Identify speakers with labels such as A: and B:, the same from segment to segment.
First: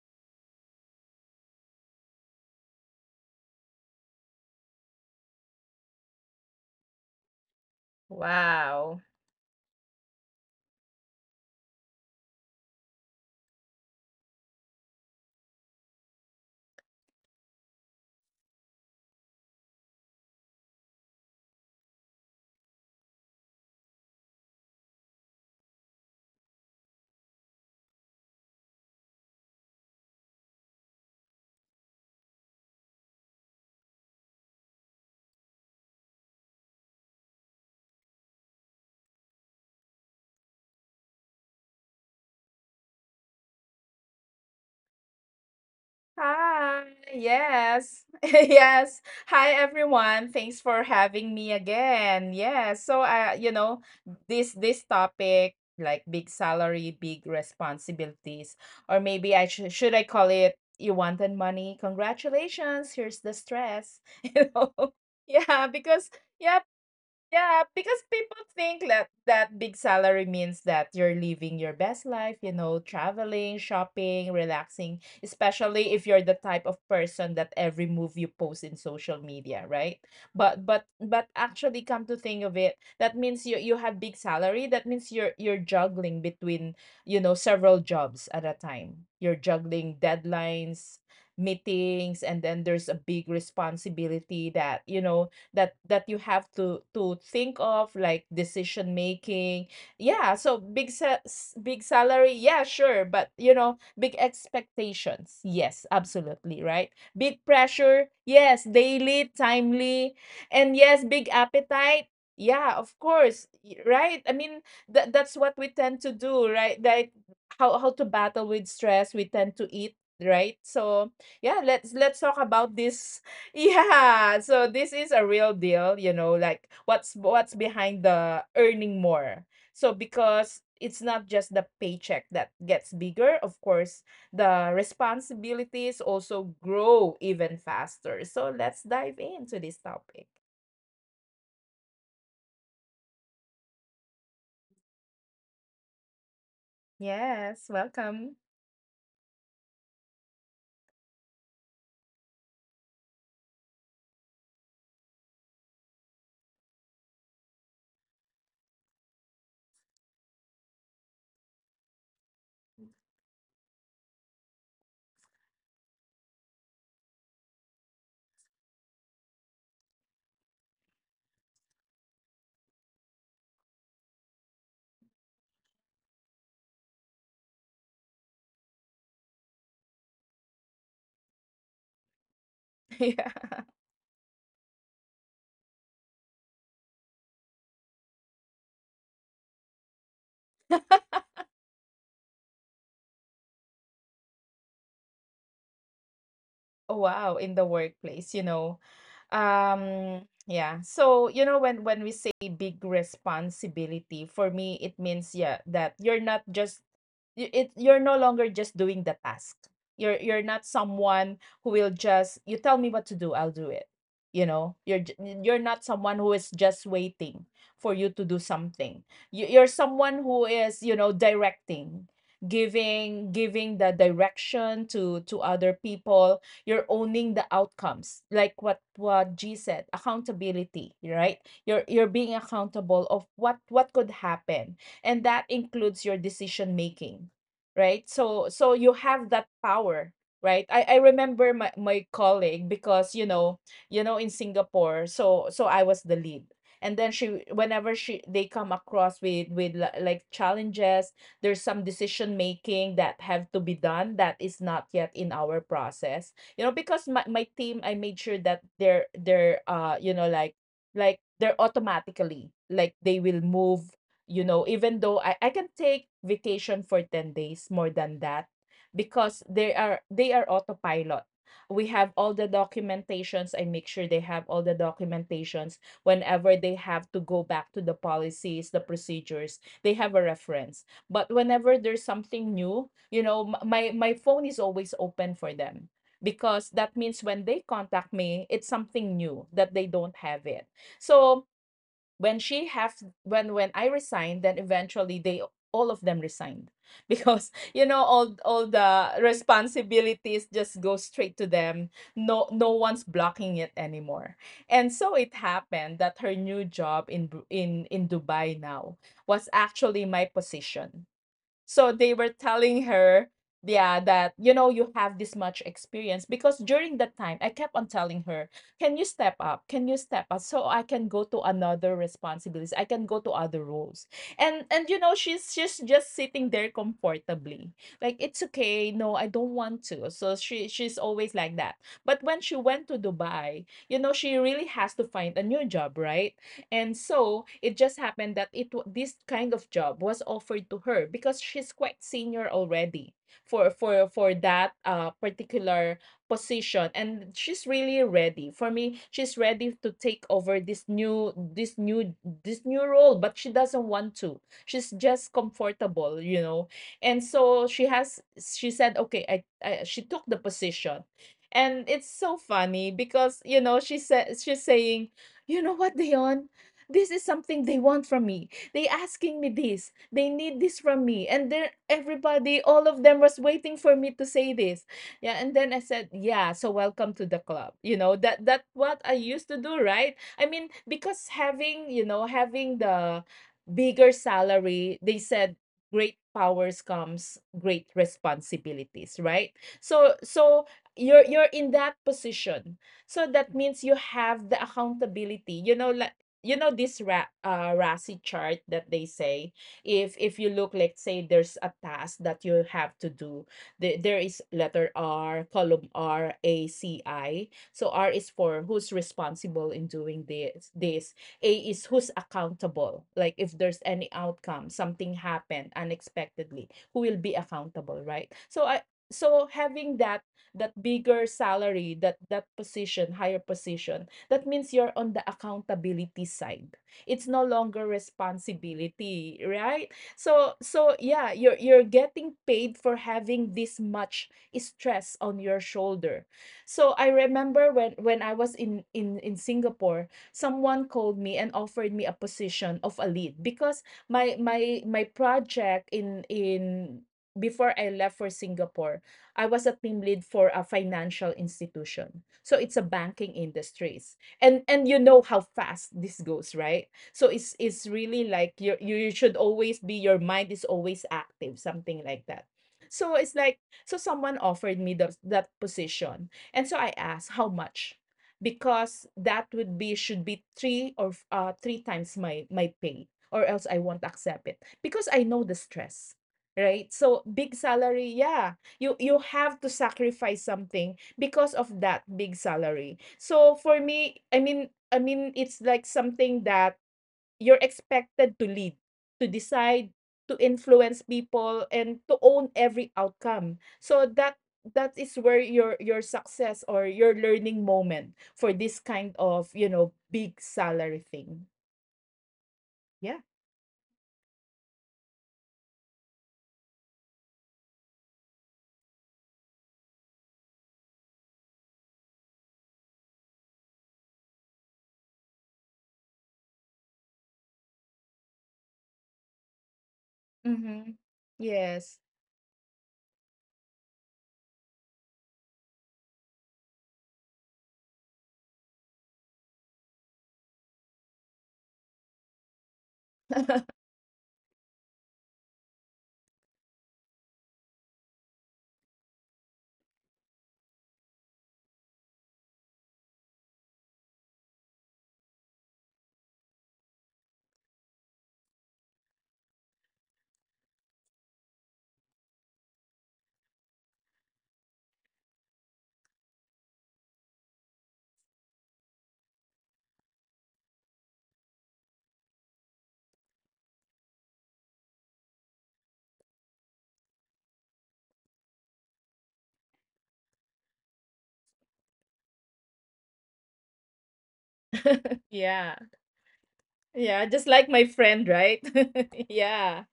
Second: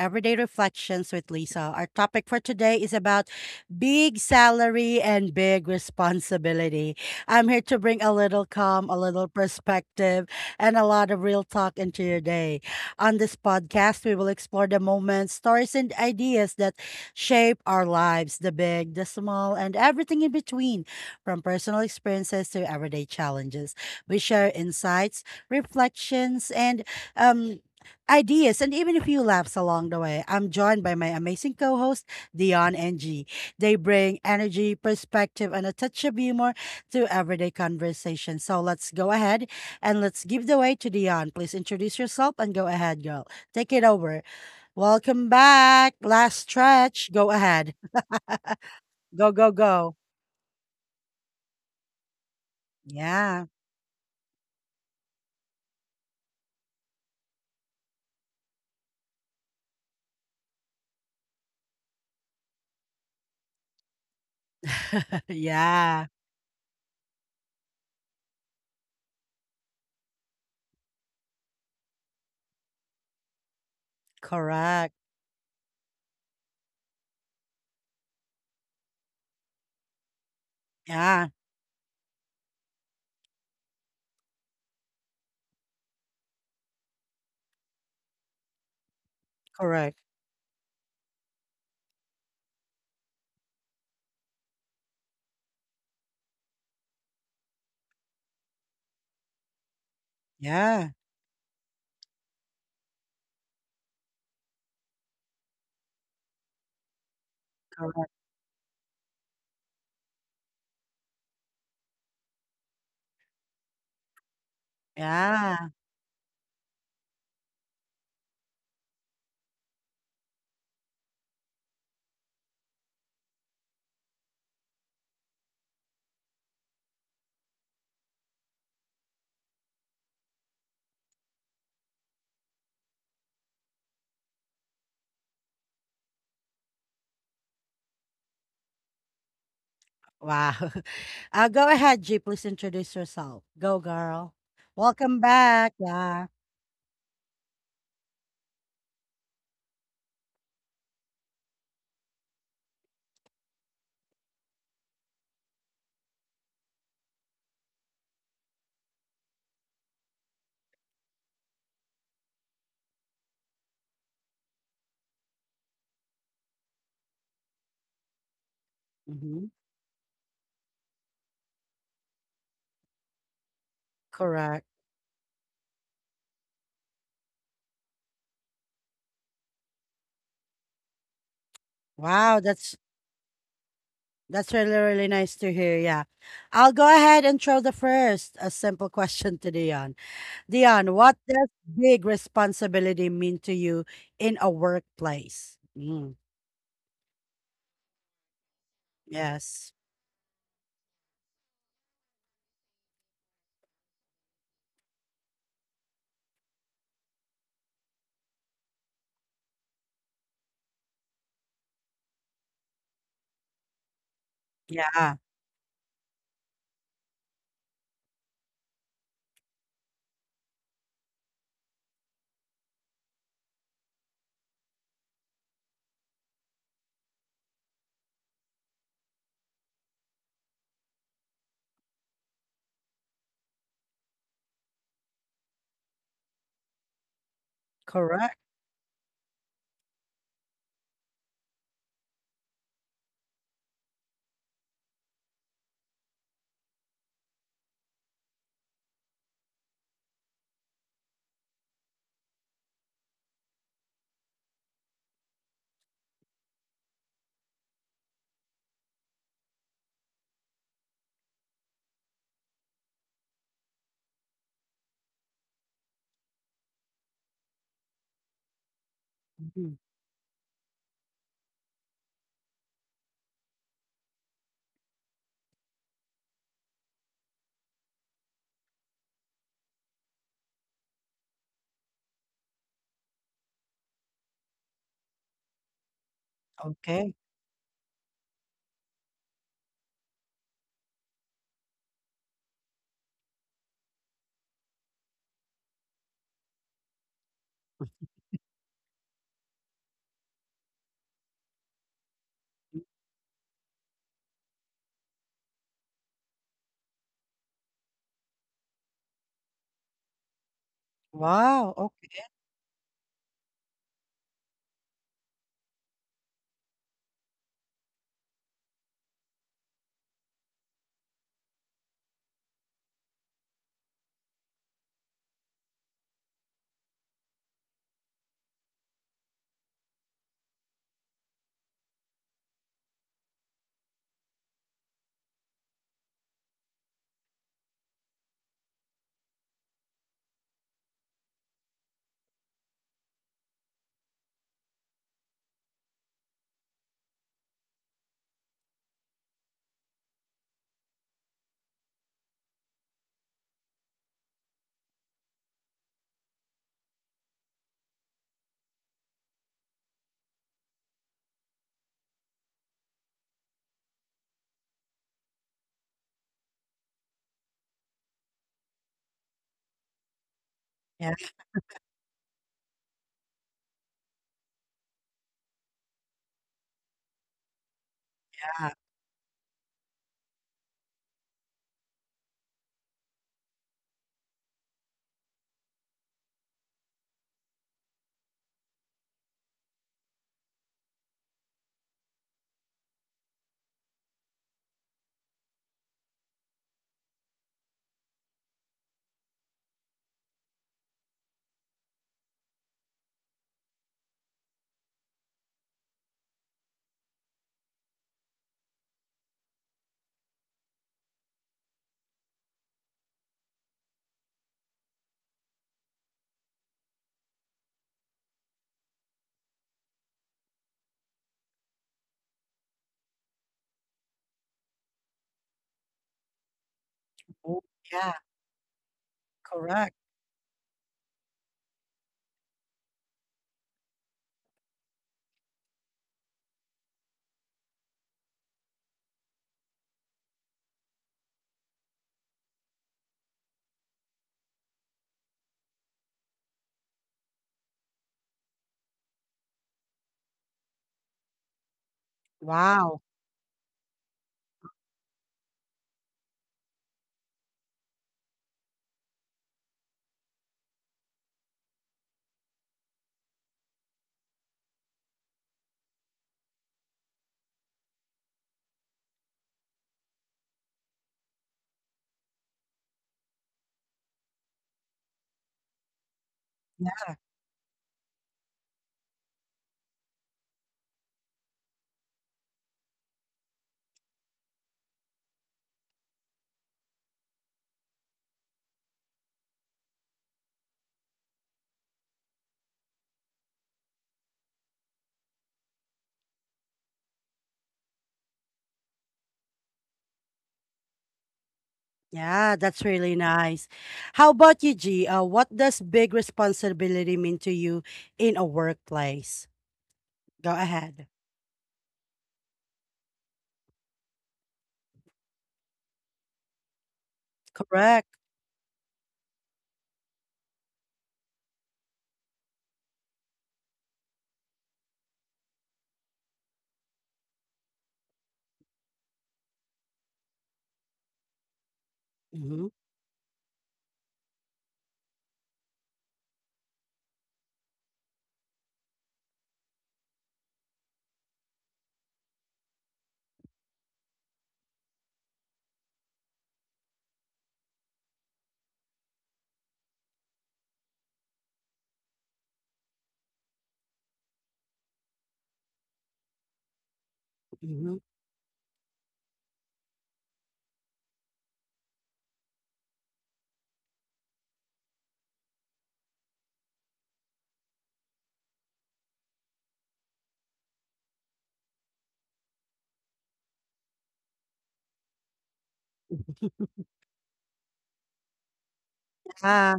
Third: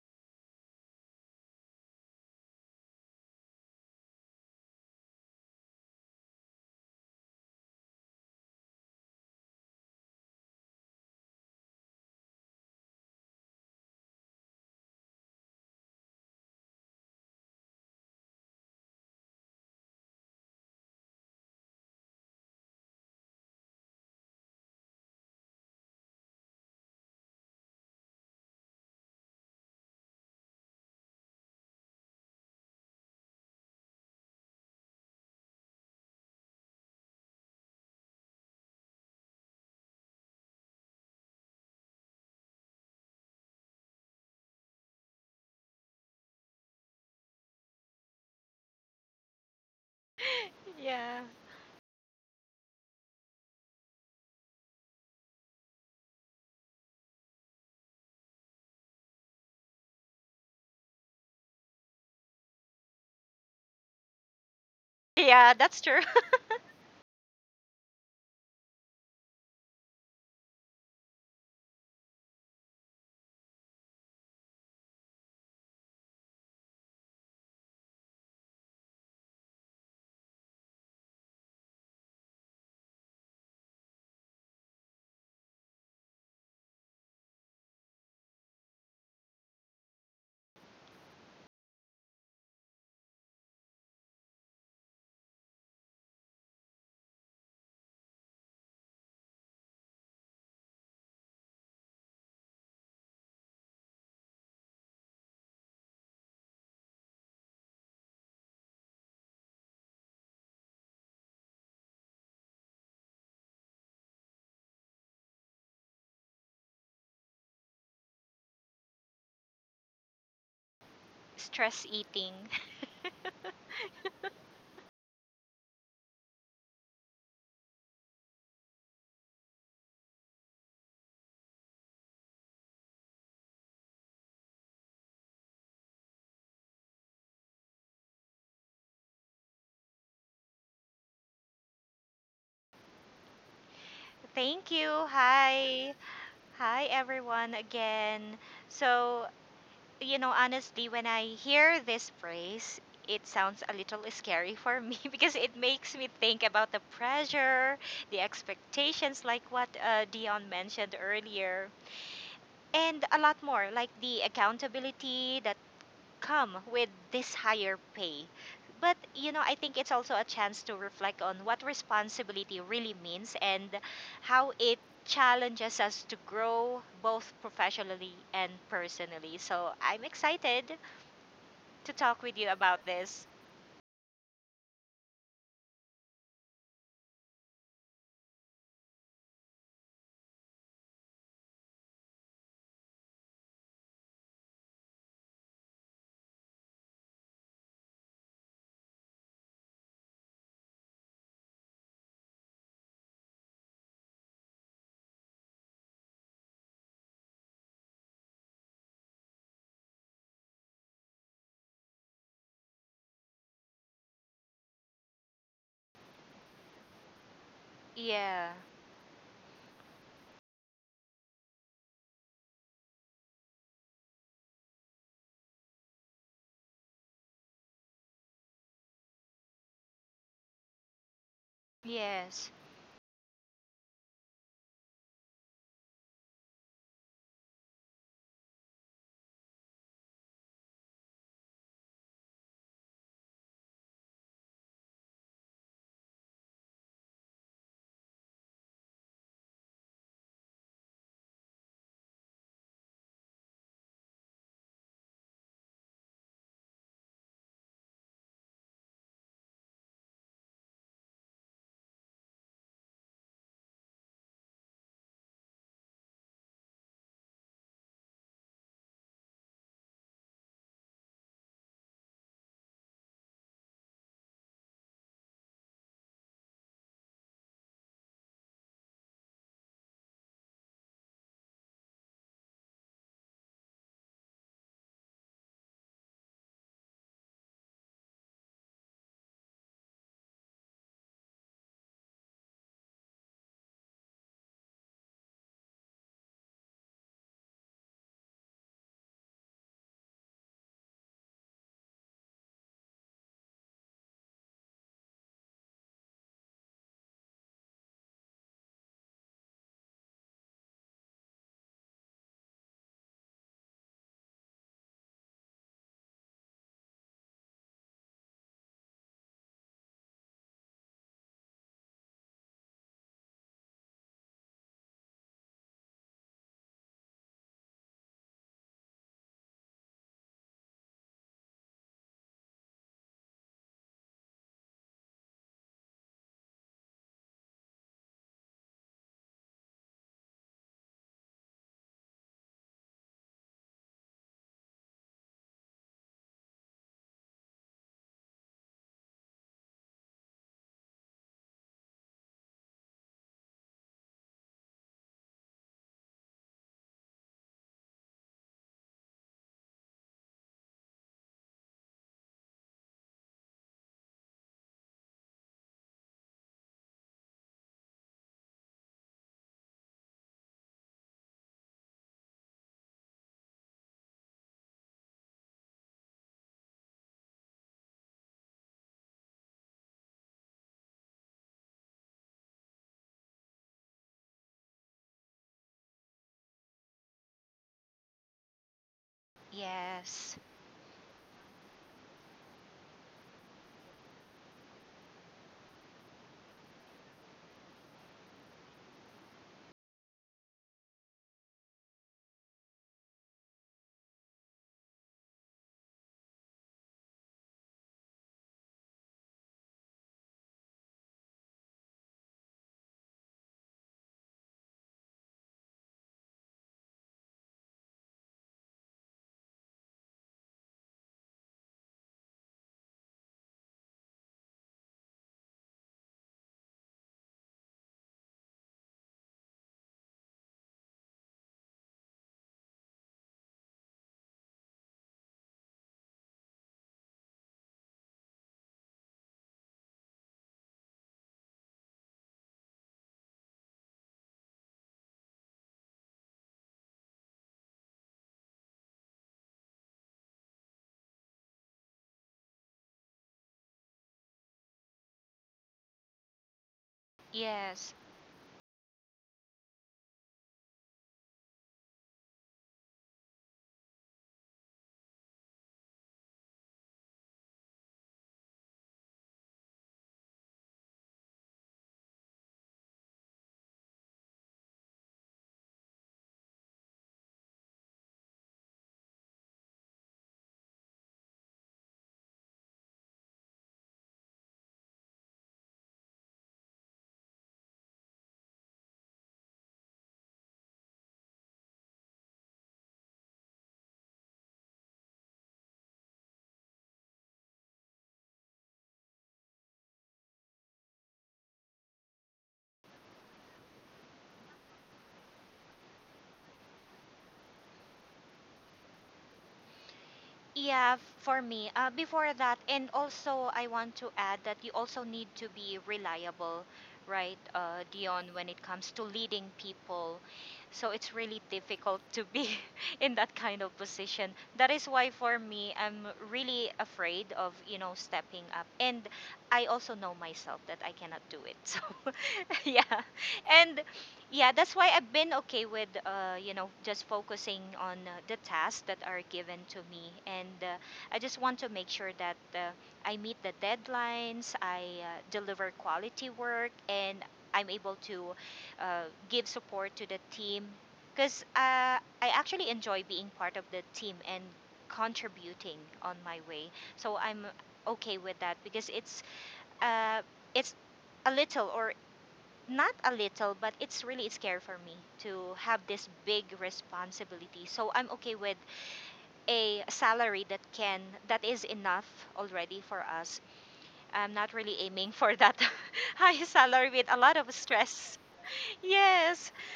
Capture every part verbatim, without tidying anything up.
A: Everyday Reflections with Lisa. Our topic for today is about big salary and big responsibility. I'm here to bring a little calm, a
B: Wow.
A: little perspective, and a lot of real talk into your day. On this podcast, we will explore the moments, stories, and ideas that shape our lives the big, the small, and everything in between, from personal experiences to everyday challenges. We share insights, reflections, and um, ideas and even a few laughs along the way. I'm joined by my amazing co-host, Dion and G. They bring energy, perspective, and a touch of humor to everyday conversation. So let's go ahead and let's give the way to Dion. Please introduce yourself and go ahead, girl. Take it over. Welcome back. Last
B: Hi,
A: stretch. Go ahead.
B: yes, yes.
A: Go, go,
B: Hi,
A: go.
B: everyone. Thanks for
C: Yeah.
B: having me again. Yes. So, uh,
A: Yeah.
B: you know, this this topic, like big salary, big responsibilities, or maybe I should should I call it you wanted money? Congratulations. Here's the stress. You know,
C: Yeah,
B: yeah,
C: that's
B: because
C: true.
A: Yeah.
B: yeah, Yeah, because people think that that big salary means that you're living your best life, you know, traveling, shopping, relaxing,
A: Correct.
B: especially if you're the type of person that every move you post in social media, right? But but but
A: Yeah.
B: actually come to think of it, that means you you have big salary, that means you're you're juggling between, you know, several jobs at a time. You're juggling
A: Correct.
B: deadlines, meetings, and then there's a big responsibility that, you know, that that you have to to think of like decision making. Yeah, so big
A: Yeah.
B: sa- s- big salary, yeah, sure, but you know, big expectations, yes, absolutely right, big pressure,
A: Correct.
B: yes, daily, timely, and yes, big appetite. Yeah, of course, y- right, I mean, that that's what we
A: Yeah.
B: tend to do, right? Like how how to battle with stress, we tend to eat, right? So yeah, let's
C: Stress
B: let's talk
C: eating.
B: about this. Yeah, so this is a real deal, you know, like what's what's behind the earning more. So because it's not just the paycheck that gets bigger, of course, the responsibilities also grow even faster. So let's dive into this topic.
A: Wow. Uh, go ahead, G. Please introduce yourself. Go, girl.
C: Thank you.
A: Welcome back.
C: Hi.
A: Yeah.
C: Hi,
B: Yes,
C: everyone,
B: welcome.
C: again. So, you know, honestly, when I hear this phrase, it sounds a little scary for me because it makes me think about the pressure, the expectations, like what uh, Dion mentioned earlier, and a lot more, like the accountability that come with this higher pay. But you know,
A: Hmm.
C: I think it's also a chance to reflect on what responsibility really means and how
A: Correct.
C: it challenges us to grow both professionally and personally. So I'm excited to talk with
A: Wow.
C: you
A: That's
C: about
B: Yeah.
C: this.
A: that's really really nice to hear. Yeah. I'll go ahead and throw the first a simple question to Dion. Dion, what does big responsibility mean to you in a workplace? Mm.
B: Oh, wow, in the workplace, you know.
A: Yes.
B: Um, yeah. So, you know, when when we say big responsibility, for me it means yeah, that you're not just you- it you're no longer just doing the task. You're you're not someone who will just, you tell me what to do, I'll do it. You know, you're j-
A: Yeah.
B: you're not someone who is just waiting for you to do
C: Yeah.
B: something. You, you're someone who is, you know, directing, giving giving the direction to to other people. You're owning the outcomes, like what what G said, accountability, right? You're you're being
C: Yes.
B: accountable of what what could happen, and that includes your decision making, right? So
A: Correct.
B: so you have that power, right? I i remember my, my colleague, because you know, you know, in Singapore, so so I was the lead, and then she, whenever she they come across with with li- like challenges, there's some decision making that have to be done that is not yet in our process, you know, because my, my team, I made sure that they're they're uh you know like like they're automatically, like they will move, you know, even though i, I can take vacation for ten days more than that, because they
A: Mhm.
B: are they are autopilot. We have all the documentations, I make sure they have all the documentations. Whenever they have to go back to the policies, the procedures, they have a reference, but whenever there's something new, you know, m- my my phone is always open for them, because that means
A: Okay.
B: when they contact me, it's something new that they don't have it. So when she have when when I resigned, then eventually they, all of them resigned. Because you know, all all the responsibilities just go straight to them. no no one's blocking it anymore. And so it happened that her new job in in in Dubai now was actually my position. So they
A: Wow.
B: were telling her, yeah, that you know you have this much experience, because during that time I kept on telling her, can you step up? Can you step up, so I can go to another responsibilities? I can go to other roles. And and you know, she's she's just sitting there comfortably. Like it's okay. No, I don't want to. So she she's always like that. But when she went to Dubai, you know she really has to find a new job, right? And so it just happened that it this kind of job was offered to her because she's quite senior already for for for that uh, particular position, and she's really ready for me, she's ready to take over this new, this new this new role, but she doesn't want to. She's just comfortable, you know. And so she has she said, okay, i, I, she took the position. And it's so funny, because you know she said, she's saying, you know what, Dion, this is something they want from me, they asking me this, they need this from me, and
A: Okay.
B: then everybody, all of them was waiting for me to say this. Yeah. And then I said, yeah, so welcome to the club. You know, that that
A: Yeah.
B: what I used to do, right? I mean, because having, you know, having the bigger salary, they said great powers comes great responsibilities, right? So so
C: Yes.
B: you're you're in that position, so that means you have the accountability, you know, like you know this Ra- uh, RASI chart that they say, if if you look, let's say there's a task that you have to do, the, there is letter R, column R A C I. So R is for who's responsible in doing this this A is who's accountable, like if there's any outcome, something happened unexpectedly, who will be accountable, right? So I, so having that, that bigger salary, that that position, higher position, that means you're on the accountability side. It's no longer
A: Oh, yeah.
B: responsibility, right?
A: Correct.
B: So so yeah, you're you're getting paid for having this much stress on your shoulder. So I remember when when I was in in in Singapore, someone called me and offered me a position of a lead, because my my my project in in before I left for Singapore, I was a team lead for a financial institution. So it's a
A: Wow.
B: banking industry. and and you know how fast this goes, right? So it's it's
C: Yes.
B: really like, you you should always be, your mind is always active, something like that. So it's like, so someone offered me the, that position, and so I asked how much, because that would be, should be three or f- uh, three times my my pay, or else I won't accept it, because I know the stress, right? So big salary, yeah, you you have to sacrifice something because of that big salary. So for me, I mean, I mean, it's like something that you're expected to lead, to decide, to influence people, and to own every outcome. So that, that is where your your success or your learning moment for this kind of, you know, big salary thing.
A: Yeah, that's
B: Yeah.
A: really nice. How about you, G? Uh, what does big responsibility mean to you in a workplace? Go
C: Yeah,
A: ahead.
C: for me. Uh, before that, and also I want to add that you also need to be reliable, right, uh,
A: Correct.
C: Dion, when it comes to leading people.
B: Mm-hmm.
C: So it's really
B: Yes.
C: difficult to be in that kind of position. That is why for me, I'm really afraid of, you know, stepping up. And I also know myself that I cannot do it. So
A: Mm-hmm.
C: yeah, and yeah, that's why I've been okay with uh, you know just focusing on uh, the tasks that are given to me, and uh, I just want to make sure that uh, I meet the deadlines, I uh, deliver quality work, and I'm able to uh, give support to the team because uh, I actually enjoy being part of the team and contributing on my way, so I'm
A: Mm-hmm.
C: okay with that because it's uh, it's a little, or not a little, but it's really scary for me to have this big responsibility. So I'm okay with a salary that can that is enough already for us. I'm not really aiming for
B: Yeah.
C: that high salary with
B: Yeah.
C: a
B: Just
C: lot of
B: like my friend,
C: stress.
B: right?
C: Yes.
B: Yeah.
A: Ah.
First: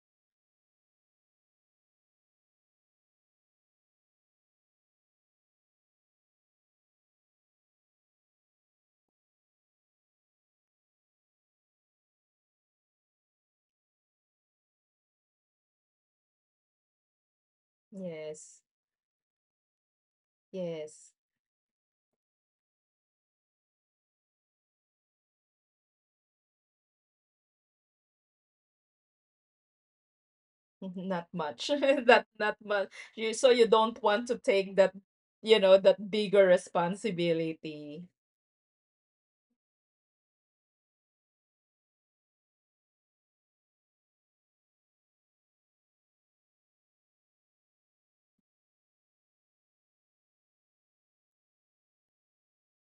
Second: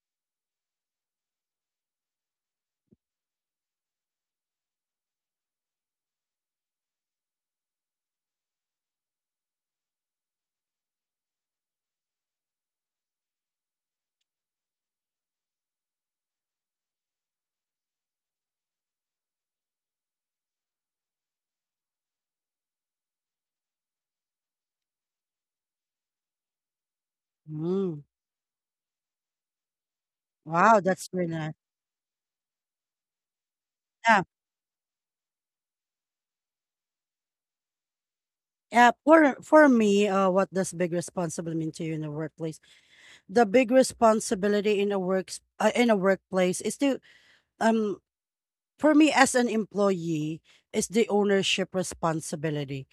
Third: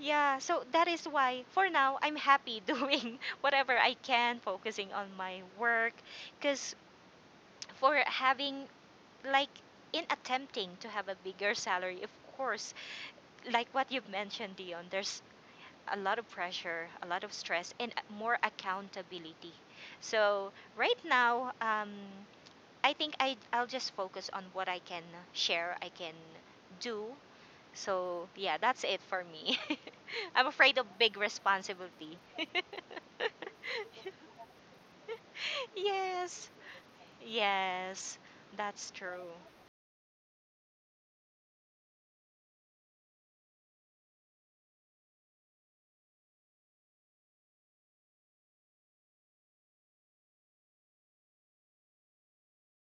C: Yeah, so that is why for now I'm happy doing whatever I can, focusing on my work, cuz for having, like, in attempting to have a bigger salary, of course, like what you've mentioned, Dion, there's a lot of pressure, a lot of stress, and a- more
B: Yes.
C: accountability. So right
B: Yes.
C: now, um, I think I I'll just focus on what I can share, I can do.
A: Mm.
C: So yeah, that's it for me. I'm afraid
A: Wow,
C: of
B: Mhm,
A: that's
C: big
B: not
A: really nice.
B: much.
C: responsibility.
B: That not much. You, so you don't
A: Yeah.
B: want to take that, you know, that bigger
C: yes,
B: responsibility.
C: yes, that's
A: Yeah.
C: true.
A: For for me, uh, what does big responsibility mean to you in a workplace? The big responsibility in a works uh, in a workplace is to um for me as an employee is the ownership responsibility.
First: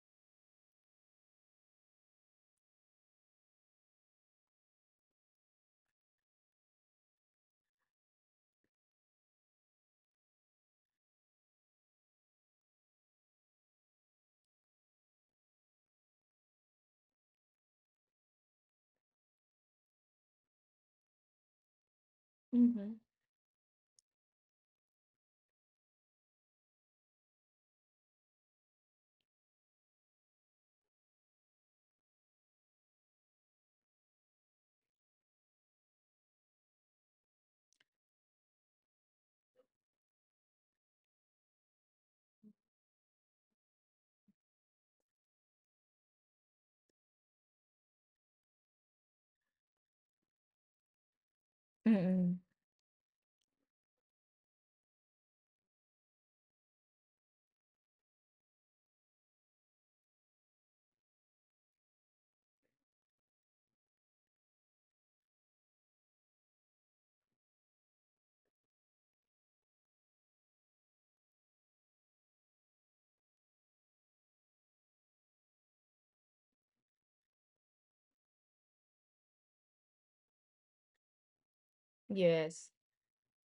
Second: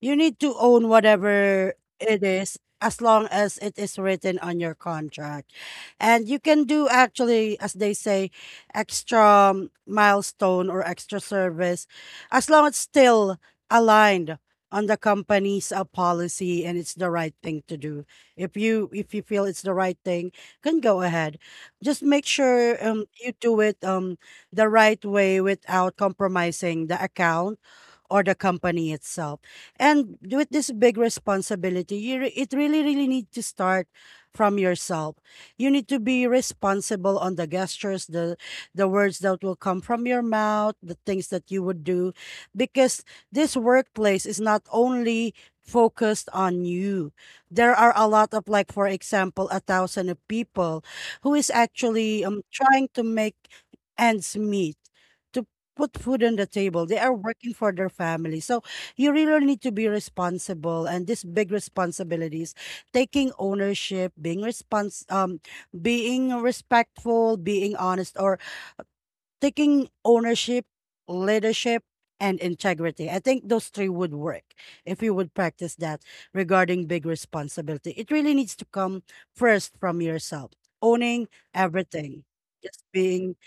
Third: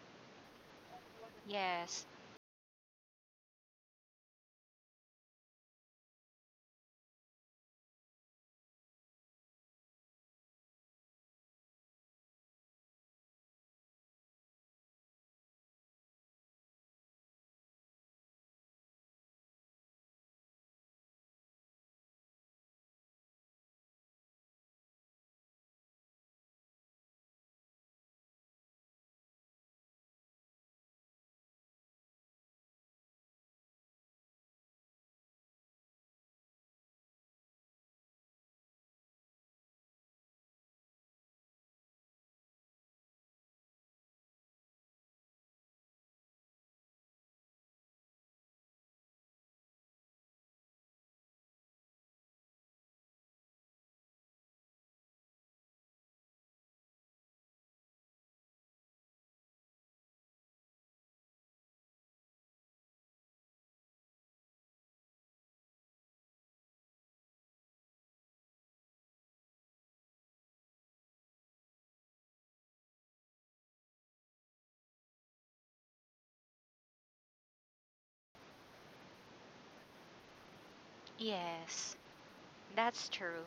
A: You need to own whatever
C: Yes,
A: it is as long as it is written on your contract. And you can do actually, as they say, extra um, milestone or extra service as long as it's still aligned on the company's uh, policy and it's the right thing to do. If you if you feel it's the right thing, can go ahead. Just make sure
B: Mhm.
A: um you do it um the right way without compromising the account or the company itself. And with this big responsibility, you re- it really, really need to start from yourself. You need to be responsible on the gestures, the the words that will come from your mouth, the things that you would do, because this workplace is not only focused on you, there are a lot of, like, for example, a thousand of people who is actually um
B: Mm.
A: trying to make ends meet to put food on the table. They are working for their family. So you really need to be responsible, and these big responsibilities, taking ownership, being respons um being respectful, being honest, or taking ownership, leadership, and integrity. I think those three would work if you would practice that regarding big responsibility. It really needs to come first from yourself, owning
C: yes,
A: everything,
B: Yes.
A: just
C: that's
A: being
C: true.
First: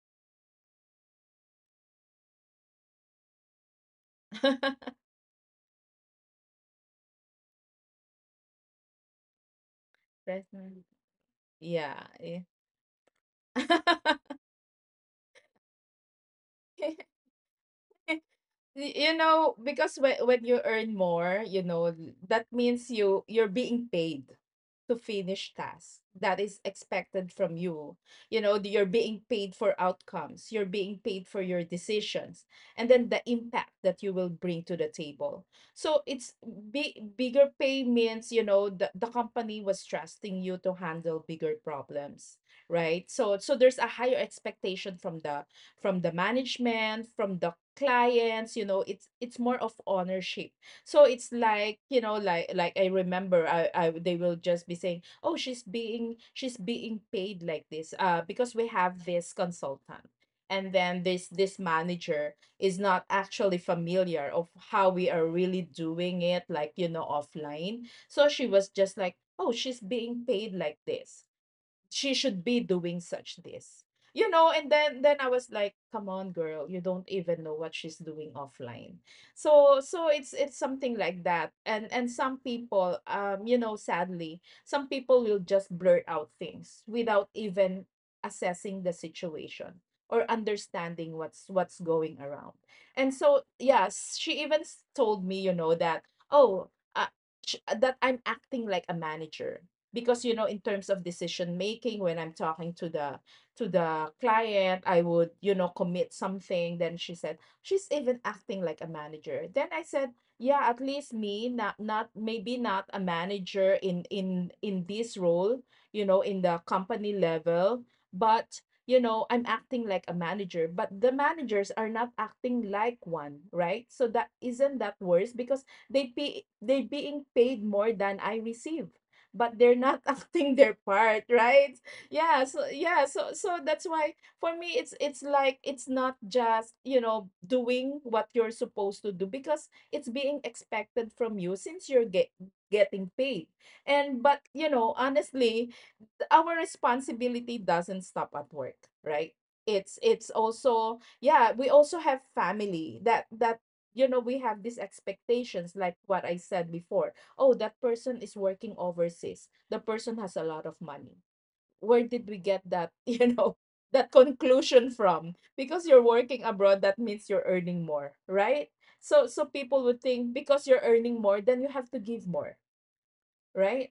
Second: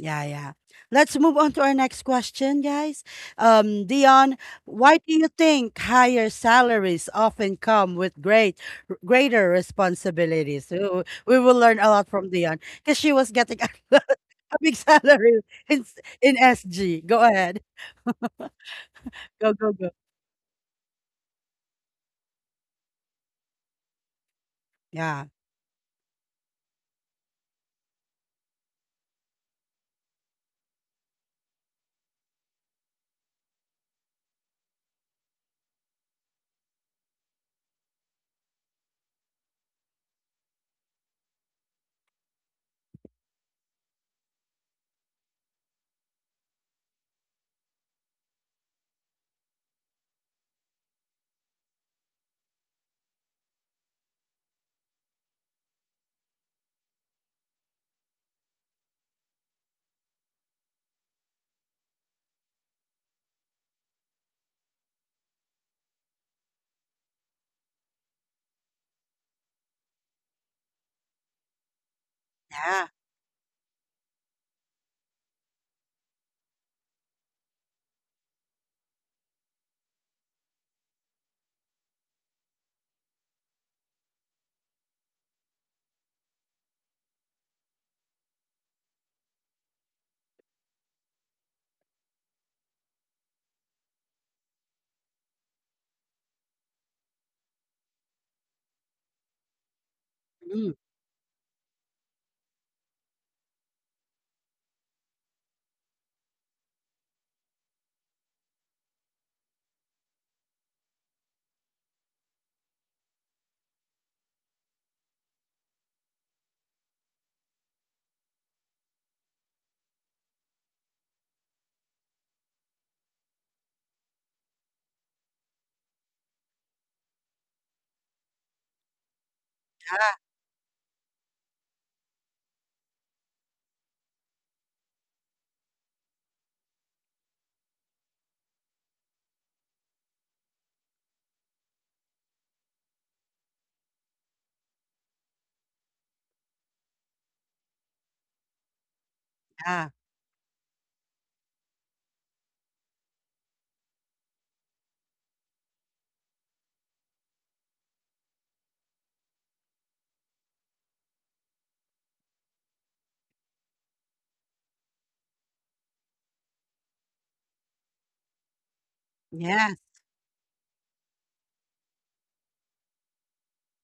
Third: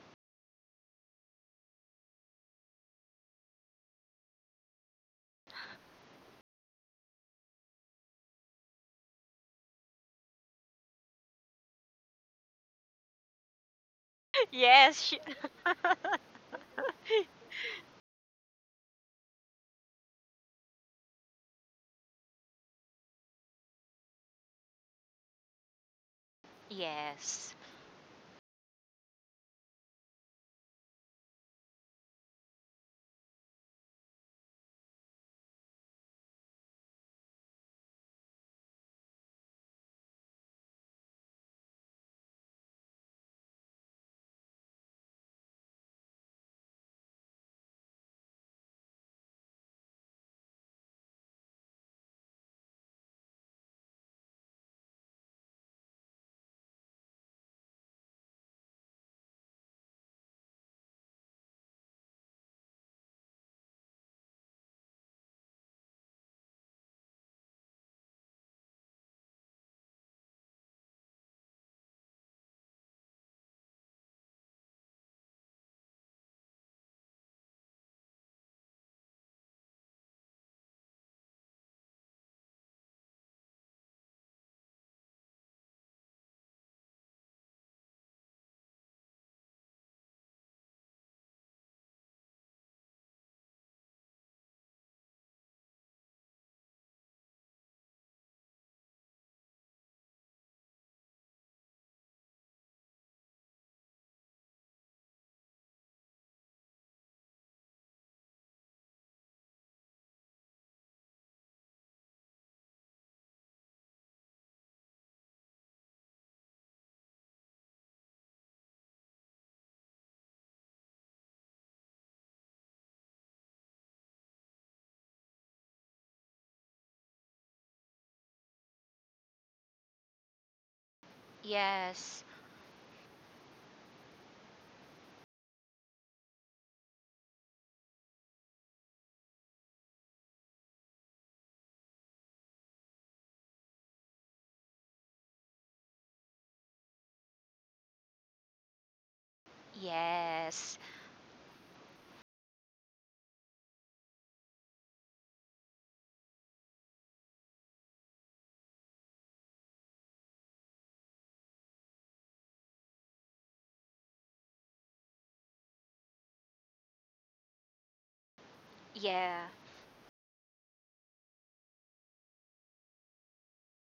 A: yeah, yeah. Let's move on to our next question, guys. Um, Dion, why do you think higher salaries often come with great greater responsibilities?
B: Definitely.
A: Ooh, we will learn a
B: Yeah.
A: lot from
B: Yeah.
A: Dion because she was getting a, big
C: yes. She-
A: salary in in S G. Go ahead.
B: Y- You
A: Go,
B: know,
A: go, go.
B: because when when you earn more, you know, that means you you're being paid to
A: Yeah.
B: finish tasks. That is expected
C: Yes.
B: from you. You know, you're being paid for outcomes. You're being paid for your decisions, and then the impact that you will bring to the table. So it's, big bigger pay means, you know, the, the company was trusting you to handle bigger problems, right? So so there's a higher expectation from the, from the management, from the clients, you know, it's it's more of ownership. So it's like, you know, like like I remember, I, I, they will just be saying, "Oh, she's being, she's being paid like this uh because we have this consultant." And then this this manager is not actually familiar of how we are really doing it, like, you know, offline. So she was just like, "Oh, she's being paid like this." She should be
A: Yeah.
B: doing such this, you know. And then, then I was like, come on, girl, you don't even know what she's doing offline. So so it's it's something like that. and and some people, um you know, sadly, some people will just blurt out things without even assessing the situation or understanding what's what's going around. And so yes, she even s- told me, you know, that, oh uh, sh- that I'm acting like a manager, because you know, in
A: Mm,
B: terms of decision making, when I'm talking to the, to the client, I would, you know, commit something. Then she said she's even acting like a manager, then I said, yeah, at least me, not not maybe not a manager in in in this role, you know, in the company level, but you know, I'm acting like a manager, but the managers are not acting like one, right? So that, isn't that worse? Because they pay, they being paid more than I receive, but they're not
A: yeah.
B: acting their part, right?
C: Yes.
B: Yeah, so yeah, so so that's why for me it's, it's like, it's not just, you know, doing what you're supposed to do, because it's being expected from you since you're get, getting paid. And but you know, honestly, our responsibility doesn't stop at work, right?
A: Yeah.
B: It's it's
C: Yes.
B: also, yeah, we also have family that that you know we have these expectations like what I said before. Oh, that person is working overseas, the person has a lot of money. Where did we get that you know that conclusion from? Because you're working abroad, that means you're earning more, right? So so
C: Yeah.
A: Yes.
B: people would think because you're earning more, then you have to give more, right?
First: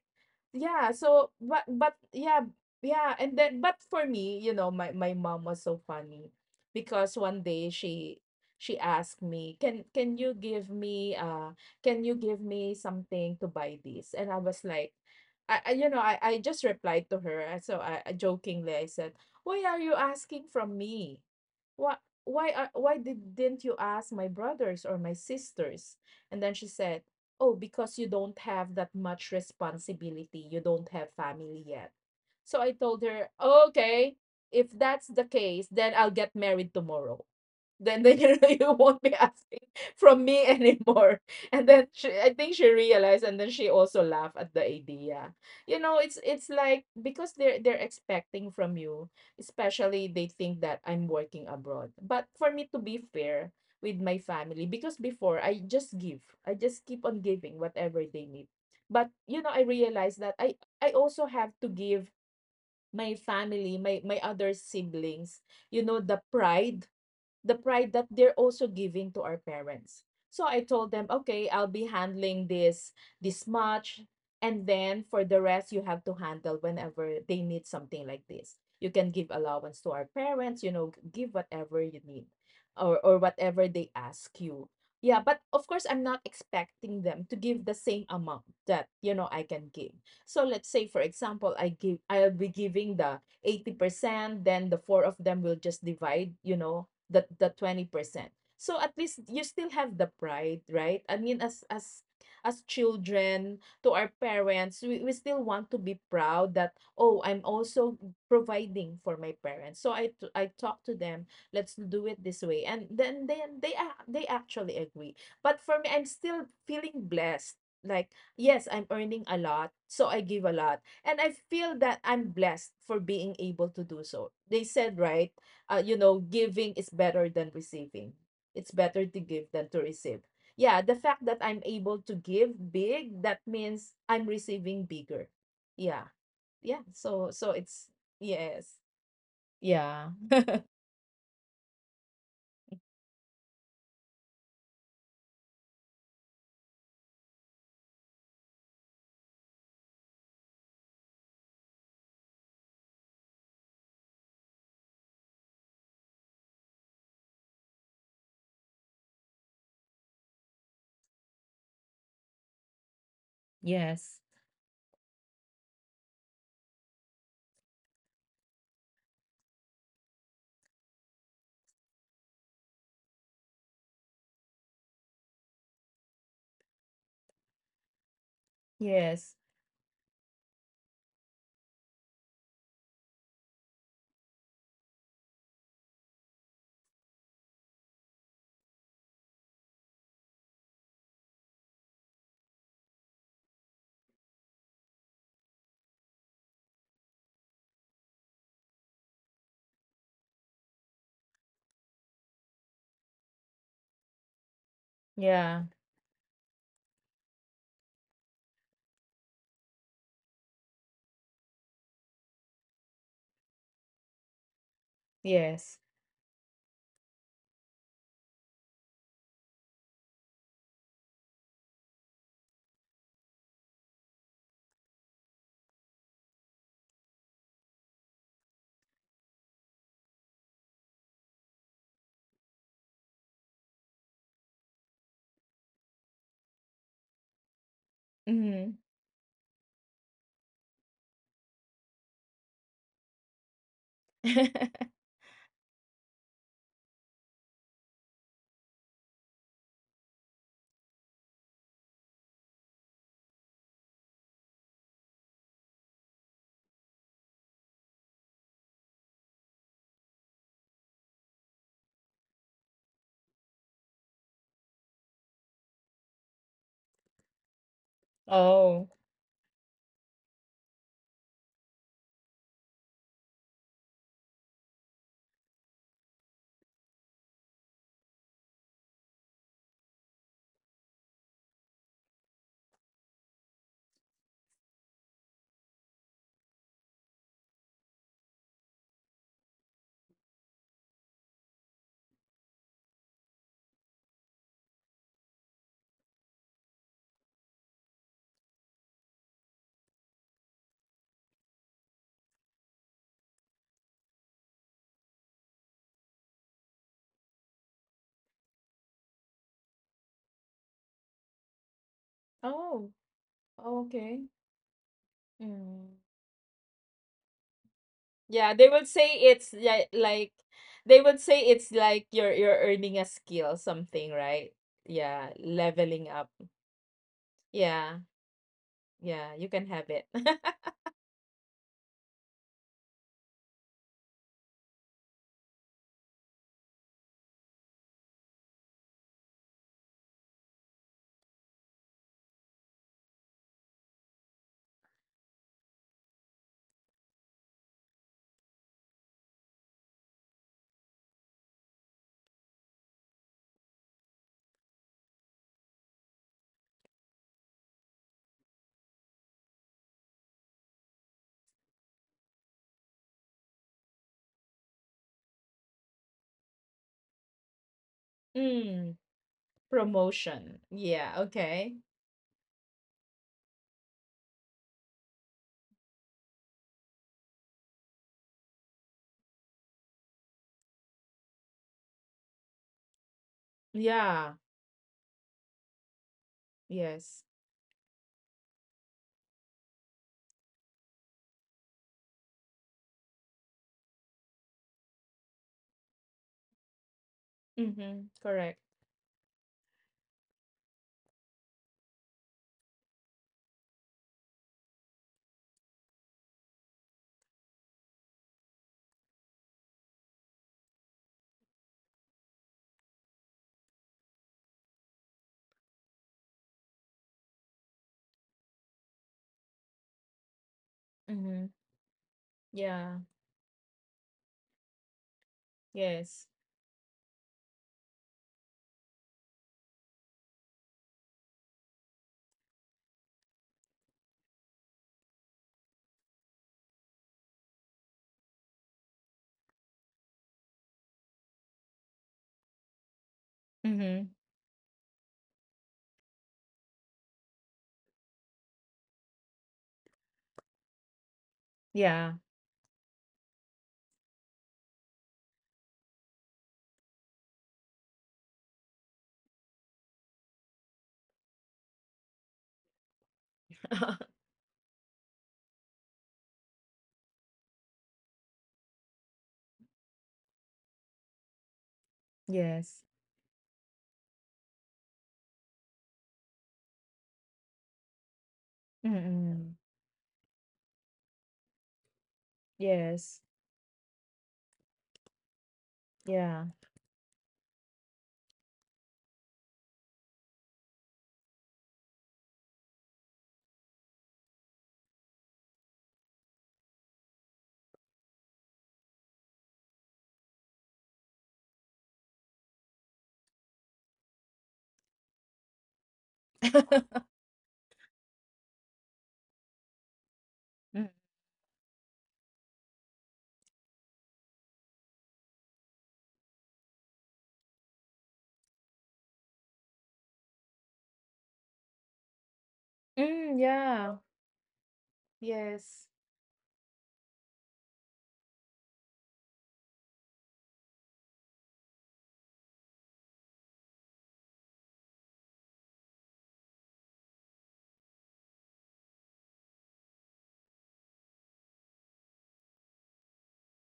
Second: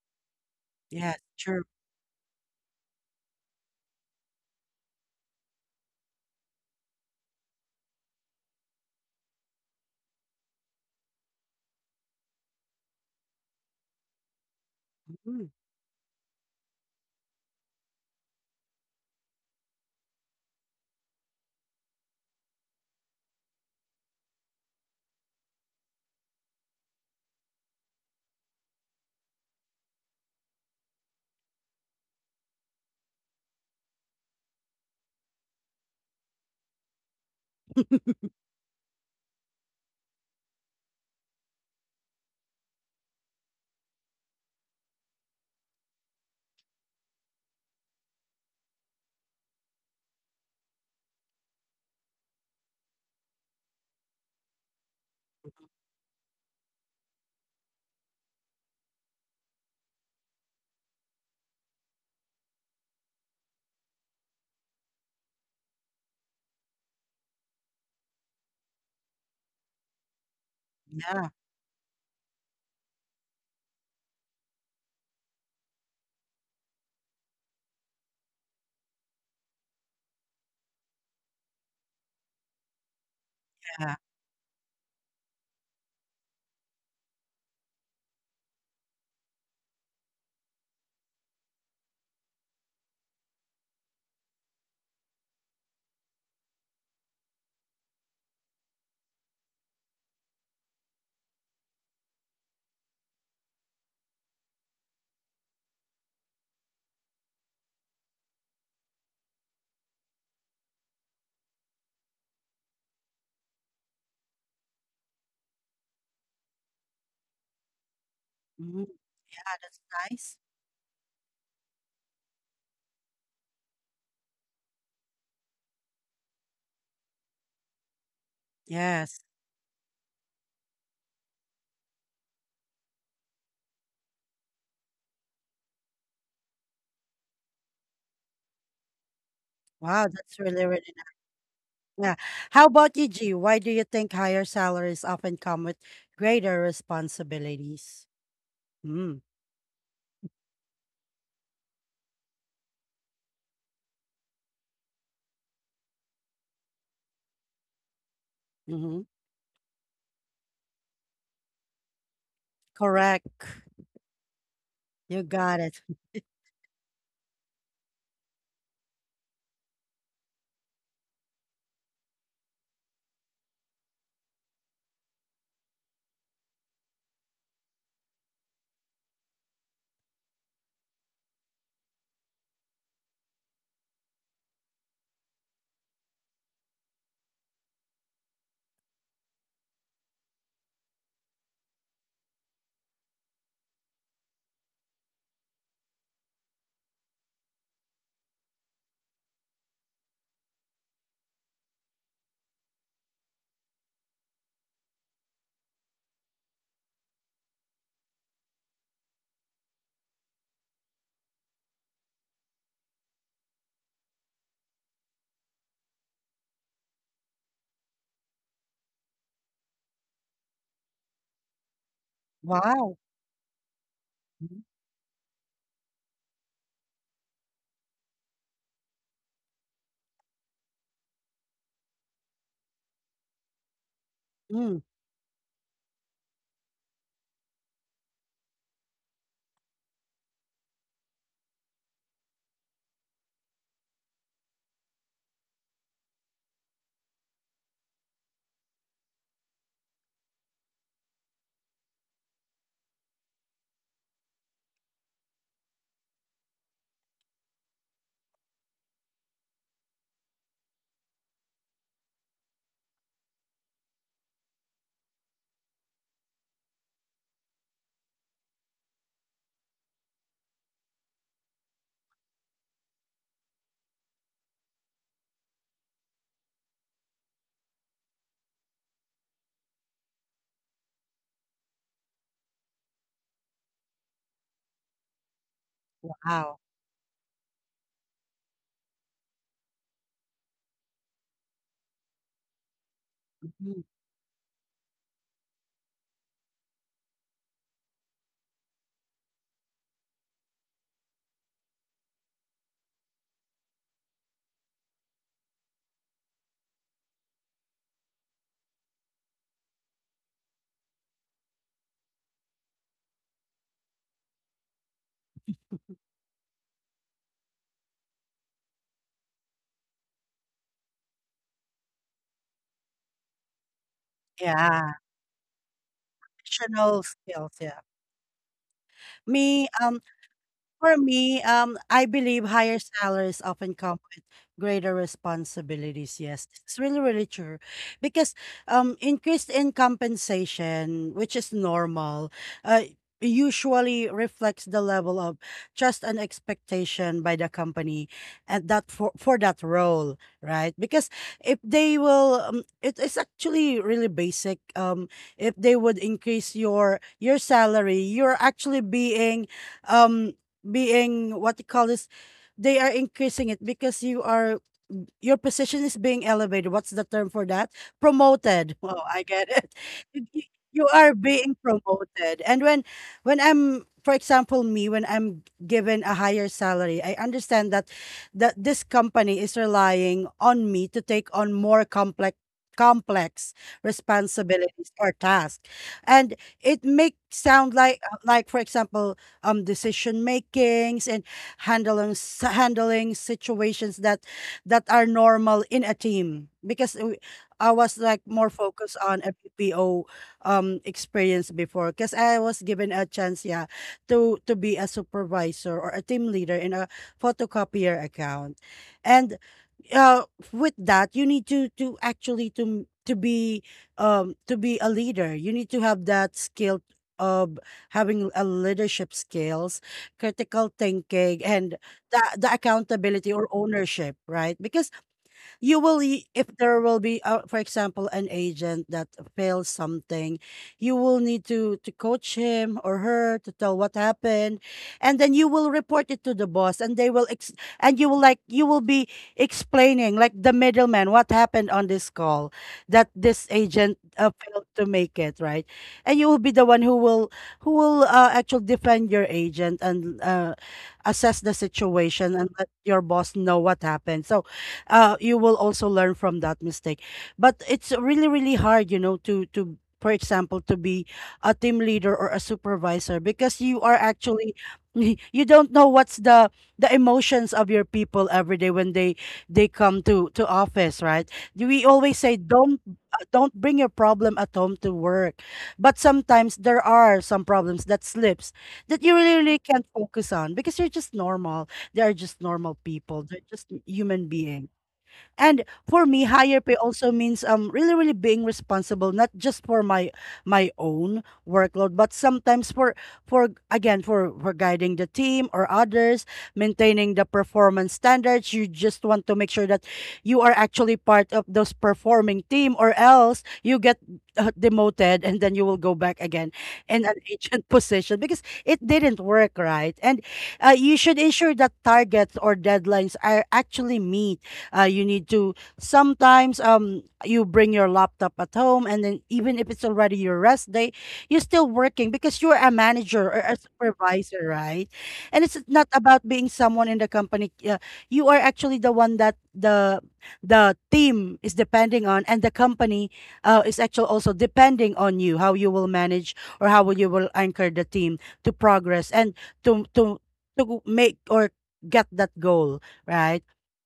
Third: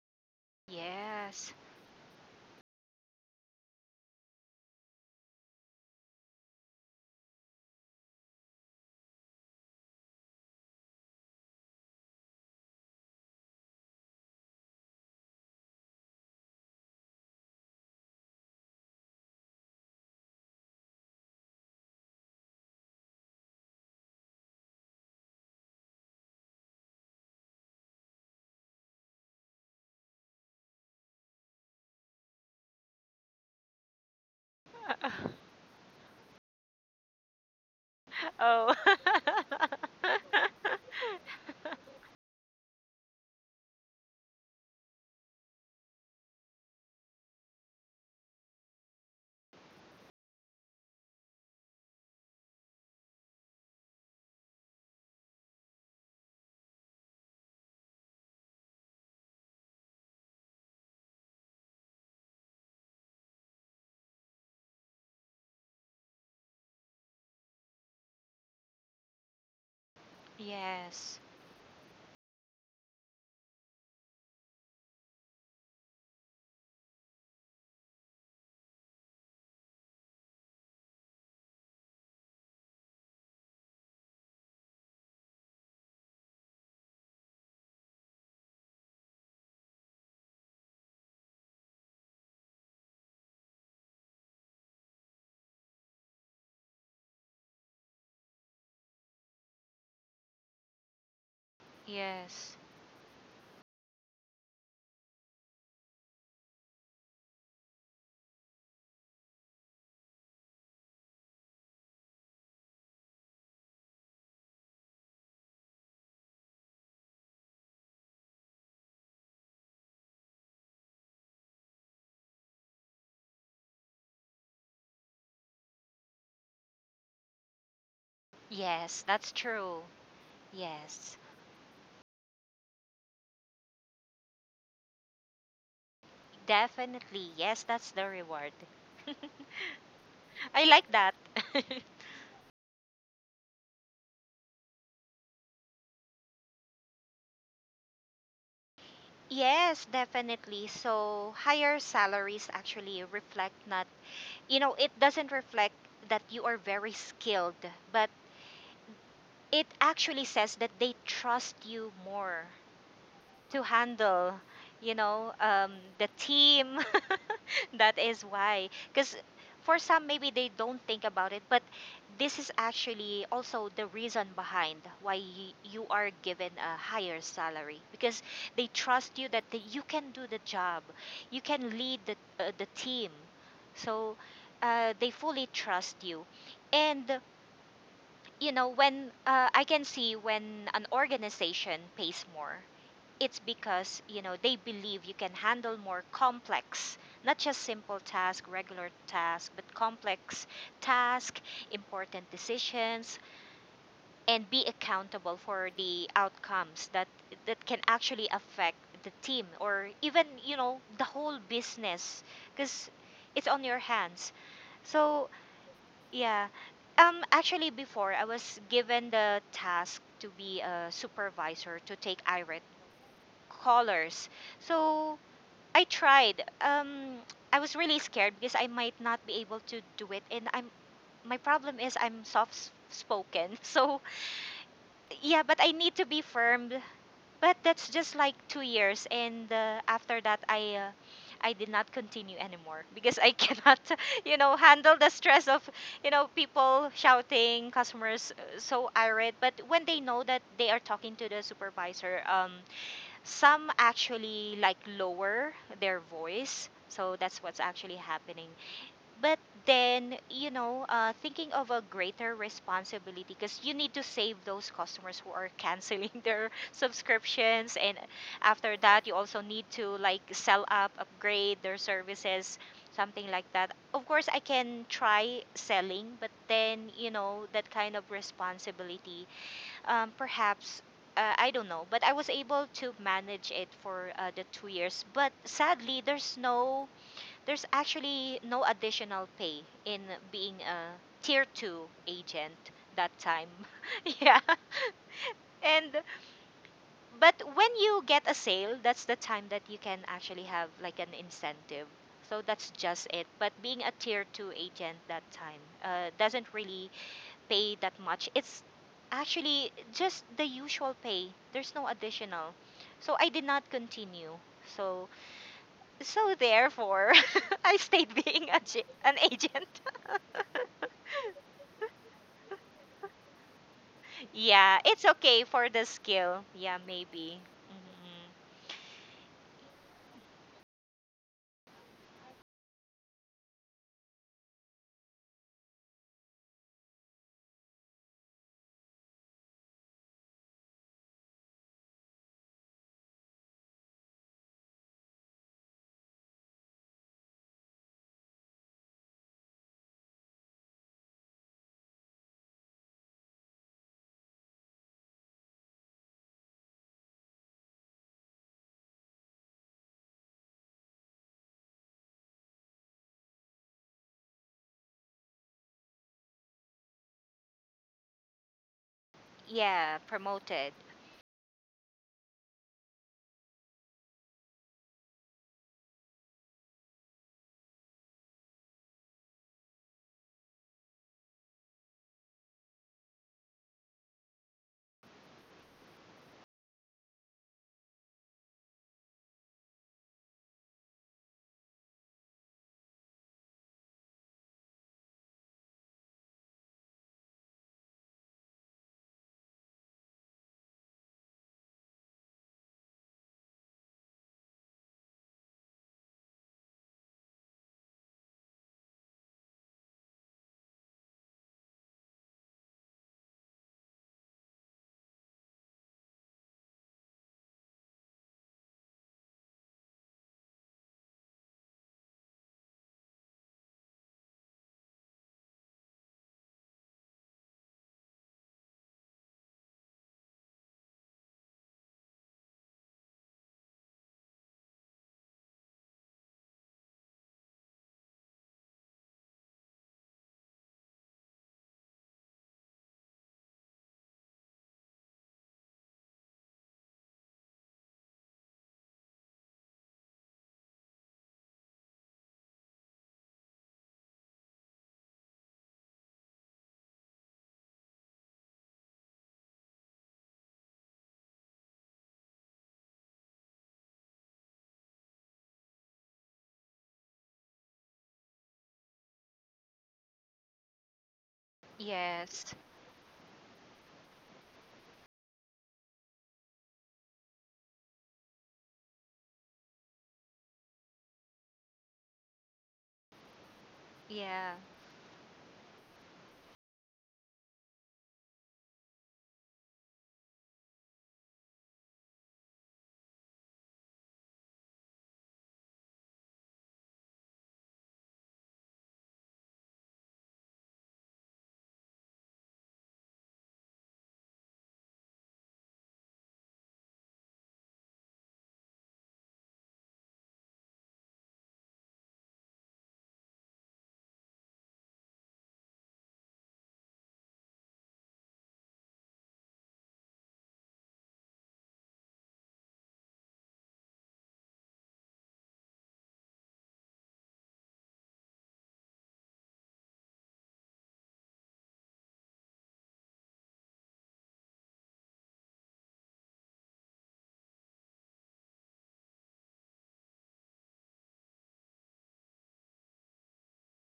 B: Yeah,
A: Yes.
B: so
C: Yes.
A: True.
B: but but yeah, yeah, and then, but for me, you know, my my mom was so funny because one day she she asked me, "Can can you give me uh can you give me something to buy this?" And I was like,
A: Mm,
B: I, I you know, I I just replied to her. uh, So I I jokingly I said, "Why are you asking from me? Why why are, why did, didn't you ask my brothers or my sisters?" And then she said, "Oh, because you don't have that much responsibility. You don't have family yet." So I told her, okay, if that's the case, then I'll get married tomorrow. Then then you, you
C: Oh.
B: won't be asking from me anymore. And then she, I think she realized, and then she also laughed at the idea. You know, it's it's like because they're they're expecting from you, especially they think that I'm working abroad. But for me, to be fair with my family, because before I just give. I just keep on giving whatever they need. But you know, I realized that I I also have to give my family, my my other siblings, you know, the pride, the pride that they're also giving to our parents. So I told them,
C: Yes.
A: yeah.
B: okay, I'll be handling this this much, and then for the rest, you have to handle whenever they need something like this. You can give allowance to our parents, you know, give whatever you need, or or whatever they
A: Yeah.
B: ask you. Yeah, but of course, I'm not expecting them to give the same amount that, you know, I can give. So let's say, for example, I give I'll be giving the eighty percent, then the four of them will just divide, you know, the the twenty percent. So at least you still have the pride, right? I mean, as as
C: Yes.
B: as children to our parents, we, we still want to be proud that, oh, I'm also providing for my parents. So I t- I talk to them, let's do it this way. And then then they ac- they actually agree. But for me, I'm still feeling blessed. Like, yes, I'm
A: Mm,
B: earning a
A: yeah.
B: lot,
A: That's
B: so I
A: nice.
B: give a lot. And I feel that I'm blessed for being able to do so. They said, right? Uh, you know, giving is better than receiving. It's
C: Yes,
B: better to
A: Yes.
C: that's
B: give than to
C: true.
B: receive. Yeah, the
C: Yes.
B: fact that I'm able to give big, that means I'm receiving bigger. Yeah. Yeah. So
C: Definitely.
B: so
C: Yes,
B: it's
C: that's the reward.
B: yes.
A: Wow.
B: Yeah.
A: That's really,
C: I
A: really
C: like that.
A: Yeah. How about you, G? Why do you think higher salaries often come with greater responsibilities? Mm.
C: Yes, definitely. So higher salaries actually reflect not, you know, it doesn't reflect that you are very skilled, but
A: Mm-hmm.
C: it actually says that they trust you more
A: Correct.
C: to
B: Yes.
C: handle you
A: You
C: know
A: got
C: um,
A: it.
C: the team. That is why, because for some maybe they don't think about it, but this is actually also the reason behind why y- you are given a higher salary, because they trust you
B: Yes.
C: that the, you can do the job, you can lead the, uh, the team, so uh, they fully trust you. And you know when uh, I can see, when an organization pays more, it's because you know they believe you can handle more complex, not just simple task, regular task, but complex task, important decisions, and be accountable
B: Yeah.
C: for the outcomes that that can actually affect the team, or even you know the whole business, because it's on your hands, so
B: Yes.
C: yeah. Um actually, before I was given the task to be a supervisor to take irate
A: Wow.
C: colors. So I tried. Um, I was really scared because I might not be able to do it, and I'm my problem is I'm soft spoken. So
A: Mm.
C: yeah, but I need to be firm. But that's just like two
B: Mm-hmm.
C: years, and uh, after that I. Uh, I did not continue anymore because I cannot, you know, handle the stress of, you know, people shouting, customers uh, so irate. But when they know that they are talking to the supervisor, um, some actually like lower their voice. So that's what's actually happening. But then, you know, uh, thinking of a greater responsibility, because you need to save those customers who are canceling their subscriptions. And after
B: Oh.
C: that, you also need to like sell up, upgrade their services, something like that. Of course, I can try selling, but then, you know, that kind of responsibility, um, perhaps uh, I don't know, but I was able to manage it for uh, the two years. But sadly, there's
A: Wow.
C: no, there's actually no additional pay in being a tier two agent that time.
A: Mhm.
C: Yeah, and but when you get a sale, that's the time that you can actually have like an incentive. So that's just it. But being a tier two agent that time uh, doesn't really pay that much. It's actually just the usual pay. There's no additional.
B: Oh.
C: So I did not continue.
B: Okay.
C: So
B: Mm.
C: so therefore I stayed being
B: Yeah,
C: a,
B: they
C: ge-
B: would say
C: an
B: it's
C: agent.
B: like like they would say it's like you're you're earning a skill, something, right?
C: Yeah,
A: Yeah.
C: it's
B: Yeah,
C: okay for the
B: leveling up.
C: skill. Yeah,
A: Additional
C: maybe.
A: skills. Yeah.
B: Yeah,
C: Mhm.
B: yeah, you
A: Me,
B: can have
A: um,
B: it.
A: For me, um, I believe higher salaries often come with greater responsibilities. Yes, it's really, really true. Because um, increase in compensation, which is normal, uh, usually reflects the level of trust and expectation by the company and that for, for that role, right? Because if they will, um, it is actually really basic. Um, if they would increase your your salary, you're actually being um being what you call this, they are increasing it because you are, your position is being elevated, what's the term for that, promoted. Oh,
B: Mm,
A: I get it.
C: Yeah,
A: Y-
B: promotion.
C: promoted.
A: you are
B: Yeah,
A: being
B: okay.
A: promoted, and when when i'm for example me when I'm given a higher salary, I understand that that this company is relying on me to take on more complex complex
B: Yeah,
A: responsibilities or tasks, and it makes
B: yes.
A: sound like like for example um decision makings and handling s- handling situations that that are normal in a team because we- I was
B: Mm-hmm.
A: like more
B: Correct.
A: focused on a B P O um experience before because I was given a chance, yeah, to to be a supervisor or a team leader in a photocopier account, and uh with that, you need to to actually to to be um to be a leader. You need to have that skill of having a leadership skills, critical thinking,
B: Mm-hmm.
A: and the the
B: Yeah,
A: accountability or ownership, right? Because you will y-
B: yes.
A: if there will be uh, for example an agent that fails something, you will need to to coach him or her to tell what happened, and then you will report it to the boss, and they will ex- and you will, like, you will be explaining, like, the middleman what happened on this call that this agent
B: Mm-hmm.
A: uh, failed to make it right, and you will be the one who will who will uh, actually defend your agent and uh, assess the
B: Yeah,
A: situation and let your boss know what happened, so uh, you will also learn from that mistake. But it's really, really hard, you know, to to for example to be a team leader or a supervisor because you are actually you don't know what's the the emotions of your people every day when they they come to to office, right? We always say
C: Yes.
A: don't
B: yes.
A: uh, don't bring your problem at home to work, but sometimes there are some problems that slips, that you really, really
B: Mm-mm.
A: can't focus on because you're just normal, they are just normal people,
B: Yes.
A: they're just human
C: Yeah.
A: beings. And for me,
B: Yeah.
A: higher pay also means um really really being responsible not just for my my own workload, but sometimes for for again for for guiding the team or others, maintaining the performance standards. You just want to make sure that you are actually part of those performing team, or else you get uh, demoted, and then you will go back again in an agent position because it didn't work right. And uh,
B: Mm,
A: you should ensure that targets or deadlines are actually meet. Uh, you need to sometimes um you bring your laptop at home, and then even if it's already your rest day, you're still working because you're a manager or
B: mm,
A: a
B: yeah.
A: supervisor, right? And it's not
B: Yes.
A: about being someone in the company. Uh, you are actually the one that the the team is depending on, and the company uh, is actually also depending on you, how you will manage or how will you will anchor the team to progress and to to to make or get that goal, right?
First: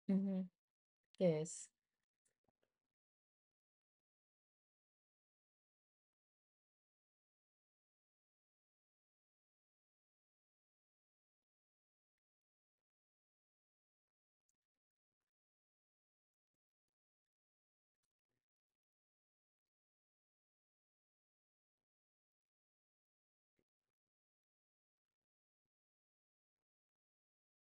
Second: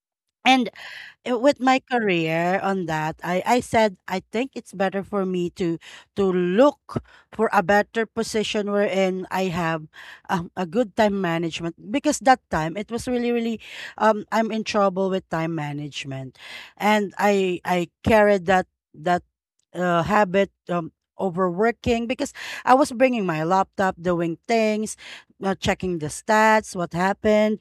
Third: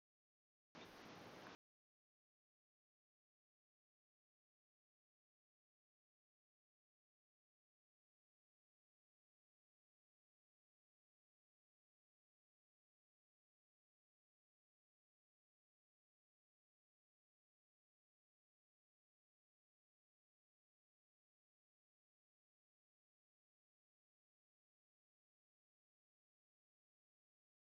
B: Mm-hmm.
A: And eh, with
B: Yes.
A: my career on that, I, I said I think it's better for me to to look for a better position wherein I have um, a good time management, because that time it was really really um I'm in trouble with time management, and I I carried that that uh, habit um overworking, because I was bringing my laptop doing things, uh, checking the stats, what happened.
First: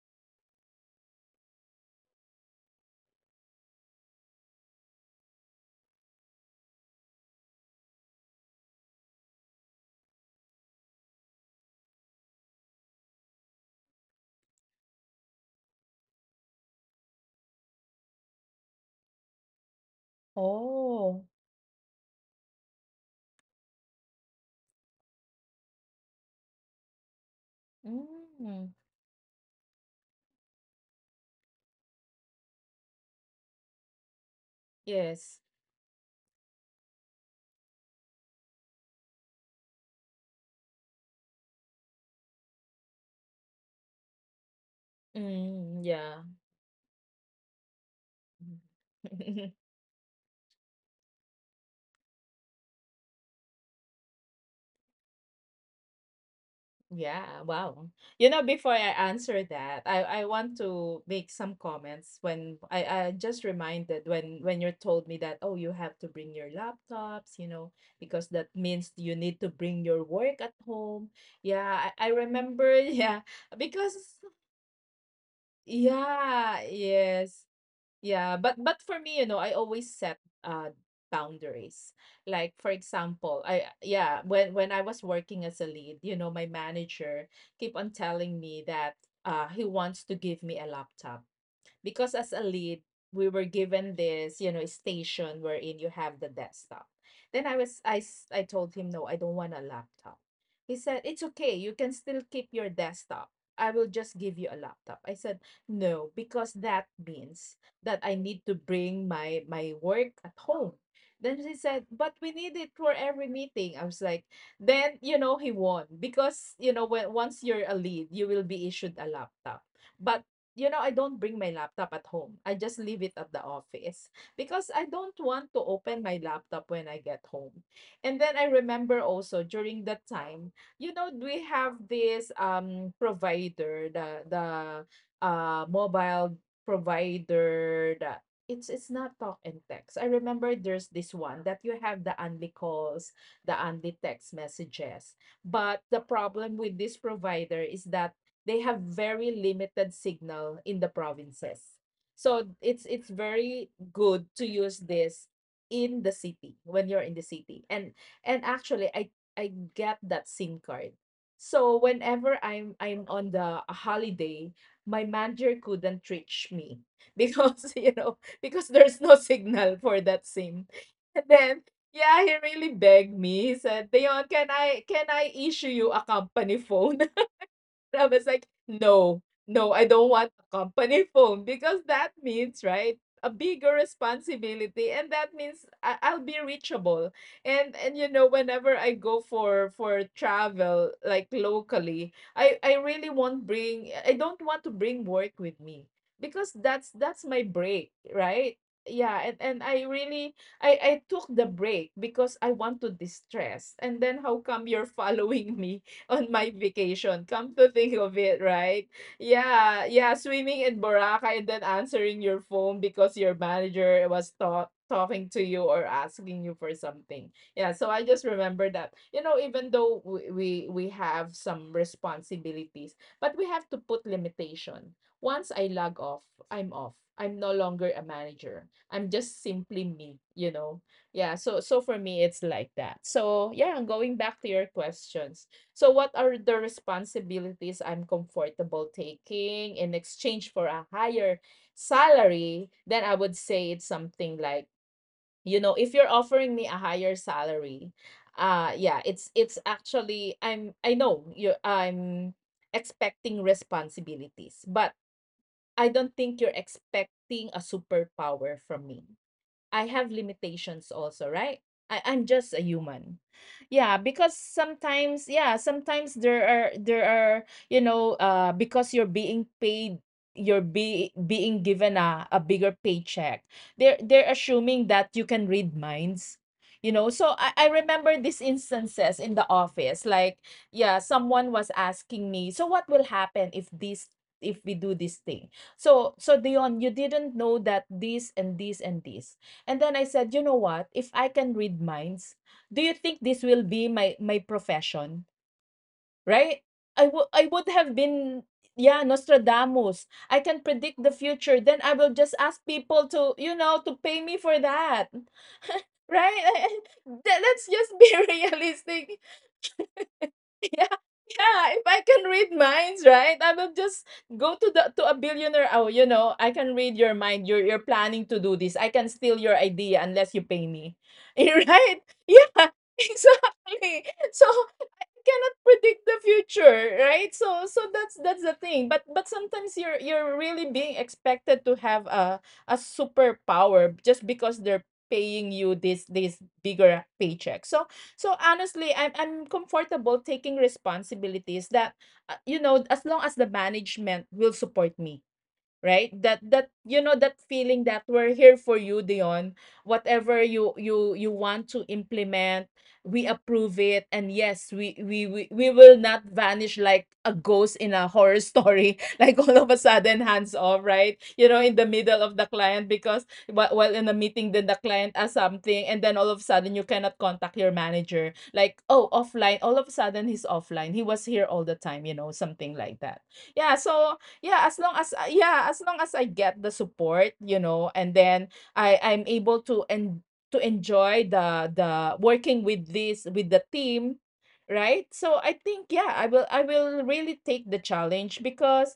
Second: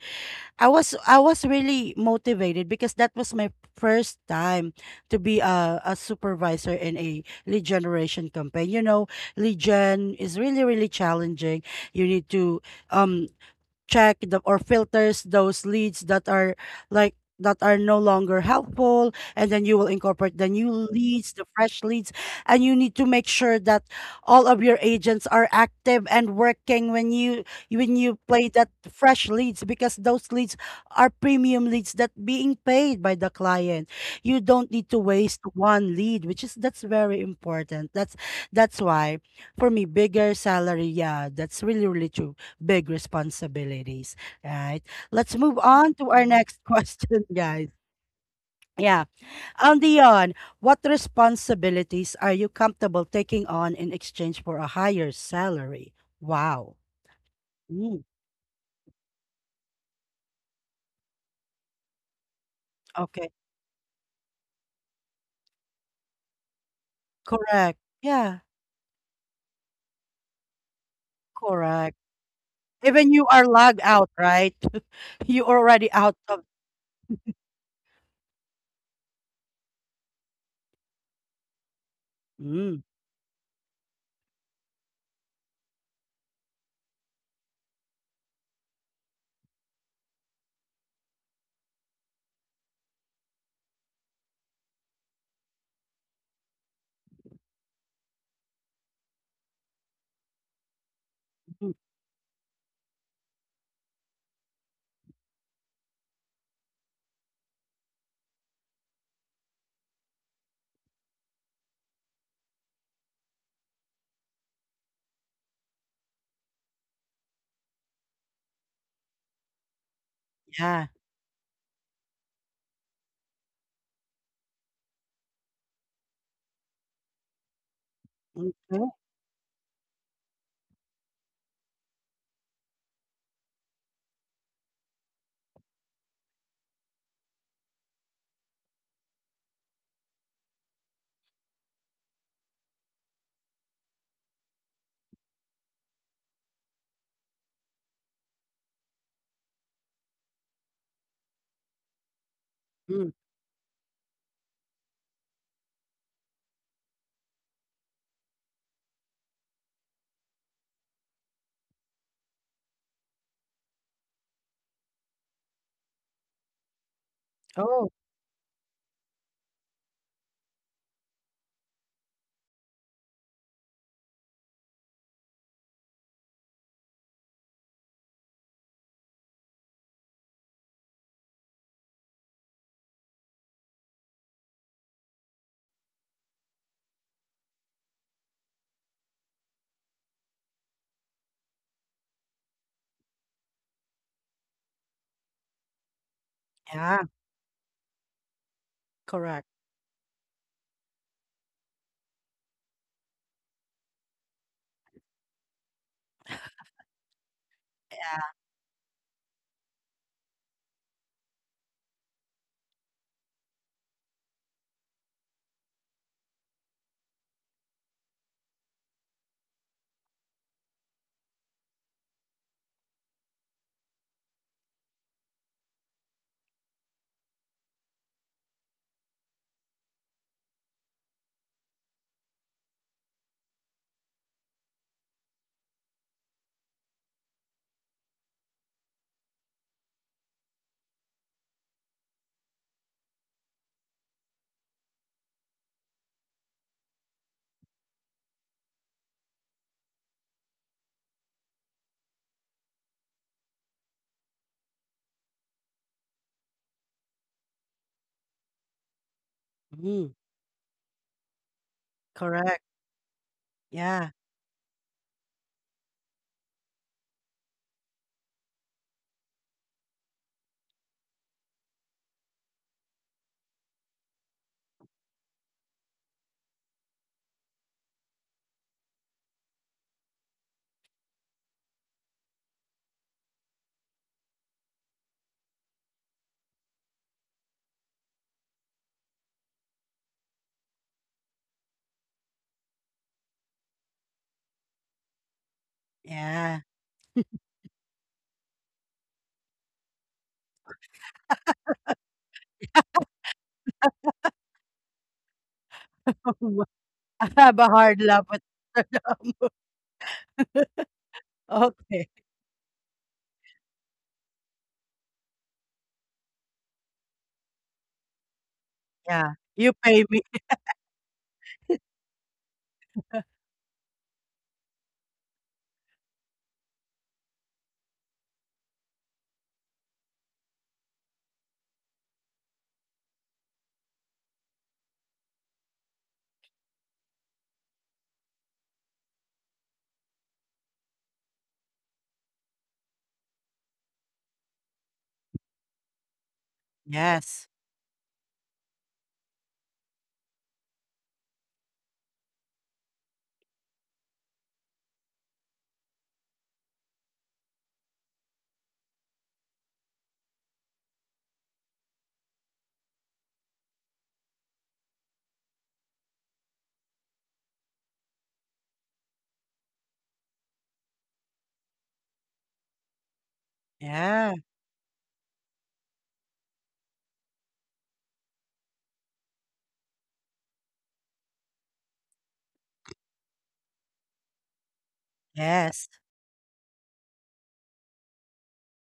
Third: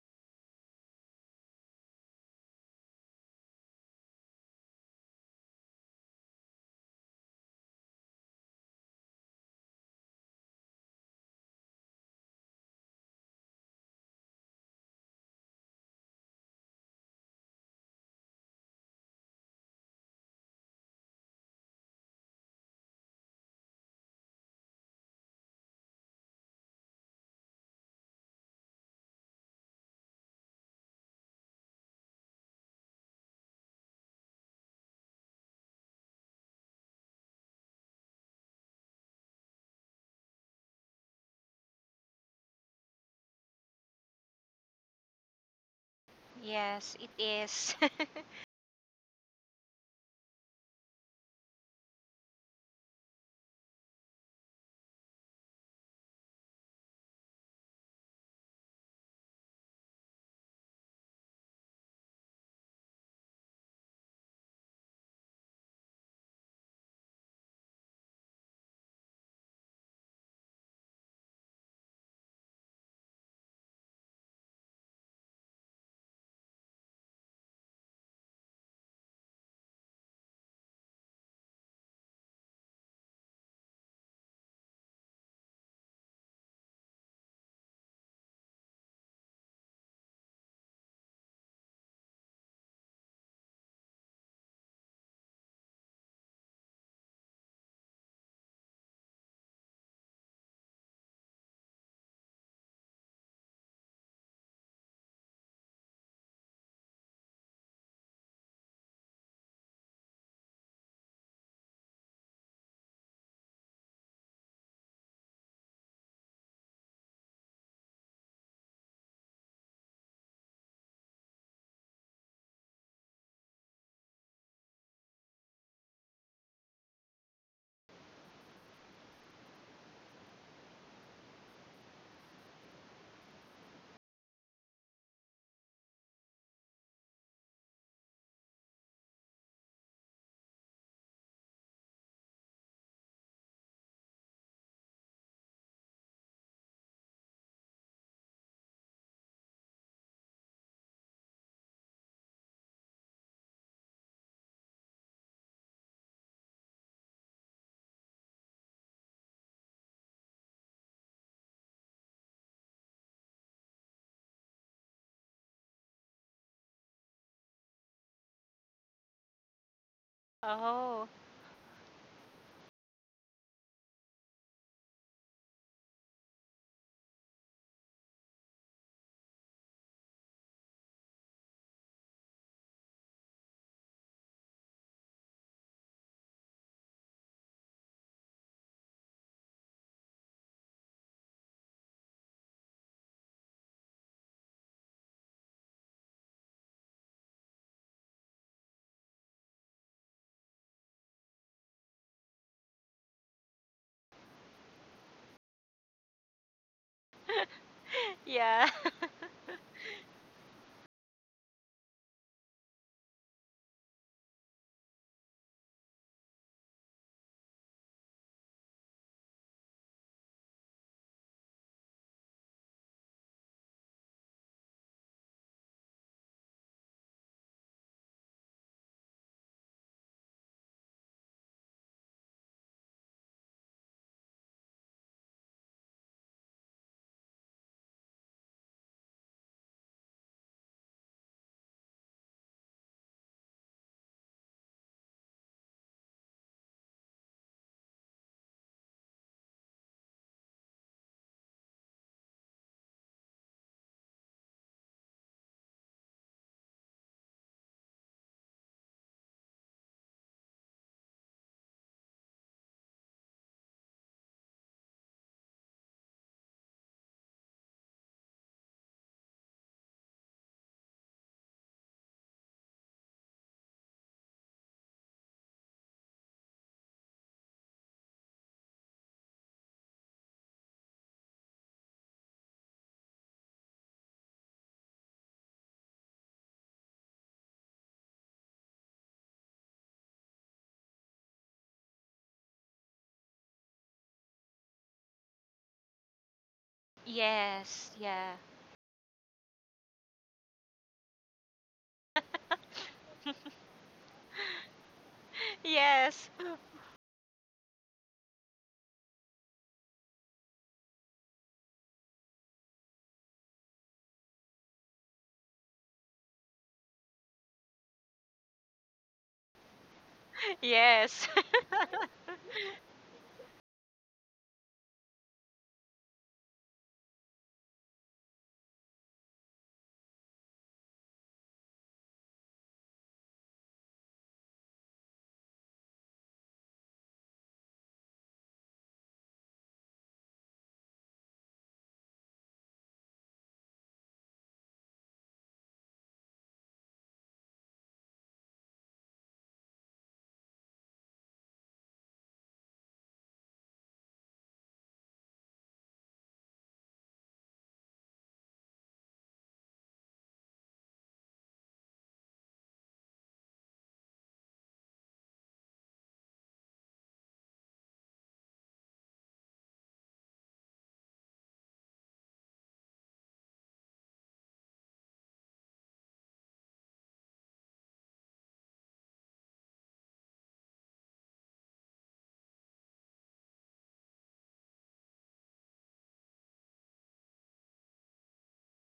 A: I was I was really motivated because that was my first time to be a, a supervisor in a lead generation campaign. You know, lead gen is really really challenging. You need to um check the, or filters those leads that are like that are no longer helpful, and then you will incorporate the new
B: Oh.
A: leads, the fresh leads, and you need to make sure that all of your agents are active and working when you when you play that
B: Mm,
A: fresh leads, because those leads are premium leads that being paid by the client. You don't need to
B: yes.
A: waste one lead, which is that's very important, that's that's why for me bigger salary, yeah, that's really really true, big responsibilities, right? Let's move
B: Mm,
A: on to
B: yeah.
A: our next
C: Yes, it
A: question, guys.
C: is.
A: Yeah. Um, Dion, what responsibilities are you comfortable taking on in exchange for a higher salary? Wow.
B: Yeah, wow.
A: Mm,
B: You know, before I answer that, I I want to make some comments when I I
A: okay.
B: just reminded when when you told me that, oh, you have to bring your laptops, you know,
A: Correct.
B: because
A: Yeah.
B: that means you need to bring your work at home. Yeah,
A: Correct.
B: I, I remember,
A: Even
B: yeah,
A: you are logged
B: because
A: out, right? You already out of.
B: yeah, yes. Yeah, but but for me, you know, I always set uh boundaries. Like for
A: Mm,
B: example, I yeah, when when I was working as a lead, you know, my manager keep on telling me that uh he wants to give me a laptop because as a lead, we were given this, you know, station wherein you have the desktop. Then I was I s- I told him, no, I don't want a laptop. He said, "It's okay. You
A: mm,
B: can still keep your desktop. I will just give you a laptop." I said, "No, because that means that I need to bring my my work at home." Then he said, "But we need it for every meeting." I was like, "Then, you know, he won because, you know, when once you're a lead, you will be issued a laptop." But you know, I
A: yeah.
B: don't bring my laptop at home. I just leave it at the office because I don't want to open my laptop when I get home. And then I
A: Okay.
B: remember also during that time, you know, we have this um provider, the the uh mobile provider that it's it's not talk and text. I remember there's this one that you have the only calls, the only text messages. But the problem with this provider is that they have very limited signal in the provinces. So it's it's
A: Mm.
B: very good to use this in the city when you're in the city. And and actually I I get that SIM card. So whenever I'm I'm on the a holiday, my manager couldn't reach me because you
A: Oh,
B: know, because there's no signal for that SIM.
C: Oh.
B: And then yeah, he really begged me. He said, Dion, can I can I issue you a company phone? I was like, "No, no, I don't want a company phone because that means, right, a bigger responsibility, and that means I- I'll be reachable." And and you know, whenever I go for for travel, like locally, I I really won't bring. I don't want to bring work with me because that's
A: yeah.
B: that's my break, right? Yeah, and,
A: Correct.
B: and I really I, I took the break because I want to distress. And then how come you're following me on my vacation. Come to think of
A: Yeah.
B: it,
C: Yeah.
B: right? Yeah, yeah, swimming in Boracay and then answering your phone because your manager was ta- talking to you or asking you for something. Yeah, so I just remember that. You know, even though we we, we have some responsibilities, but we have to put limitation. Once I log off, I'm off. I'm no longer a manager. I'm just simply me, you know. Yeah, so so for me it's like that. So, yeah, going back to your questions. So what are the responsibilities I'm comfortable taking in exchange for a higher salary? Then I would say it's something like, you know, if you're offering me a higher salary, uh yeah, it's it's actually I'm I know you I'm expecting responsibilities, but I don't think you're expecting a superpower from me. I have
A: Mm,
B: limitations also, right? I, I'm just a
A: correct.
B: human. Yeah,
A: Yeah.
B: because sometimes, yeah, sometimes there are there are, you know, uh because you're being paid, you're be being given a, a bigger paycheck. They're they're assuming that you can read minds. You know, so I, I remember these instances in the office. Like, yeah, someone was asking me, so what will happen if this if we do this thing? So so Dion, you didn't know that this and this and this. And then I said, you know what? If I can read minds, do you think this will be my my profession? Right?
A: Yeah.
B: I would I would have
C: yes,
B: been,
C: yeah.
B: yeah, Nostradamus. I can predict the future. Then I will just ask people to, you know, to pay me for that.
C: Yes.
B: Right?
A: I
B: That-
A: have
B: Let's
A: a
B: just
A: hard
B: be
A: love with
B: realistic. yeah, yeah. If I
A: okay,
B: can read minds, right? I will just go to the to a billionaire. Oh, you know, I can read your mind. You're you're planning to do this. I can
A: yeah.
B: steal your
A: You
B: idea
A: pay me
B: unless you pay me,
C: Yes.
B: right? Yeah, exactly. So cannot predict the future, right? So so that's that's the thing, but but sometimes you're you're really being expected to have a a superpower just because they're paying you this this bigger paycheck. So so honestly, i'm i'm comfortable taking responsibilities that uh, you know, as long as the management will support me, right? That that you know, that
A: yes.
B: feeling that we're here for you, Dion. Whatever you you you want to implement, we approve it. And yes, we we we, we will not vanish like a ghost in a horror story like all of a sudden hands off, right? You know, in the middle of the client, because wh- while in a meeting, then the client asks something and then all of a sudden you cannot contact your manager, like, oh, offline, all of a sudden he's offline. He was here all the time, you know, something like that. Yeah. So
A: Yeah,
B: yeah, as long as I, yeah, as long as I get the support, you know, and then I I'm able to and to enjoy the the working with this, with the team, right? So I think
A: yes.
B: yeah, I will I will really take the challenge. Because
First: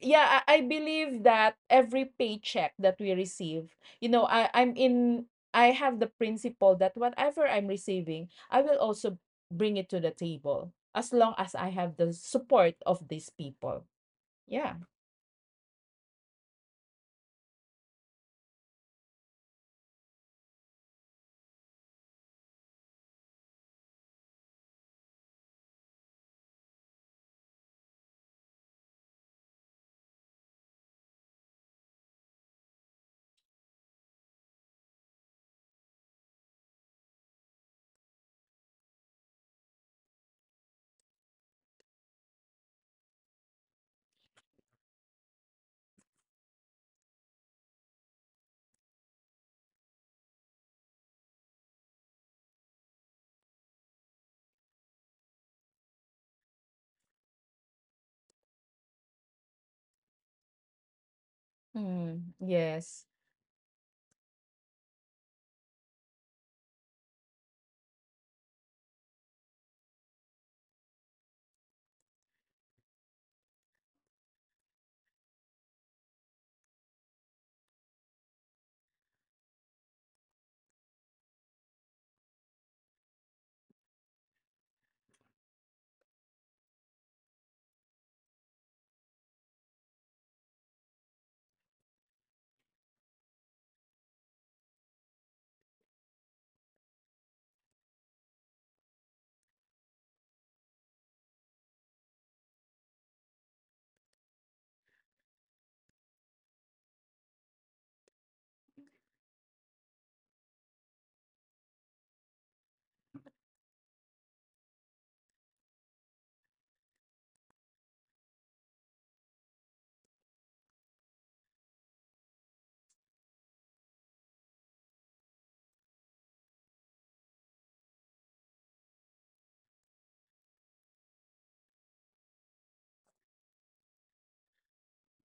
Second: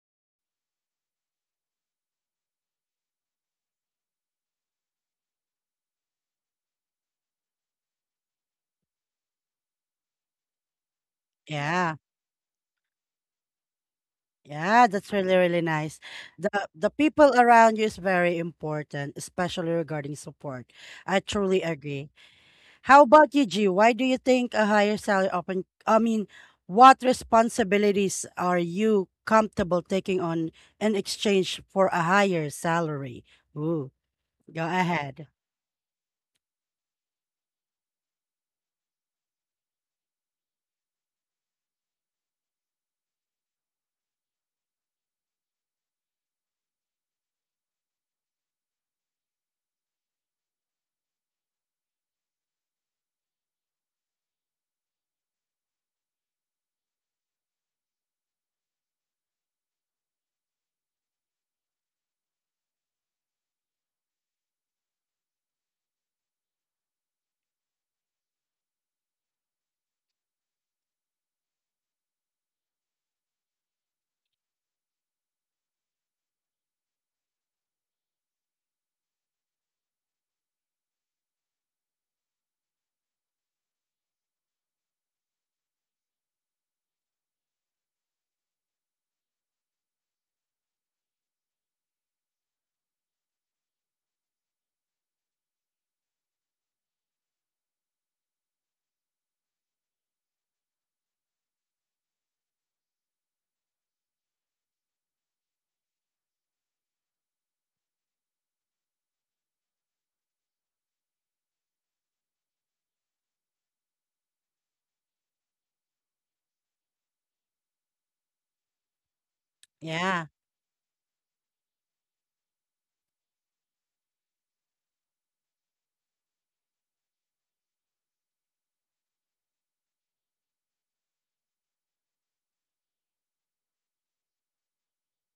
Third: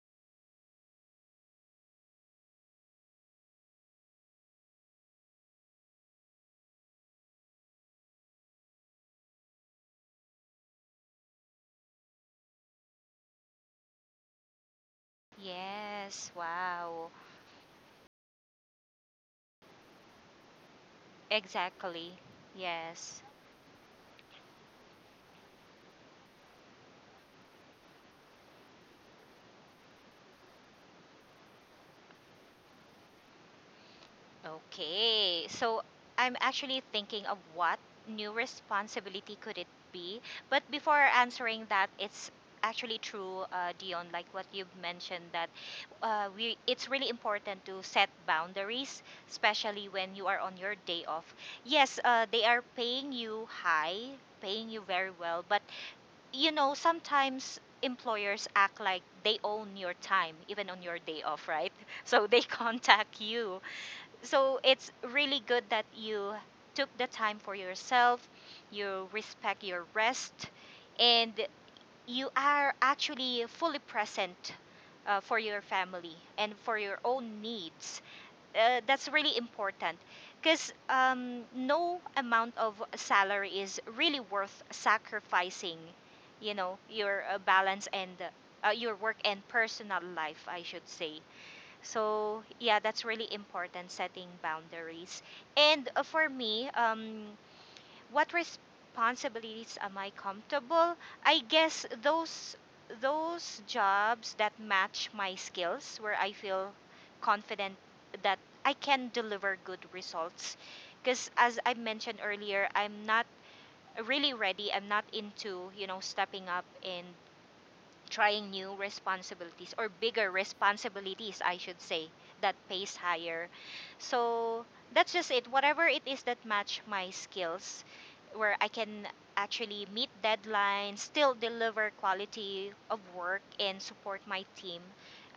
B: yeah, I, I believe that every paycheck that we receive, you know, I I'm in I have the principle that whatever I'm receiving, I will also bring it to the table as long as I
A: Yeah.
B: have the support of these people. Yeah.
A: Yeah, that's really, really nice.
C: Yes,
A: The the
C: wow.
A: people around you is very important, especially regarding support. I truly agree.
C: Exactly.
A: How
C: Yes.
A: about you, G? Why do you think a higher salary Open. I mean, what responsibilities are you comfortable taking on in exchange for a higher salary? Ooh, go ahead.
C: Okay. So I'm actually thinking of what new responsibility could it be? But before answering that, it's actually true, uh, Dion, like what you've mentioned that uh, we it's really important to set boundaries, especially when you are on your day off. Yes, uh, they are paying you high, paying you very well, but you know, sometimes employers act like they own your time even on your day off, right? So
B: Mm,
C: they
B: yes.
C: contact you. So it's really good that you took the time for yourself, you respect your rest, and you are actually fully present uh, for your family and for your own needs. Uh, that's really important, because um, no amount of salary is really worth sacrificing you know your uh, balance and uh, your work and personal life, I should say. So yeah, that's really important, setting boundaries. And uh, for me, um, what responsibilities am I comfortable? I guess those those jobs that match my skills where I feel confident that I can deliver good results, because as I mentioned earlier, I'm not really ready, I'm not into you know stepping up and trying new responsibilities, or
A: Yeah.
C: bigger responsibilities, I should say, that pays higher. So that's just it. Whatever it is that match my skills, where I can actually meet deadlines, still deliver quality of work, and support my team.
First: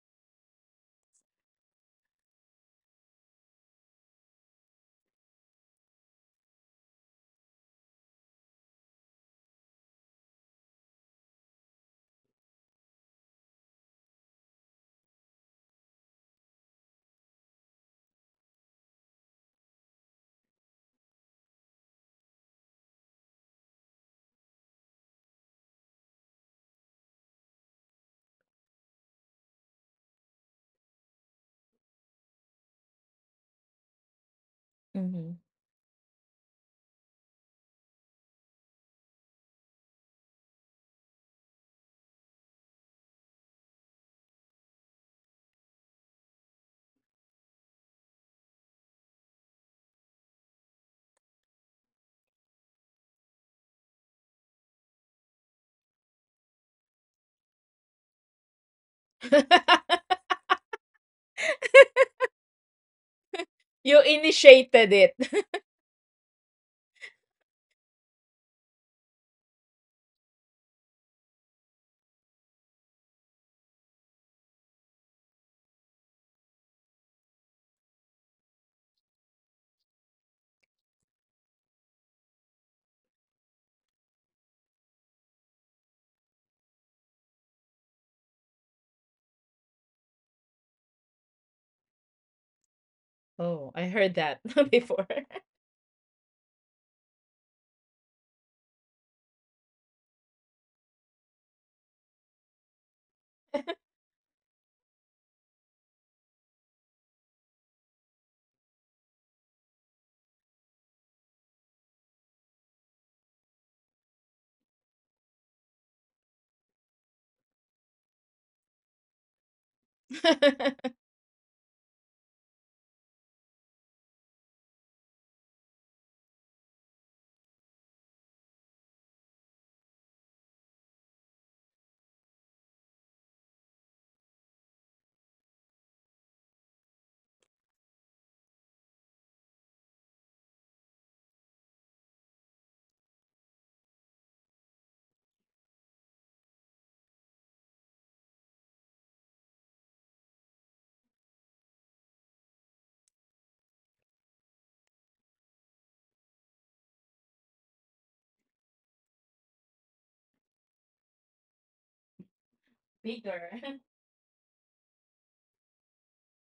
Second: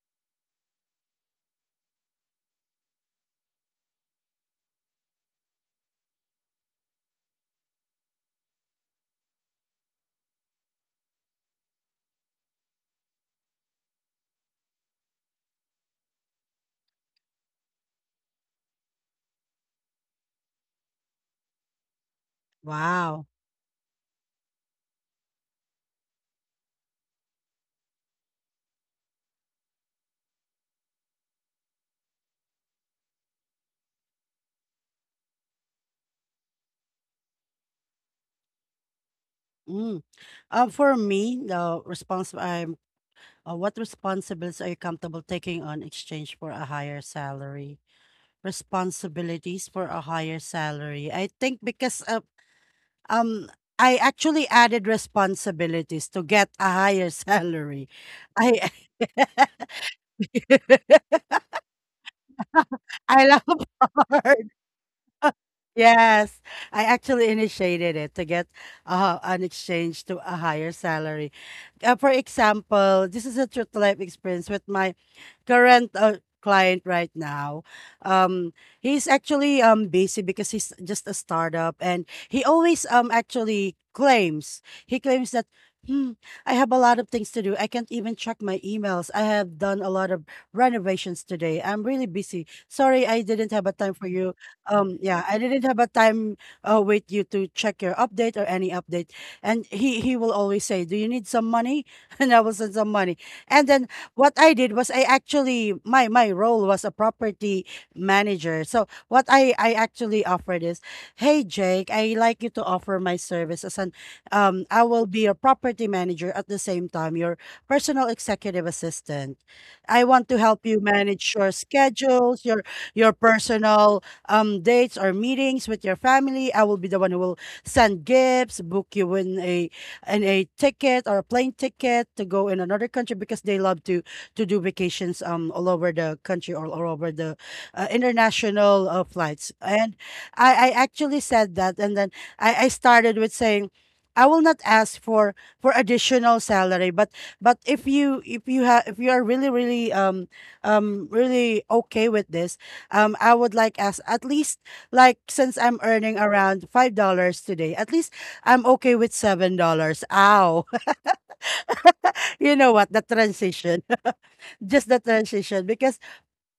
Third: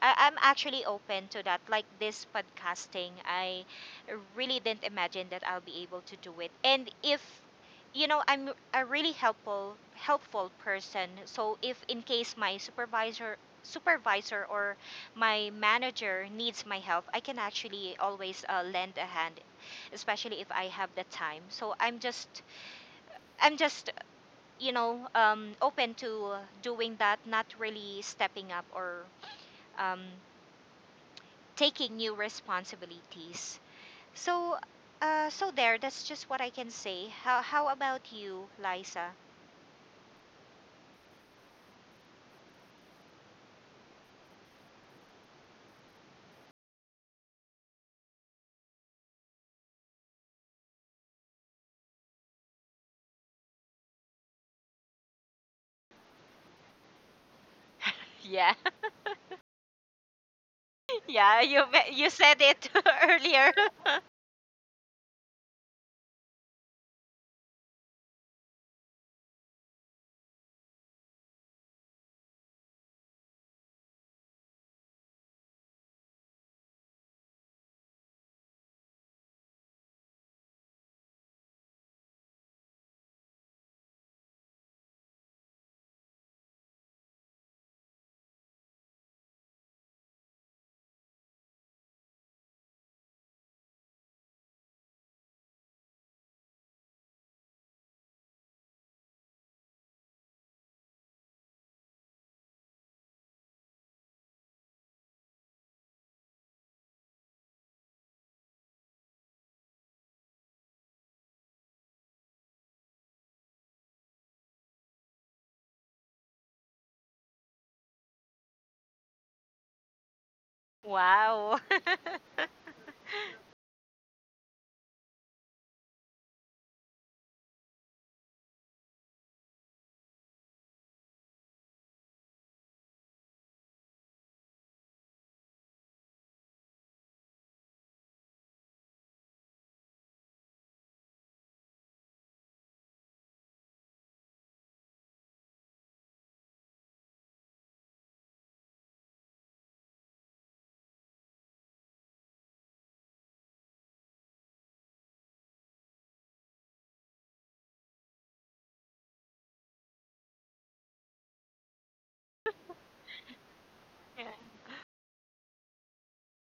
C: I- I'm actually open to that. Like this podcasting, I really didn't imagine that I'll be able to do it. And if you know I'm a really helpful, helpful person, so if in case my supervisor supervisor or my manager needs my help, I can actually always uh, lend a hand, especially if I have the time, so i'm just
A: Wow.
C: i'm just you know um, open to doing that, not really stepping up or um, taking new responsibilities, so uh,
B: Mhm.
C: so there, that's just what I can say. How, how about you, Liza?
A: Mm. Uh, for me, the response I'm uh, what responsibilities are you comfortable taking on exchange for a higher salary? Responsibilities for a higher salary. I think because uh, um I actually added responsibilities to get a higher salary.
C: Yeah.
A: I
C: Yeah, you me- you said it
A: I love
C: earlier.
B: You
A: art.
B: initiated it.
A: Yes, I actually initiated it to get uh, an exchange to a higher salary. Uh, for example, this is a true to life experience with my current uh, client right now. Um, he's actually um busy because he's just a startup, and he always um actually claims he claims that. Hmm, I have a lot of things to do. I can't even check my emails. I have done a lot of renovations today. I'm really busy. Sorry, I didn't have a
B: Oh, I
A: time for
B: heard
A: you.
B: that
A: Um,
B: before.
A: yeah, I didn't have a time uh, with you to check your update or any update. And he he will always say, do you need some money? And I will send some money. And then what I did was, I actually, my my role was a property manager. So what i i actually offered is, hey Jake, I like you to offer my services, and um I will be your property manager at the same time your personal executive assistant. I want to help you manage your
C: Wow.
A: schedules, your your personal um dates or meetings with your family. I will be the one who will send gifts, book you in a in a ticket or a plane ticket to go in another country, because they love to to do vacations um all over the country or all over the uh, international uh, flights. And I I actually said that, and then I I started with saying, I will not ask for for additional salary, but but if you if you have if you are really really um um really okay with this, um I would like ask at least, like since I'm earning around five dollars today, at least I'm okay with seven dollars. Ow. You know what? The
B: Bigger.
A: transition.
C: Yeah.
A: Just the transition. Because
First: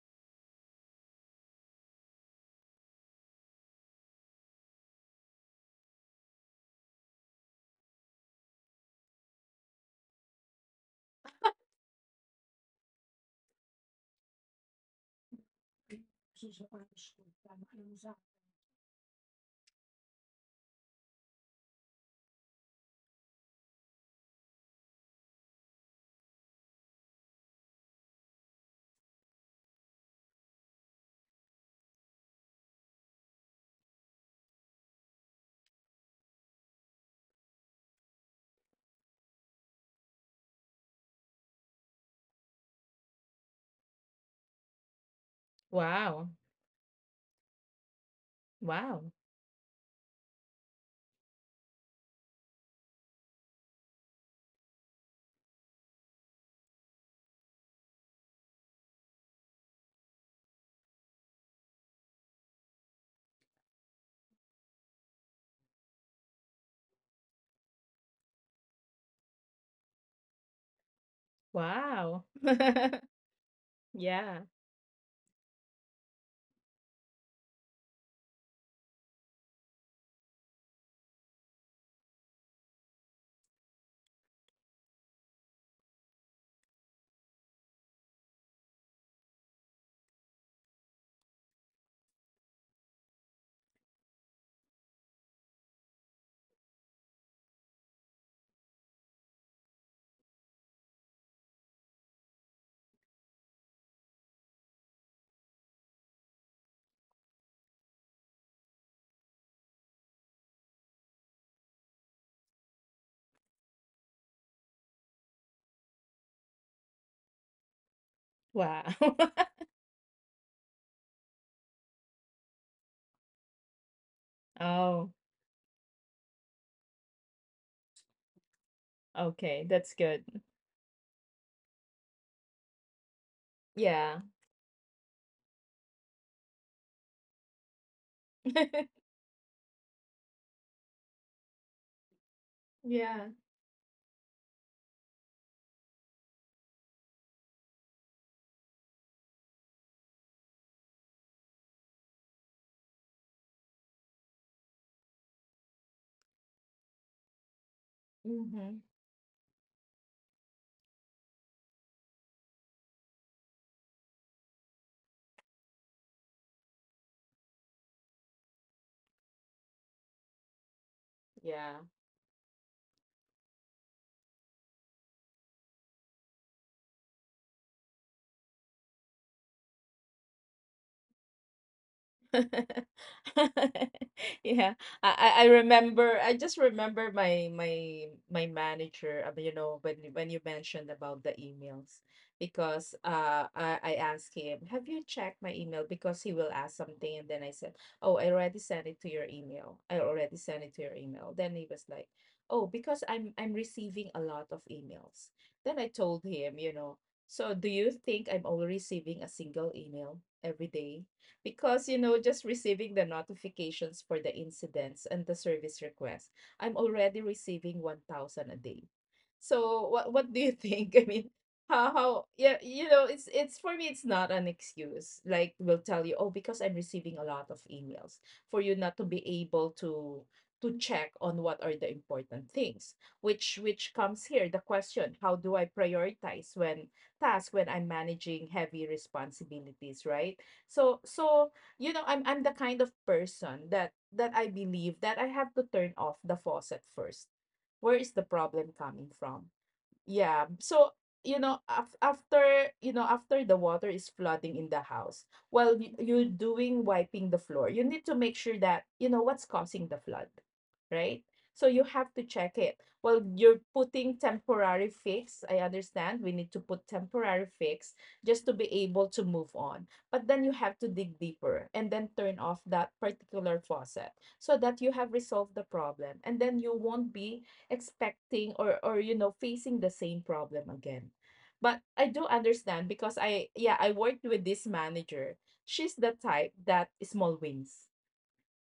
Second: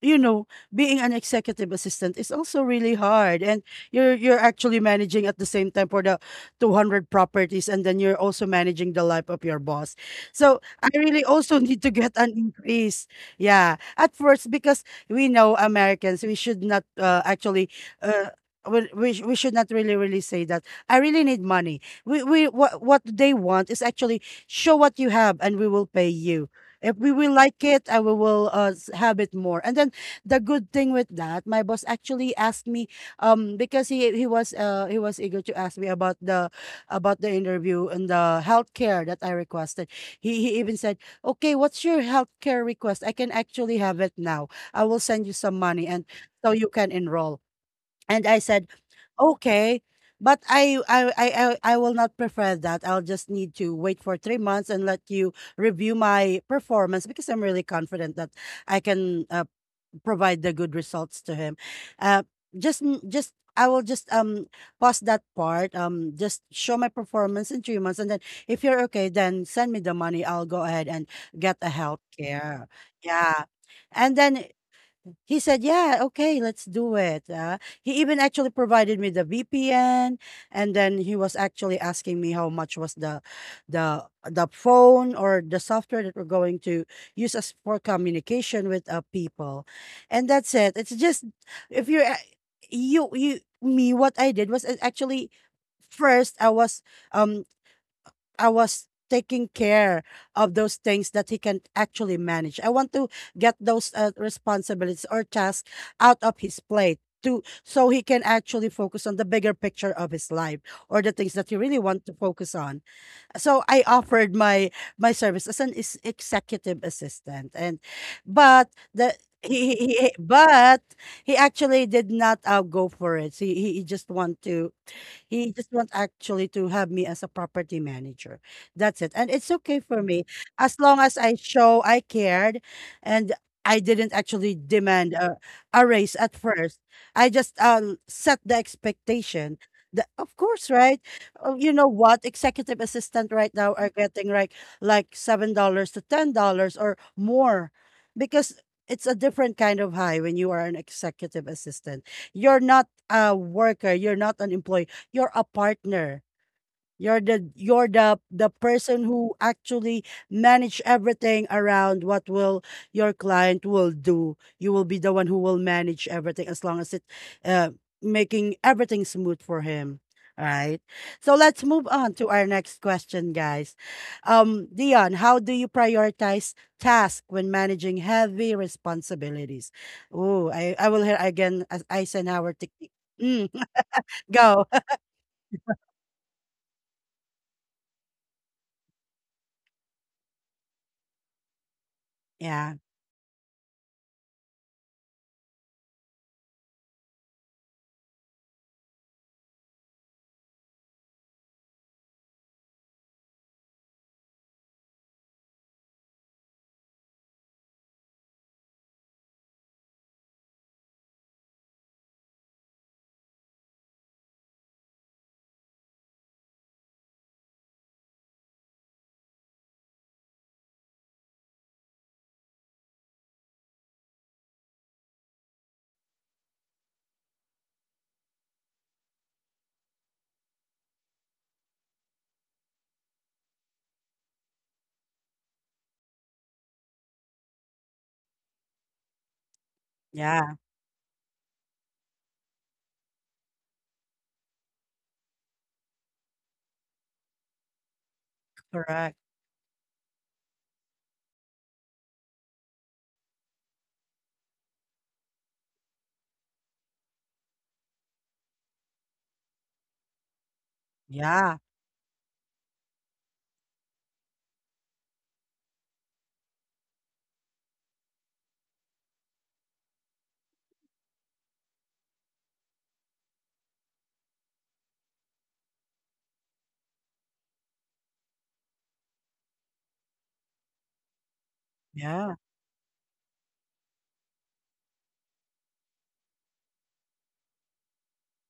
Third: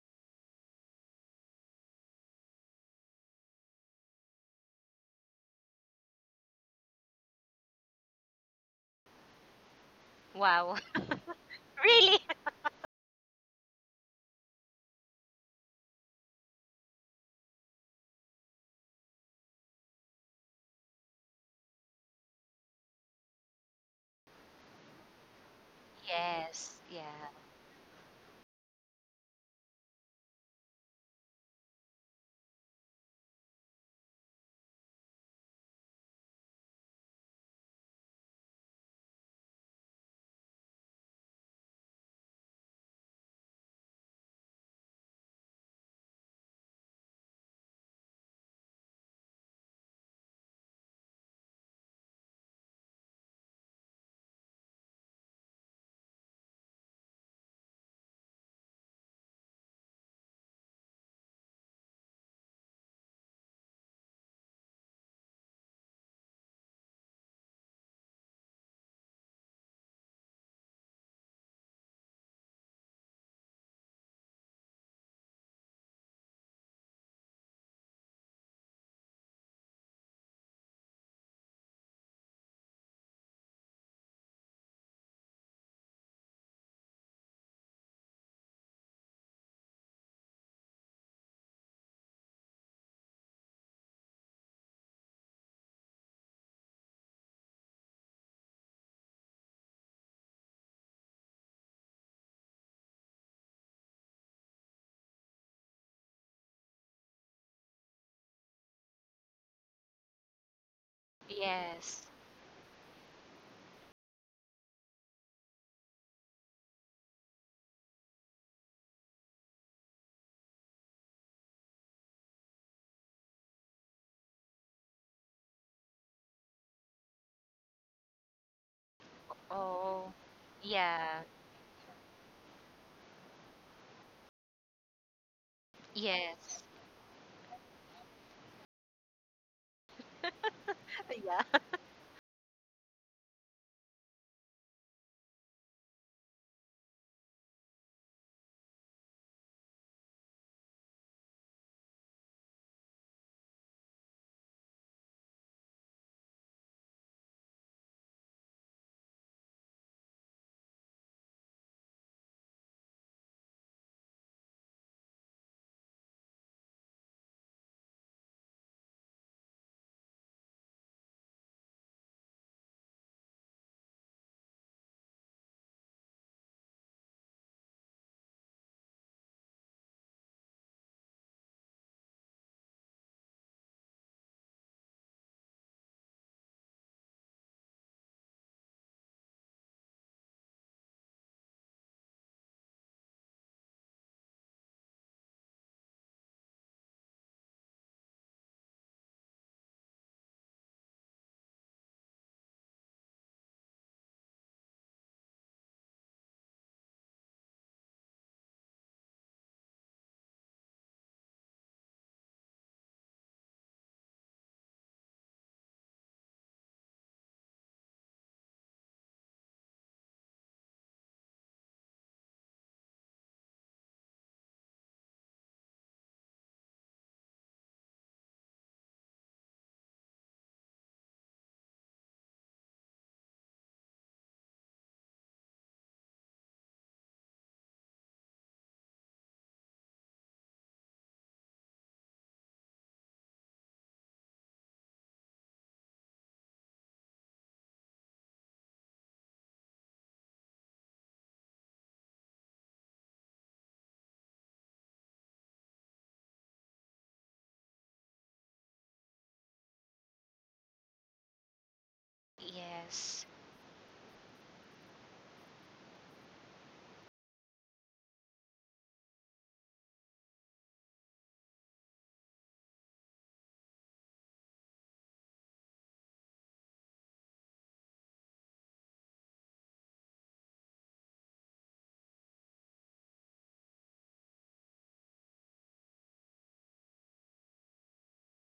A: you know being an executive assistant is also really hard, and you're you're actually managing at the same time for the two hundred properties, and then you're also managing the life of your boss. So
C: Wow.
A: I really also need to get
C: Really?
A: an increase. Yeah, at first, because we know Americans, we should not uh, actually uh, we, we sh- we should not really really say that I really need money. We we what what they want is, actually show what you have and we will pay you.
C: Yes,
A: If we
C: yeah,
A: will like it, I will will, uh, s- have it more. And then the good thing with that, my boss actually asked me, um, because he he was uh he was eager to ask me about the about the interview and the healthcare that I requested. He he even said, "Okay, what's your healthcare request? I can actually have it now. I will send you some money, and
B: Wow.
A: so you can enroll." And I said,
B: Wow.
A: "Okay." But I, I I I I will not prefer that. I'll just need to wait for three months and let you review my performance, because I'm really confident that I can uh, provide the good results to him. Uh, just n- just I will just um pause that part. Um, just show my performance in three months, and then if you're okay, then send me the money. I'll go ahead and get a health
B: Wow.
A: care. Yeah, and
B: Yeah.
A: then he said, "Yeah, okay, let's do it." Uh, he even actually provided me the V P N, and then he was actually asking me how much was the, the the phone or the software that we're going to use as for communication with uh, people, and that's it. It's just if you're a- you you me, what I did was uh, actually, first I was um I was taking care of those things that he can actually manage. I want to get those uh, responsibilities or tasks out of his plate to, so he can actually focus on the bigger picture of his life or the things that he really want
C: yes.
A: to focus on. So I offered my my service as an is- executive assistant, and but
B: Wow.
A: the he, he, he- but he actually did not uh, go for it. He, he he just want to,
B: Oh,
A: he just wants actually to have me as a property manager. That's it. And it's
B: okay.
A: okay
B: That's
A: for
C: Oh,
B: good.
A: me, as long as
C: yeah,
A: I show I cared, and I
B: Yeah.
A: didn't actually demand a, a raise at
C: yes,
A: first. I just uh, set the expectation. The, of course, right?
C: Yeah.
A: Uh, You know what? Executive
B: Yeah.
A: assistant right now are getting like like seven dollars to ten dollars or more, because it's a different kind of high when you are an executive assistant. You're not a worker. You're not an employee, you're a partner. You're the you're the the
B: Hmm.
A: person who actually manage everything around what will your client will do. You will be the one who will manage everything, as long as it uh, making everything smooth for him. All right. So let's
B: Yeah.
A: move on to our next question, guys. Um, Dion, how do you prioritize task when managing heavy responsibilities? Oh, I, I will hear again as Eisenhower technique. Mm,
B: Yeah.
A: go.
B: I, I I remember. I just remember my my my manager, uh, you know, when you- when you mentioned about the emails,
A: Yeah.
B: because uh I, I asked him, "Have you checked my email?" Because he will ask something and then I said, "Oh, I already sent it to your email. I already sent it to your email." Then he was like, "Oh, because I'm I'm receiving a lot of emails." Then I told him, you know, "So do you think I'm only receiving a single email every day?" Because you know, just receiving the notifications for the incidents and the service requests, I'm already receiving one thousand a day. So what what do you think? I mean, how how yeah, you know, it's it's for me it's not an excuse, like we will tell you, oh, because I'm receiving a lot of emails, for you not to be able to to check on what are the important things. Which which comes here the question: how do I prioritize when task when I'm managing heavy responsibilities, right?
A: Yeah.
B: So so you know, I'm I'm the kind of person that that I believe that I have to turn off the faucet first. Where is the problem coming
A: Correct.
B: from? Yeah. So, you know, af- after, you know, after the water is flooding in the house, while y- you're doing wiping the floor, you need to make sure that you know what's causing the flood, right? So
A: Yeah,
B: you have to check it. Well,
C: Yes,
B: you're putting temporary fix. I understand we need to put temporary fix just to be able to move on. But then you have to dig deeper and then turn off that particular faucet so that you have resolved the problem and then you won't be expecting or or you know, facing the same problem again. But I do
A: yeah.
B: understand because I, yeah, I worked with this manager. She's the type that small wins.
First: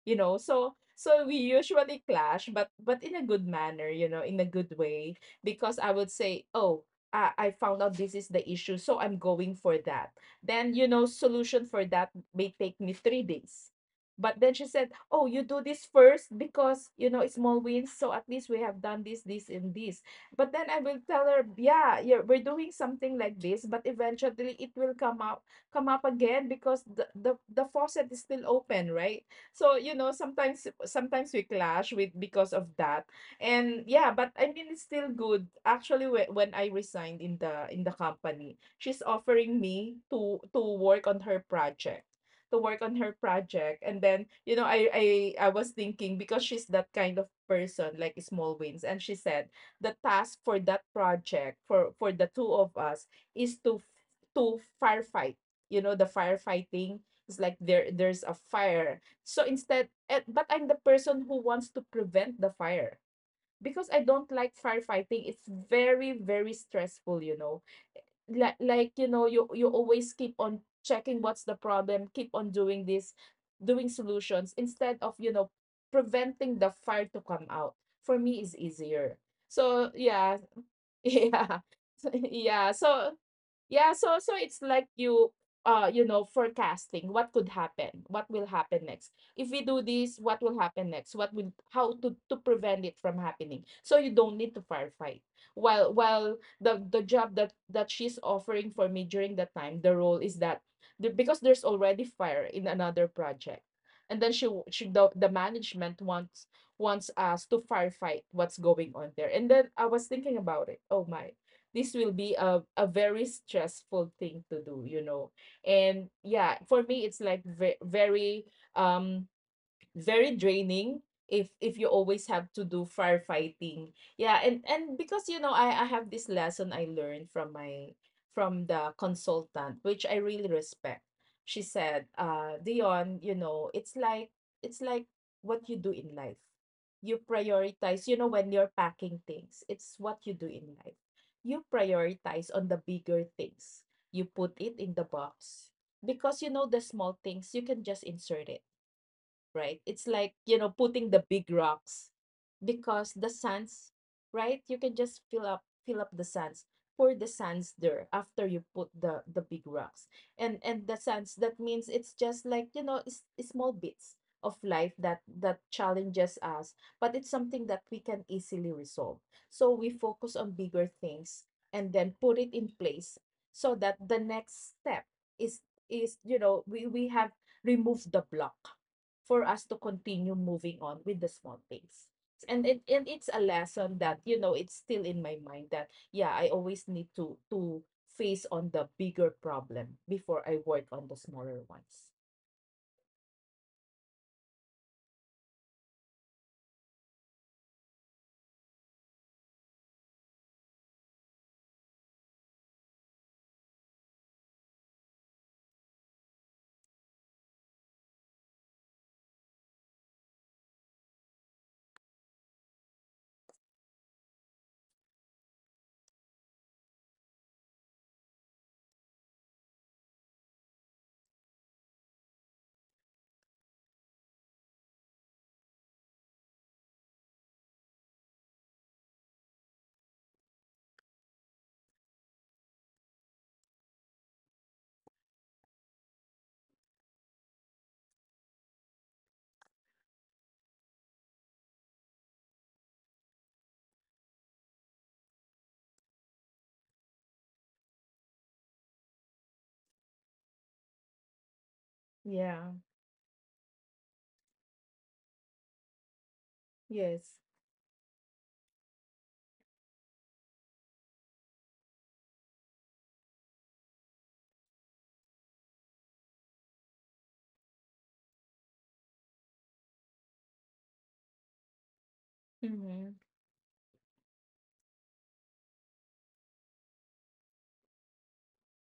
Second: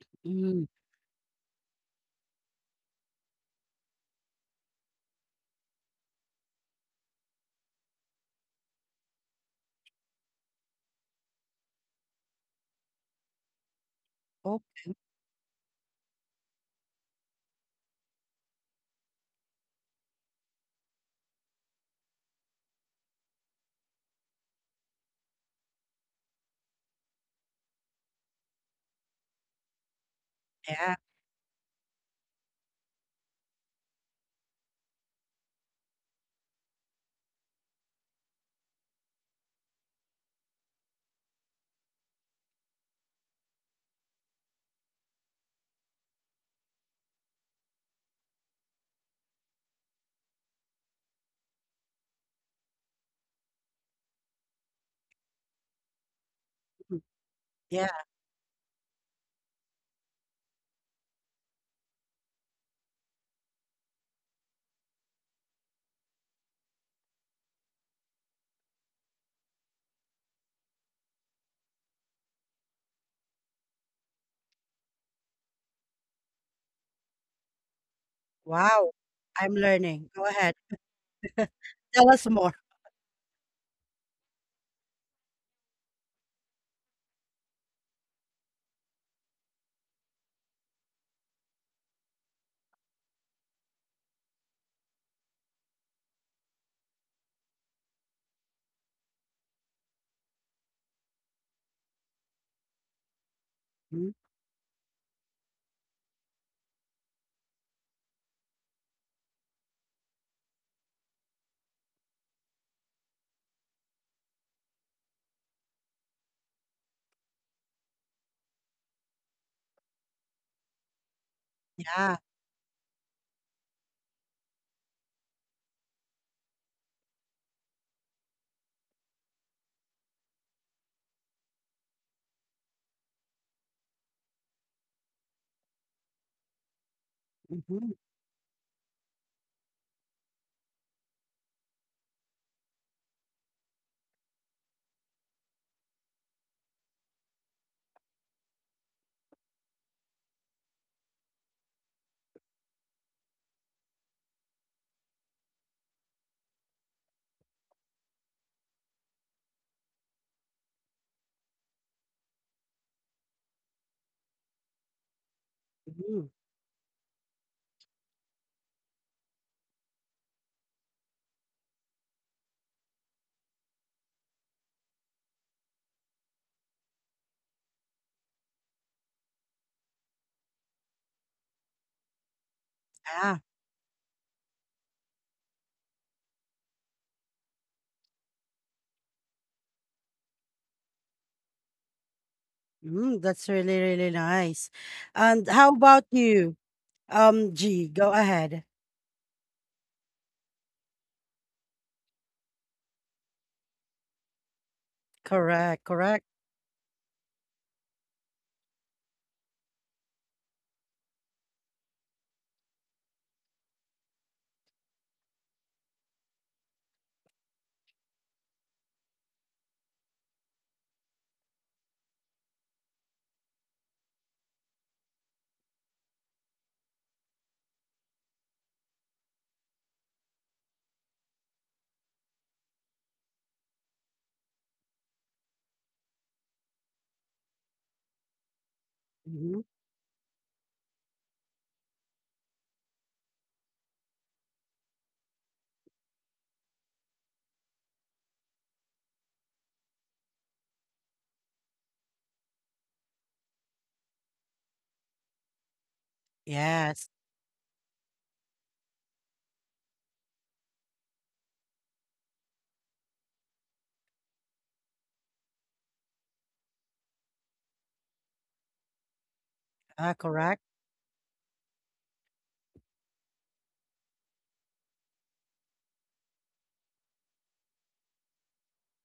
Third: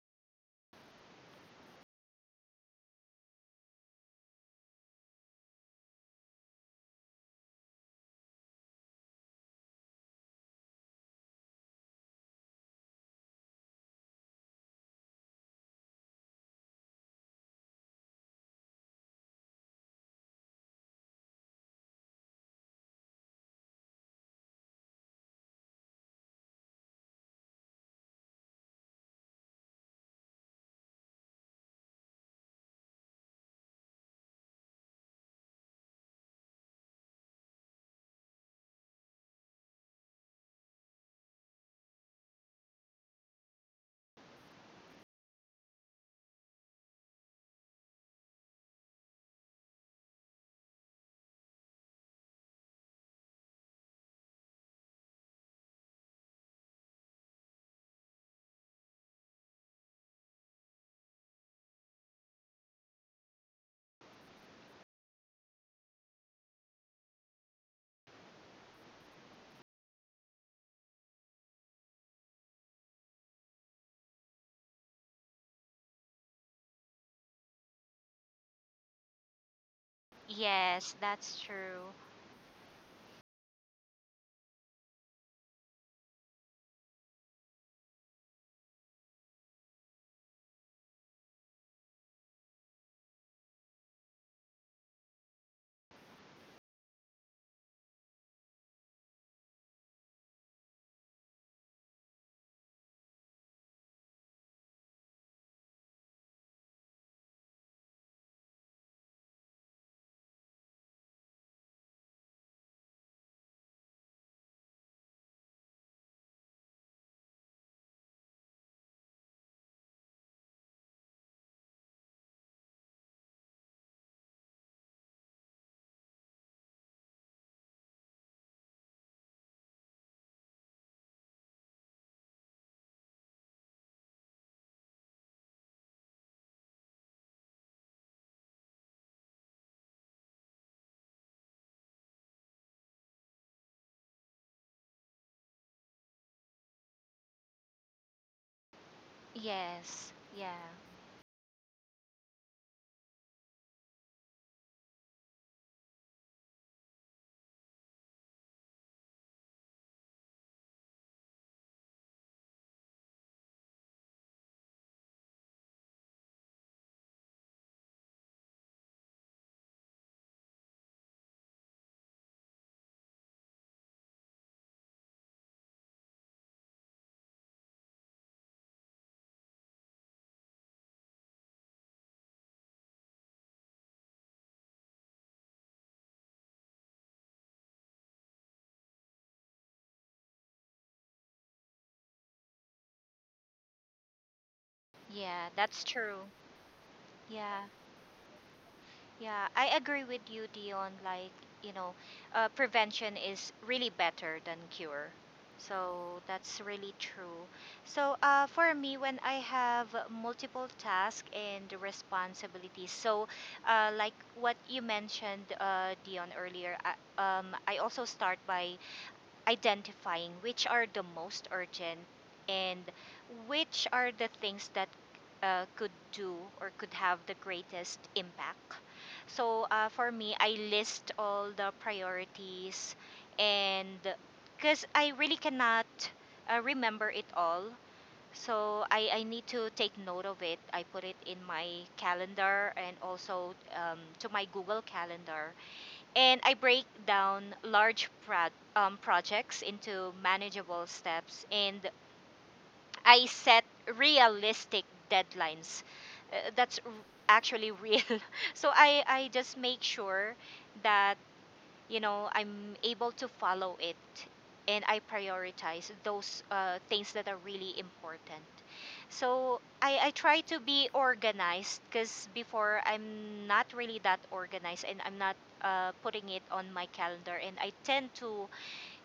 B: You know,
A: Mm.
B: so so we usually clash, but but in a good manner, you know, in a good way. Because I would say, oh, I, I found out this is the issue, so I'm going for that, then you know, solution for that may take me three days. But then
A: Oh,
B: she said, oh, you do this first because you know it's small wins, so at least we have done this, this, and this. But then I will tell her, yeah, yeah, we're doing something like this, but eventually it will come up, come up again, because the the, the faucet is still open, right? So, you know, sometimes,
A: yeah.
B: sometimes we clash with because of that. And yeah, but I mean it's still good. Actually, whe- when I resigned in the in the company, she's offering me to to work on her project, to work on her project, and then you know, I I I was thinking, because she's that kind of person like small wins, and she said the task for that project for for the two of us is to to firefight. You know, the
A: Mm.
B: firefighting, it's like there
A: Yeah.
B: there's a fire. So instead, eh, but I'm the person who wants to prevent the fire because I don't like firefighting. It's very, very stressful, you know. Like, like you know, you you always keep on checking what's the problem, keep on doing this, doing solutions instead of, you know, preventing the fire to come out. For me, is
A: Wow.
B: easier.
A: I'm
B: So
A: learning. Go
B: yeah.
A: ahead.
C: yes, that's
B: Yeah.
C: true.
A: Tell us more.
B: Yeah. So yeah, so so it's like you uh you know, forecasting what could happen, what will happen next. If we do this, what will happen next? What will, how to to prevent it from happening. So you don't need to firefight. While while the the job that that she's offering for me during that time, the role is that the, because there's already fire in another project.
A: Mm.
B: And then she w- she the the management wants, wants us to firefight what's going on there. And then I was thinking about it. Oh my, this will be a, a very stressful thing to do, you know. And yeah, for me it's like ve- very um very draining if if you
A: Yeah.
B: always have to do firefighting. Yeah. And and because you know, i i have this lesson I learned from my, from the consultant which I really respect. She said, uh Dion, you know, it's like, it's like what you do in life, you
A: Mhm,
B: prioritize. You know, when you're packing things, it's what you do in life. You prioritize on the bigger things. You put it in the box because you know the small things you can just insert it, right? It's
C: Yes,
B: like,
C: yeah,
B: you know, putting the big rocks, because the sands, right? You can just fill up fill up the sands, pour the sands there after you put the the big rocks. And and the sands, that means it's just like, you know, it's, it's small bits of life that that
A: mhm.
B: challenges us, but it's something that we can easily resolve. So we focus on bigger things and then put it in place so that the next step is, is you know, we we have removed the block for us to continue moving on with the small things. And it, and it's
A: Yeah.
B: a lesson that you know, it's still in my mind that yeah, I always need to to face on the bigger problem before I work on the smaller ones.
A: Mm, that's really, really nice.
C: yeah,
A: And how
C: that's
A: about
C: true.
A: you? Um,
C: Yeah,
A: G, go ahead.
C: yeah, I agree with you, Dion. Like, you know, uh, prevention is really better than cure.
A: Correct,
C: So
A: correct.
C: that's really true. So uh, for me, when I have multiple tasks and responsibilities, so uh, like what you mentioned, uh, Dion, earlier, I, um, I also start by identifying which are the most urgent and which are the things that uh, could do or could have the greatest impact. So uh, for me, I list all the priorities, and because I really cannot uh, remember it all. So I, I need
A: Mhm.
C: to take note of it. I put it in my calendar and also, um, to my Google Calendar, and I break down large pro- um, projects into manageable steps and
B: Yeah.
C: I set realistic deadlines. Uh, that's r-
A: Yes.
B: Yes.
C: actually real. So I, I just make sure that you know I'm able to follow it, and I prioritize those uh, things that are really important. So i, I
A: Ah,
C: try to
A: correct.
C: be organized, because before
B: Mm-hmm.
C: I'm not really that organized, and I'm not uh, putting it on my calendar, and I tend to,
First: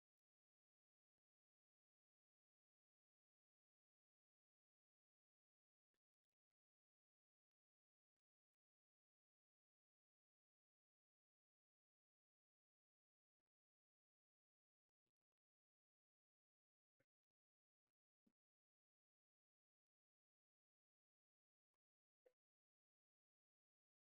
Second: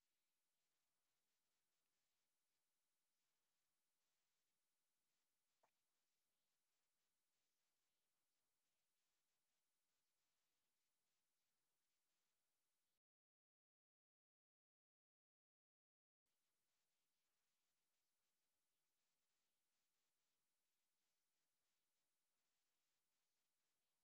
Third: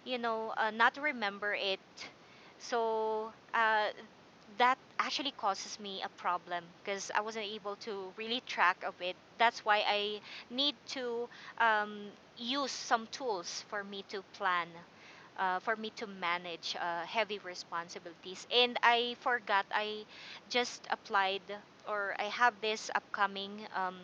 C: you know uh, not remember it. So uh, that actually causes me a problem because I wasn't able to really track of it. That's why I need to um, use some tools for me to plan, uh, for me to manage uh, heavy responsibilities. And I forgot I just applied or I have this upcoming um,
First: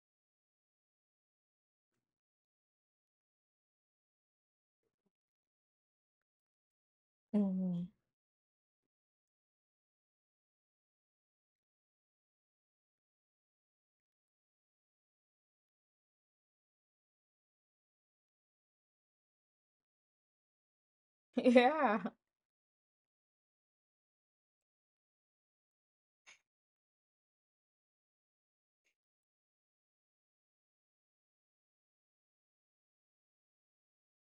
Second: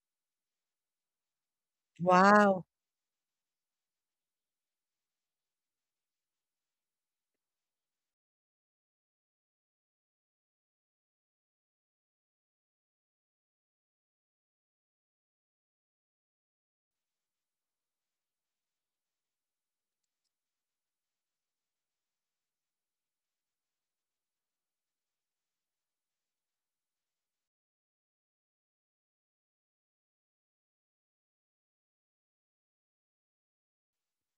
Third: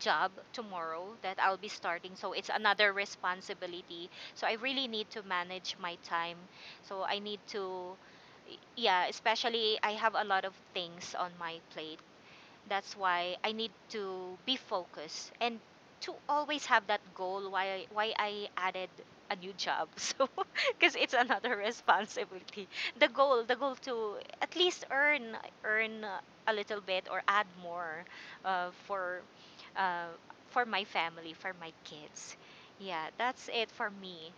C: job tomorrow that I'll be starting. So it's
A: Wow.
C: another responsibility. So I really need to manage my time. So I need
B: Mm-hmm.
C: to, yeah, especially I have a lot of things on my plate. That's why I need to be focused and to always have that goal, why why I added a new job. So because it's another
B: Yeah.
C: responsibility. The goal, the goal to at least earn earn a little bit or add more, uh, for uh, for my family, for my kids. Yeah, that's it for me.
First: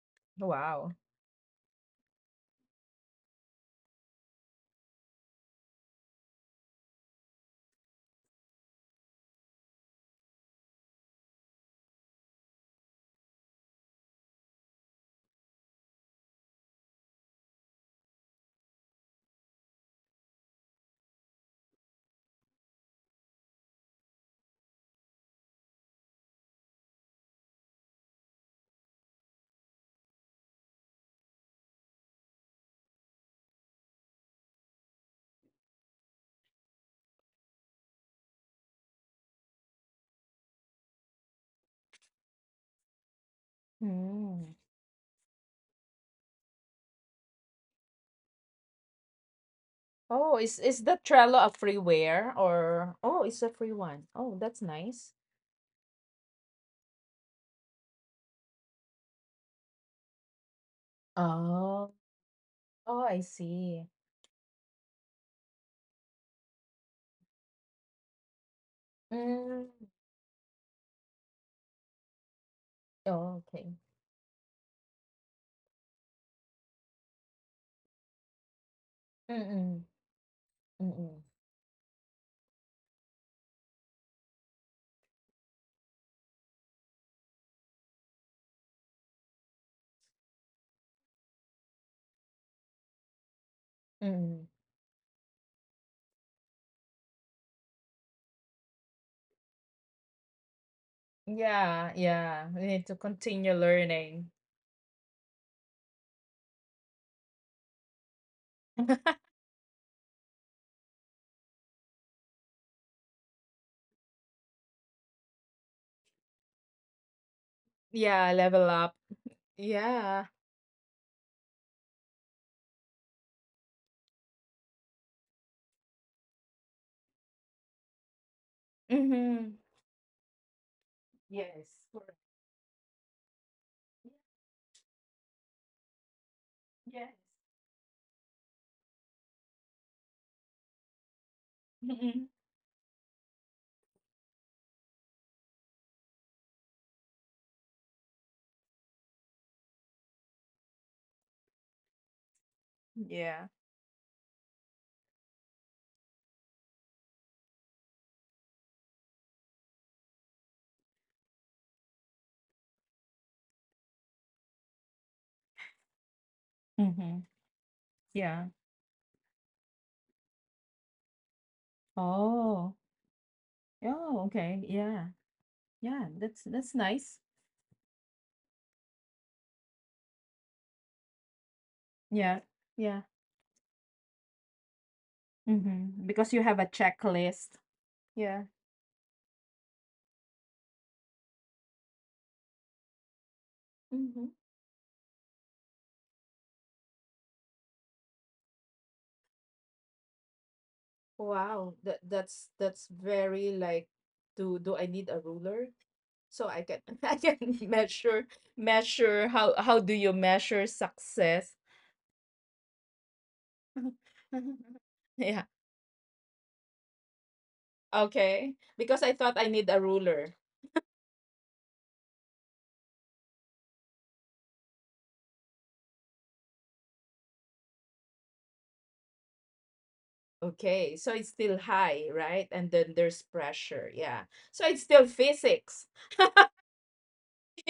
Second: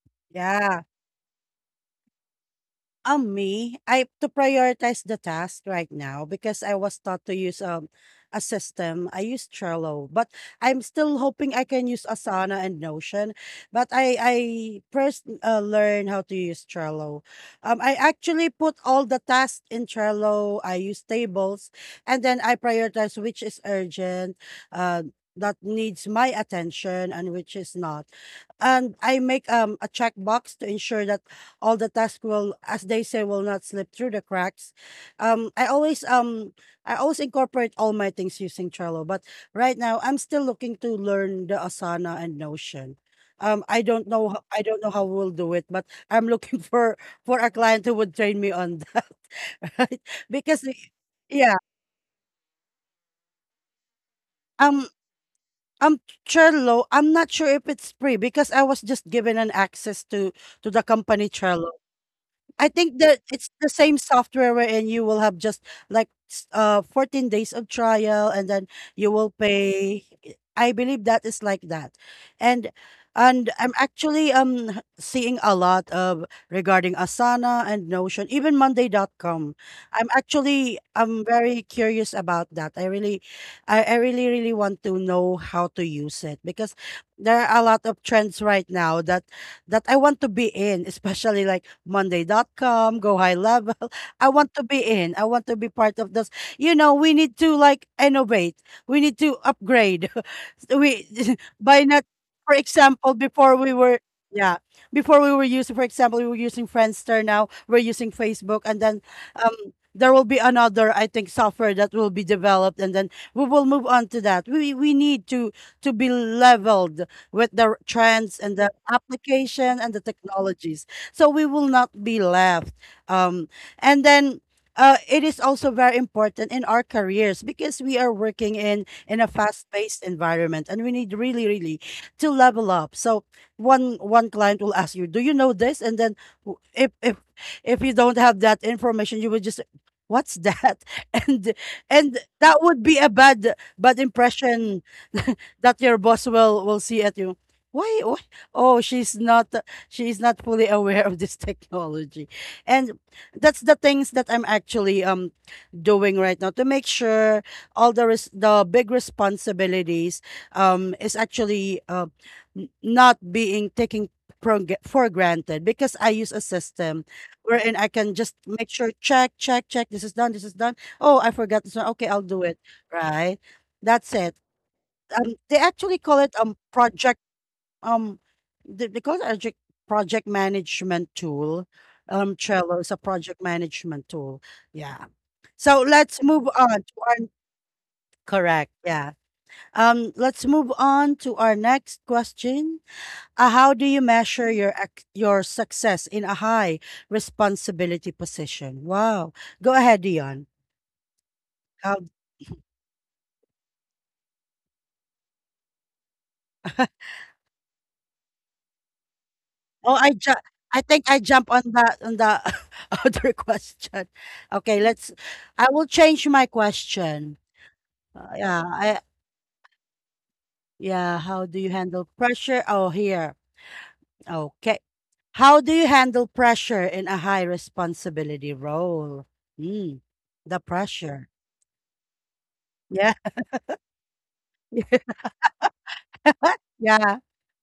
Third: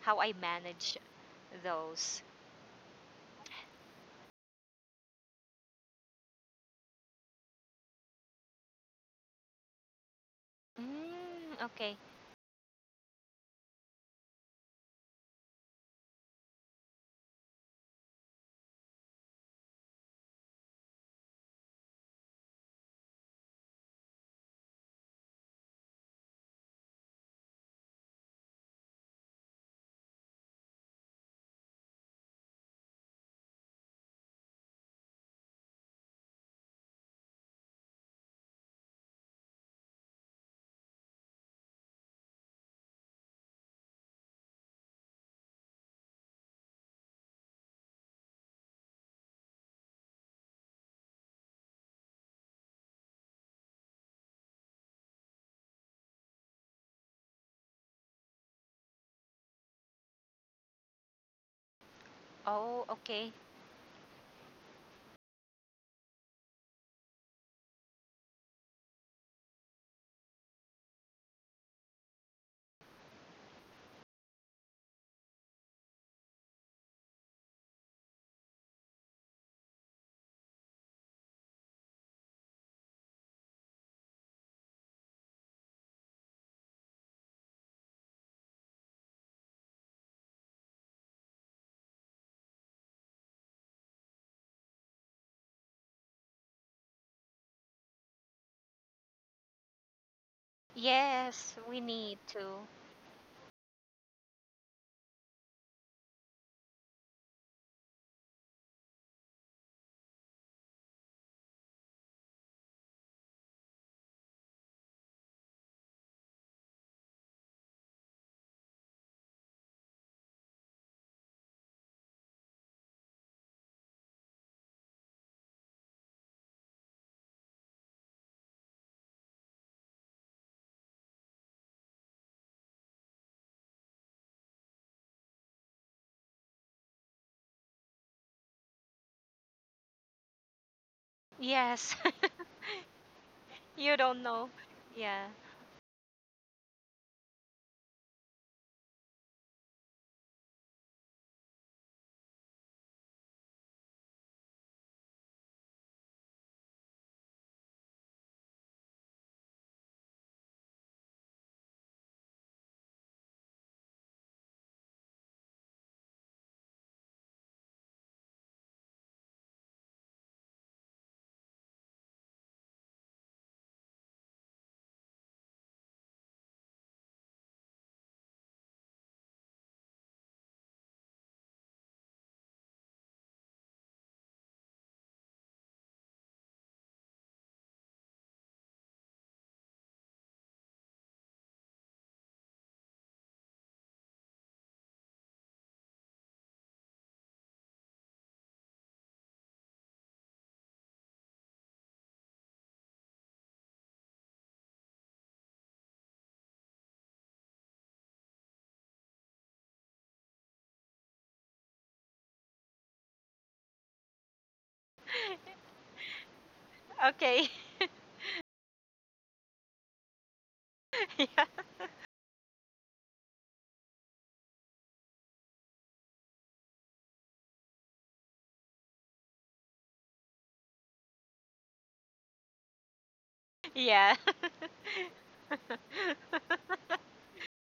C: How I
A: Yeah.
B: Wow.
C: manage those.
A: Um, me, I to prioritize the task right now, because I was taught to use um a system. I use Trello, but I'm still hoping
C: Mm,
A: I can
C: okay.
A: use Asana and Notion. But I I first uh, learn how to use Trello. Um, I actually put all the tasks in Trello. I use tables, and then I prioritize which is urgent, uh, that needs my attention, and which is not. And I make um a checkbox to ensure that all the tasks will, as they say, will not slip through the cracks. Um, I always um, I always incorporate all my things using Trello, but right now I'm still looking to learn the Asana and Notion. Um, I don't know, ho-
B: Mm.
A: I don't know how we'll do it, but I'm looking for for a client who would train me on that, right?
B: Oh, is
A: Because
B: is the Trello a
A: yeah,
B: freeware or, oh, it's a free one. Oh, that's
A: um,
B: nice.
A: um, Trello, I'm not sure if it's free, because I was just given an access to to the company Trello.
B: Oh,
A: I
C: Oh,
B: oh,
A: think
B: I
A: that
C: okay.
A: it's the
B: see.
A: same software wherein you will have just like s- uh fourteen days of trial and then you will
B: Mm.
A: pay. I believe that is like that. And
B: Oh,
A: and
B: okay.
A: I'm actually um h- seeing a lot of regarding Asana and Notion, even Monday dot com.
B: Mm-mm.
A: I'm actually
B: Mm-mm.
A: I'm very curious about that. I really I, I really really want to know how to use it, because there are a lot of trends right now that that I want to be in, especially like Monday dot com, Go High Level. I
B: Mm.
A: want to be in. I want to be part of those. You know, we need to like innovate. We need to upgrade. So we
C: Yes, we
A: by
B: Yeah,
A: not,
C: need
B: yeah.
A: for
B: We
C: to.
B: need to
A: example
B: continue
A: before we were
B: learning.
A: yeah before we were using, for example, we were using Friendster, now we're using Facebook, and then um there will be another, I think, software that will be developed, and then we will move on to that. We we need to to be leveled with the
B: Yeah,
A: trends and
B: level
A: the
B: up.
A: application and the
B: Yeah.
A: technologies, so we will not be left um. And then uh, it is also very important in our careers, because we are working in in a
B: Mm-hmm.
A: fast-paced environment, and we need really really
B: Yes. Correct.
A: to level up. So one one client will ask you, do you know this? And then w- if
B: Yes.
A: if if you don't have that information, you will just, what's that? and
C: Yes.
A: and
B: Mm-hmm.
A: that would be a bad
C: You
A: bad
C: don't know.
A: impression
C: Yeah.
A: that your boss will will see at you. why, why oh she's not, she is not fully aware of this technology. And
B: Yeah.
A: that's the things that I'm actually um doing right now, to make sure all the res- the big responsibilities um is actually uh, n- not being taken for, g- for granted, because I use a system
B: Mm-hmm.
A: wherein I can just
B: Yeah.
A: make sure, check, check, check, this is done, this is done, oh I forgot this one, okay I'll do it,
B: Oh,
A: right, that's
B: oh,
A: it.
B: okay. Yeah.
A: Um, they actually
B: Yeah,
A: call it
B: that's
A: um
B: that's nice.
A: project um, they, they call it project project management tool. Um,
B: Yeah.
A: Trello is a
B: Yeah.
A: project management tool. Yeah. So
B: Mm-hmm.
A: let's
B: Because you
A: move
B: have a
A: on to our,
B: checklist. Yeah.
A: correct. Yeah. Um, let's move on to our next question. Uh, how do you
B: Mm-hmm.
A: measure your ex- your success in a high responsibility position? Wow. Go ahead, Dion.
B: Wow, that that's that's very like, do do I need a ruler? So I can I can measure, measure how, how do
A: Oh,
B: you
A: I ju
B: measure
A: I think I jump
B: success?
A: on the on the other question. Okay, let's,
B: Yeah,
A: I will change my question.
C: Okay.
A: Uh,
B: okay.
A: yeah,
B: Because
A: I
B: I thought I need a ruler.
A: yeah,
C: Yeah.
A: how do you handle pressure? Oh, here. Okay. How do you handle pressure in a high responsibility role? Mm, the
B: Okay, so it's
A: pressure.
B: still high, right? And then
A: Yeah.
B: there's pressure.
C: Yeah.
B: Yeah. So it's still physics.
A: Yeah.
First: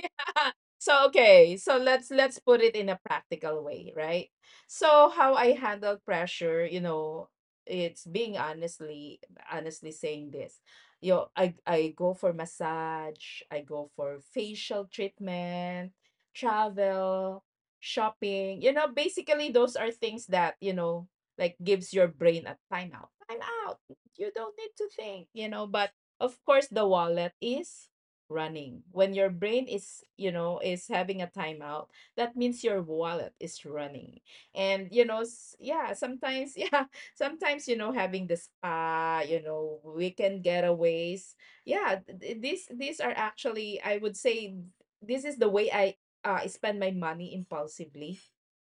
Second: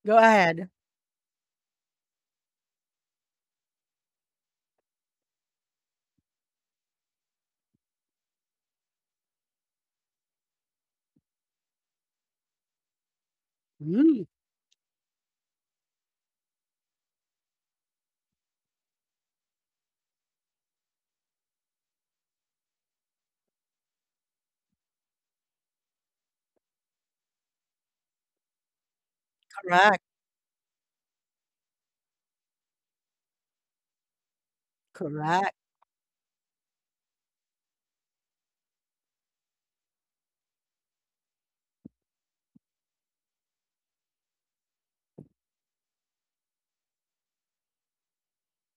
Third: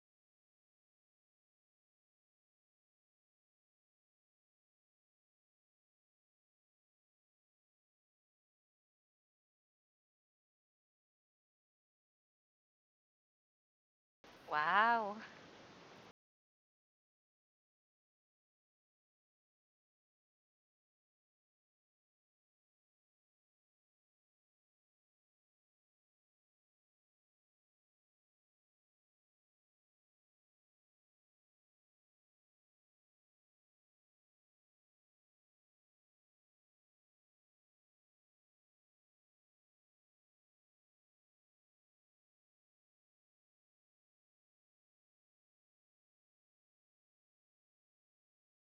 A: Go ahead.
B: So okay, so let's, let's put it in a practical way, right? So how I handle pressure, you know, it's being honestly, honestly saying this, you know, I, I go for massage, I go for
A: Mm.
B: facial
C: Wow.
B: treatment, travel, shopping. You know, basically those are things that you know like gives your brain a timeout. Time out. You don't need to think, you know. But of course, the wallet is running. When your brain is,
A: Correct.
B: you know, is having a timeout, that means your wallet is running. And you know, s-
A: Correct.
B: yeah, sometimes, yeah, sometimes, you know, having the spa, you know, weekend getaways, yeah, th- th- these these are actually, I would say, this is the way I uh, spend my money impulsively,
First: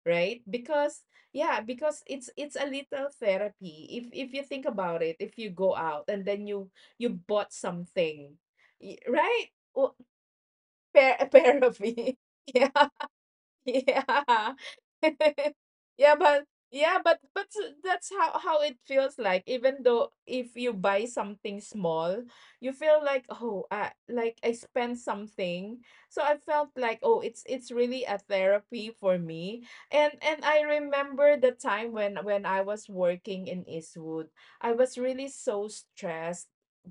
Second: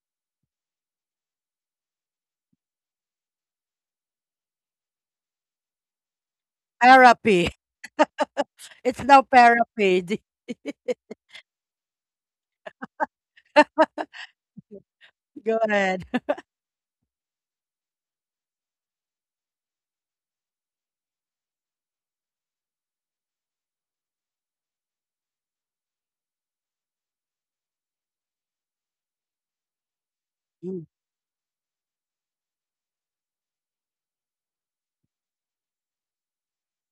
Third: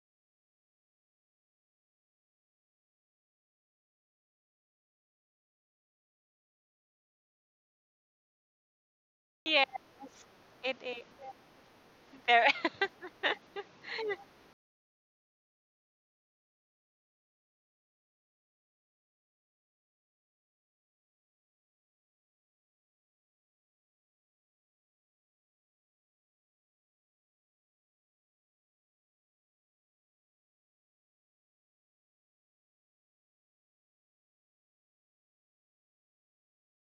B: right? Because yeah, because it's it's a little therapy if if you think about it. If you go out and then you you
A: Therapy.
B: bought something, Y-
A: It's now
B: right?
C: Yes.
B: Well,
A: therapy.
C: It is
B: pair, a pair of me,
C: very
B: yeah. Yeah.
A: Go ahead.
B: Yeah, but yeah, but but s- that's how, how it feels like. Even though if you buy something small, you feel like, oh, I, like I spent something. So I felt like, oh, it's it's really a therapy for me. And and I
A: Mm,
B: remember the time when, when I was working in Eastwood, I was really so stressed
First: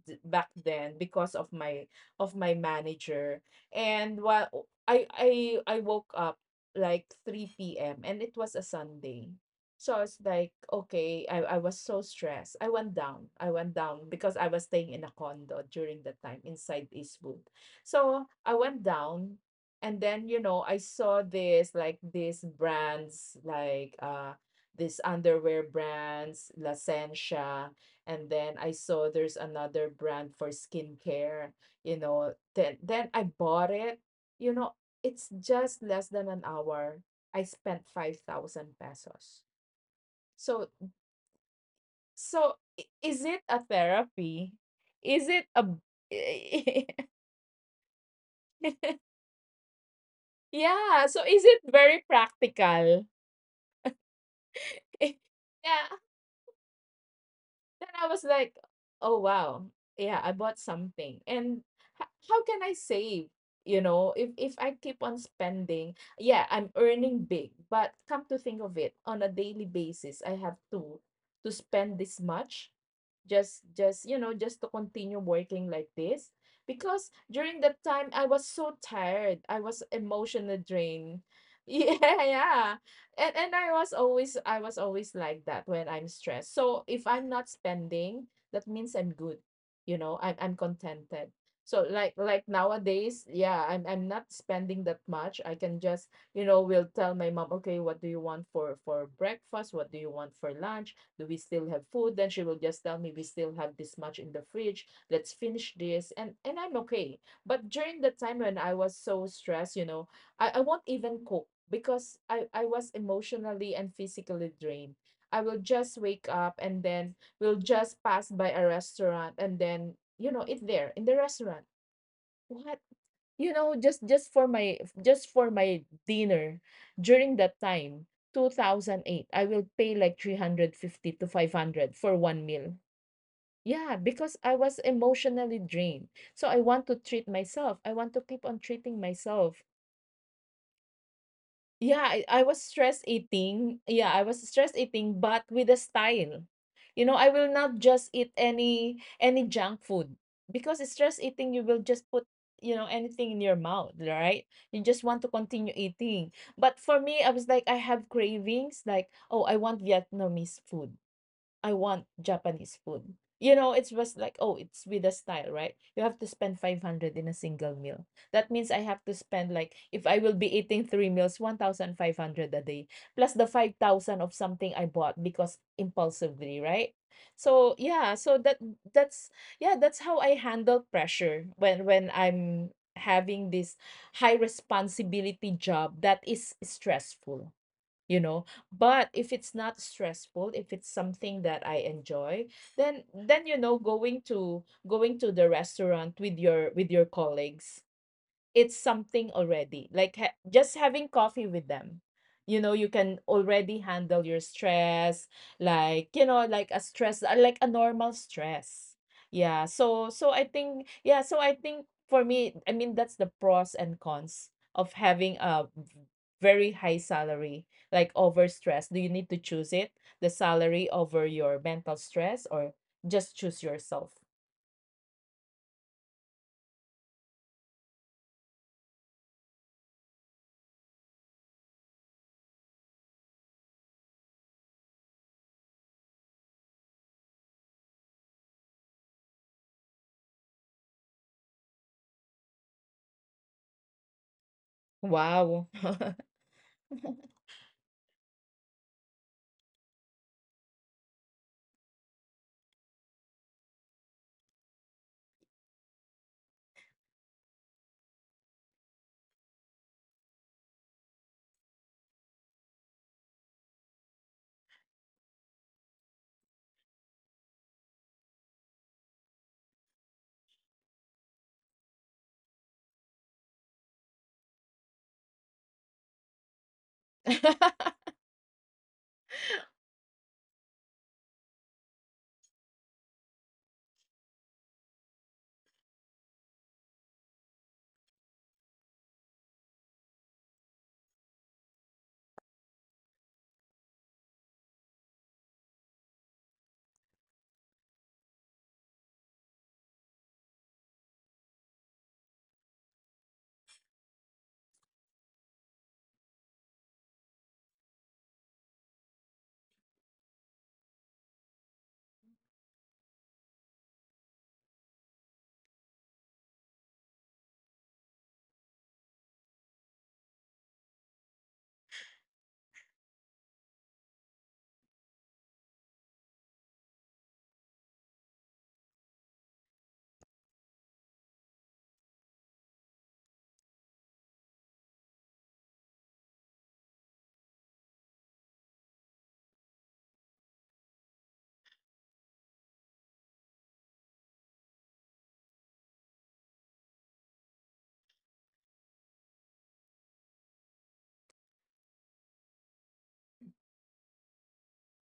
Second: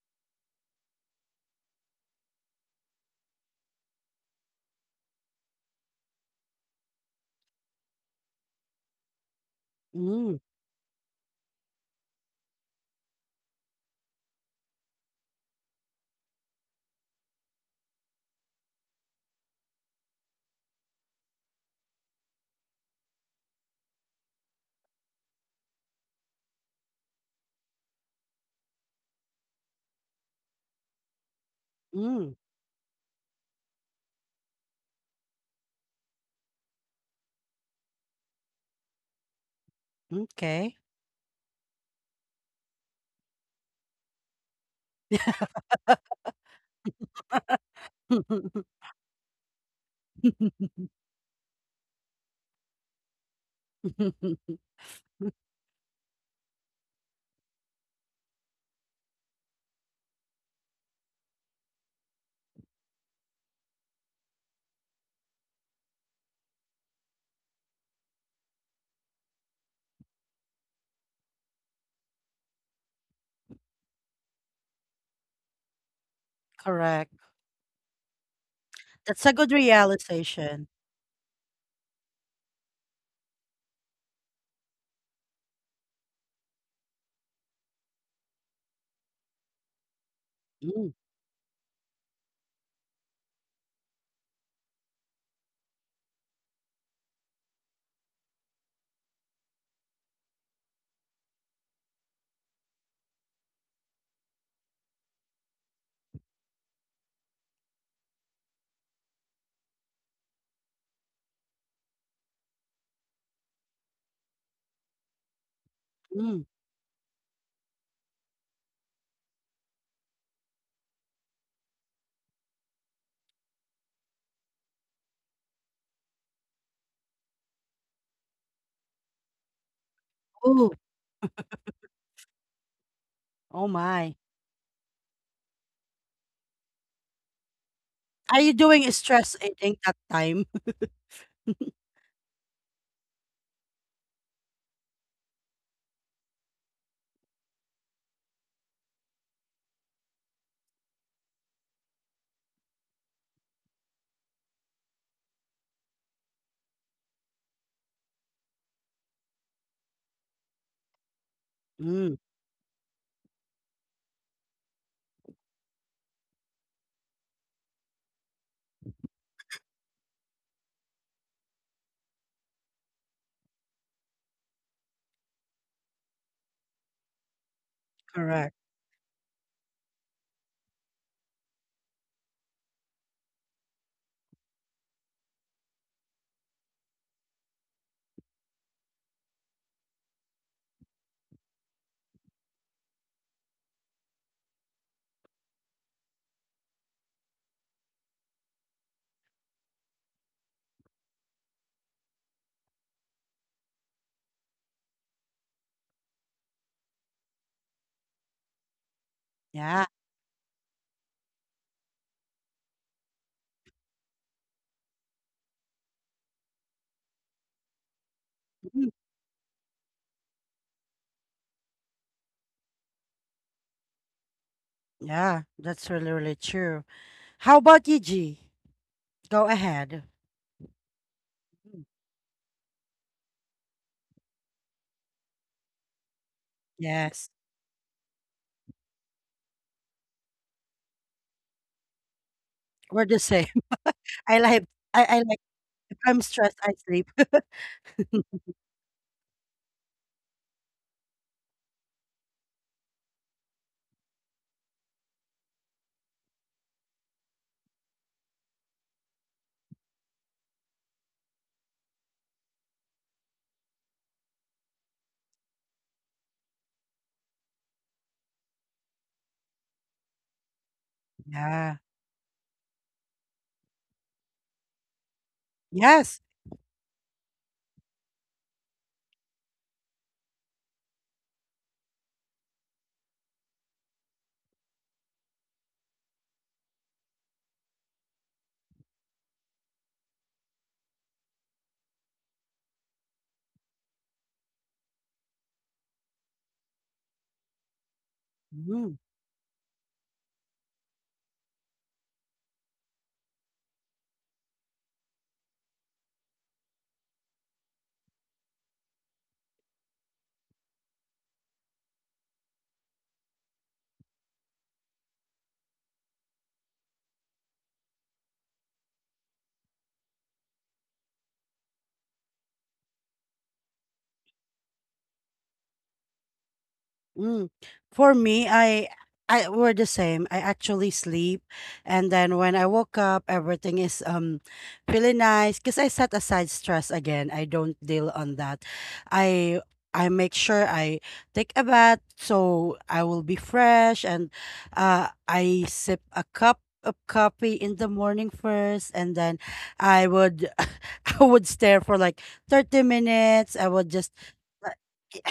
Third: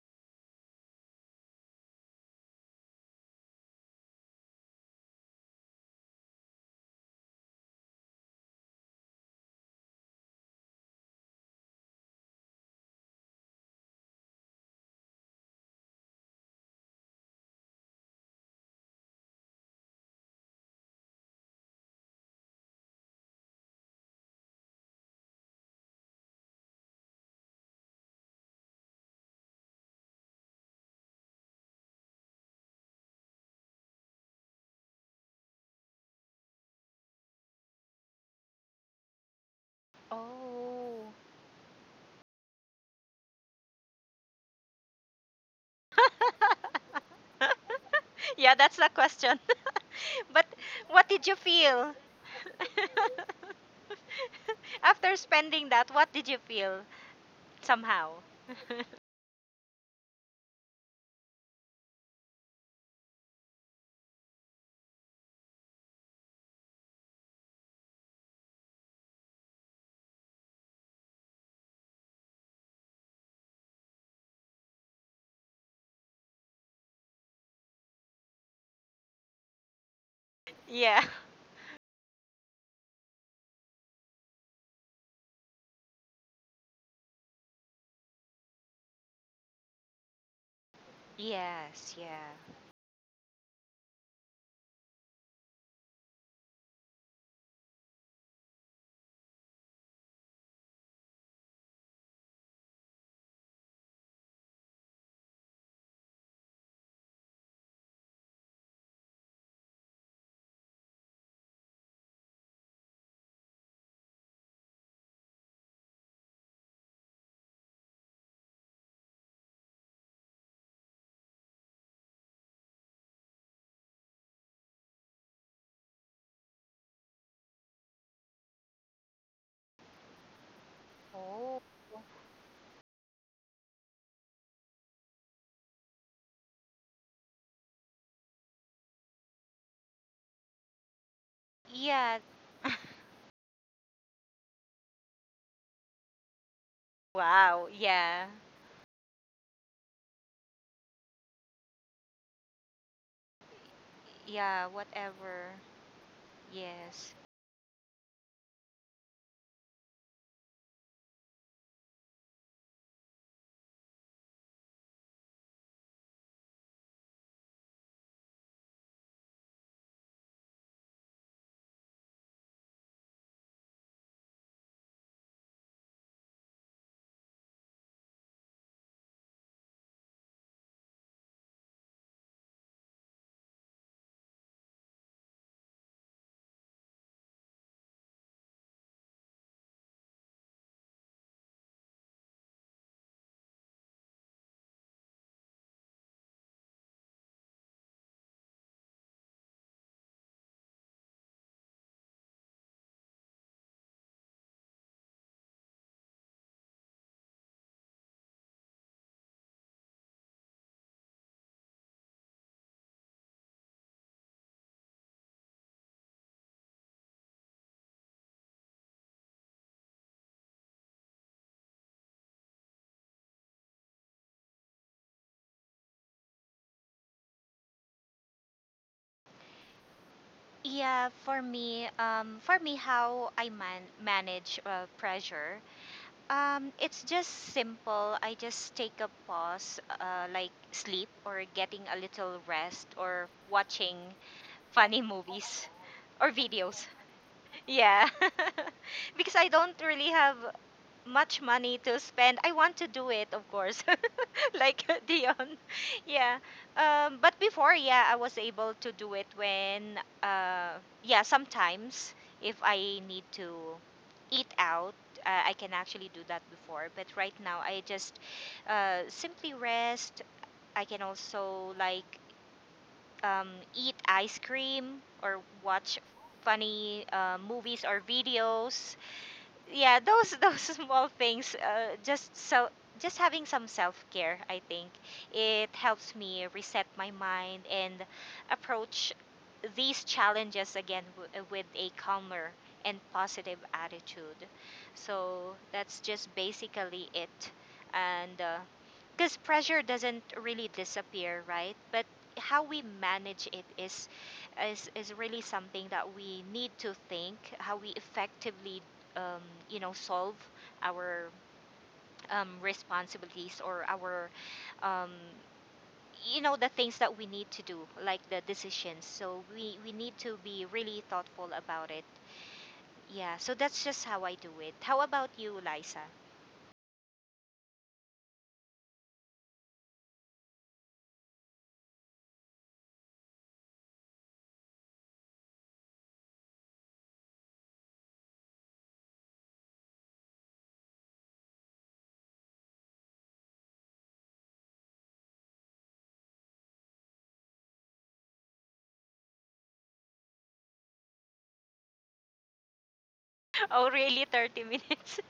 B: d- back then because of my, of my manager. And while I I I woke up like three p m and it was a Sunday. So I was
A: mm,
B: like, okay, I, I was so stressed. I went down. I went down because I was staying in a condo during that time inside Eastwood. So I went down and then, you know, I saw this, like these brands like uh this underwear brands, La Sencha, and then I saw there's another brand for skincare, you know,
A: mm.
B: then, then I bought it. You know, it's just less than an hour, I spent five thousand pesos. So,
A: Okay.
C: Oh.
B: so I is it a therapy? Is it a
C: Yeah, that's the question. But
B: yeah,
C: what
B: so
C: did you
B: is it
C: feel?
B: very practical?
C: After spending
B: Yeah.
C: that, what did you feel
B: Then I
C: somehow?
B: was like, "Oh wow, yeah, I bought something." And h- how can I save? You know, if if I keep on spending, yeah, I'm earning big, but come to think of it, on a daily basis, I have to to spend this much, just just you know, just to continue working like this because
A: Correct.
B: during that time I was so
A: That's a
B: tired.
A: good
B: I was emotionally
A: realization.
C: Yeah.
B: drained. Yeah, yeah, and and I was always, I was always like that when I'm stressed. So if I'm not spending, that means I'm good. You know, I'm I'm
A: Mm,
B: contented. So
C: Yes,
B: like
C: yeah.
B: like nowadays, yeah, I'm I'm not spending that much. I can just, you know, will tell my mom, okay, what do you want for for breakfast? What do you want for lunch? Do we still have food? Then she will just tell me we still have this much in the fridge. Let's finish this. And and I'm okay. But during the time when I was so stressed, you know, I, I won't even cook because I, I was emotionally and physically drained. I will just wake
A: mm.
B: up and then we'll just pass by a restaurant and then, you know, eat there in the restaurant. What, you know, just just for my, just for my dinner during that time, two thousand eight, I will pay like
A: Ooh,
B: three hundred fifty to
C: Oh.
B: five hundred for one meal.
A: oh
B: Yeah,
A: my.
B: because I was emotionally drained. So I want to treat myself. I want to
A: Are
B: keep
A: you
B: on
A: doing
B: treating
A: stress
B: myself.
A: eating that time?
B: Yeah,
C: Yeah.
B: I I was stress eating. Yeah, I was stress eating, but with a style. You know, I will
C: Wow,
B: not just
C: yeah.
B: eat any any junk food because stress eating, you will just put, you know, anything in your mouth, right?
C: Yeah,
B: You just want to
C: whatever.
B: continue eating. But for
C: Yes.
B: me, I was like, I have cravings, like, oh, I want Vietnamese food. I want
A: Mm.
B: Japanese food. You know, it's just like, oh, it's with a style, right? You have to spend five hundred in a single meal. That means I have to spend like, if I will be eating three meals, one thousand five hundred a day, plus the five thousand of something I bought because impulsively, right? So yeah, so
A: Correct.
B: that, that's, yeah, that's how I handle pressure when when I'm having this high responsibility job that is stressful, you know. But if it's not stressful, if it's something that I enjoy, then then you know, going to going to the restaurant with your with your colleagues, it's something already. Like ha- just having coffee with them. You know, you can already handle your stress, like, you know, like a stress, uh, like a normal stress. Yeah.
A: Yeah.
B: So, so I think, yeah. So I think for me, I mean, that's the pros and cons of having a v- very high salary, like over stress.
A: Mm,
B: Do you need to choose it, the salary over your mental stress, or just choose yourself?
A: yeah, that's really, really true. How about you, G? Go ahead.
C: Yeah, for me, um for me, how I man manage uh, pressure, um it's just
A: Yes,
C: simple. I just take a pause, uh, like sleep or getting a little rest
A: we're the
C: or
A: same.
C: watching
A: I like
C: funny
A: I, I like
C: movies
B: Wow.
A: if I'm
C: or
A: stressed, I
C: videos.
A: sleep.
C: Yeah. Because I don't really have much money to spend. I want to do it, of course, like Dion. Yeah. Um, but before, yeah, I was able to do it when, uh, yeah, sometimes if I need to eat out, uh, I can actually do that before. But right now, I just uh, simply rest. I can also,
A: Yeah.
C: like, um, eat ice cream or watch
A: Yes.
C: funny uh, movies or videos. Yeah, those those small things, uh, just so just having some self-care, I think it helps me reset my mind and approach these challenges again, w- uh, with a calmer and positive attitude. So that's just basically it, and
A: Mhm.
C: because pressure doesn't really disappear, right? But how we manage it is is is really something that we need to think how we effectively um, you know solve our um, responsibilities, or our um, you know the things that we need to do, like the decisions. So we we need to be really thoughtful about it. Yeah, so that's just how I do it. How about you, Liza?
A: Mm. For me, I I we're the same. I actually sleep, and then when I woke up, everything is um feeling nice because I set aside stress again. I don't deal on that. I I make sure I take a bath so I will be fresh, and uh, I sip a cup of coffee in the morning first, and then I would I would stare for like thirty minutes. I would
C: Oh,
A: just.
C: really?
A: Uh,
C: thirty minutes?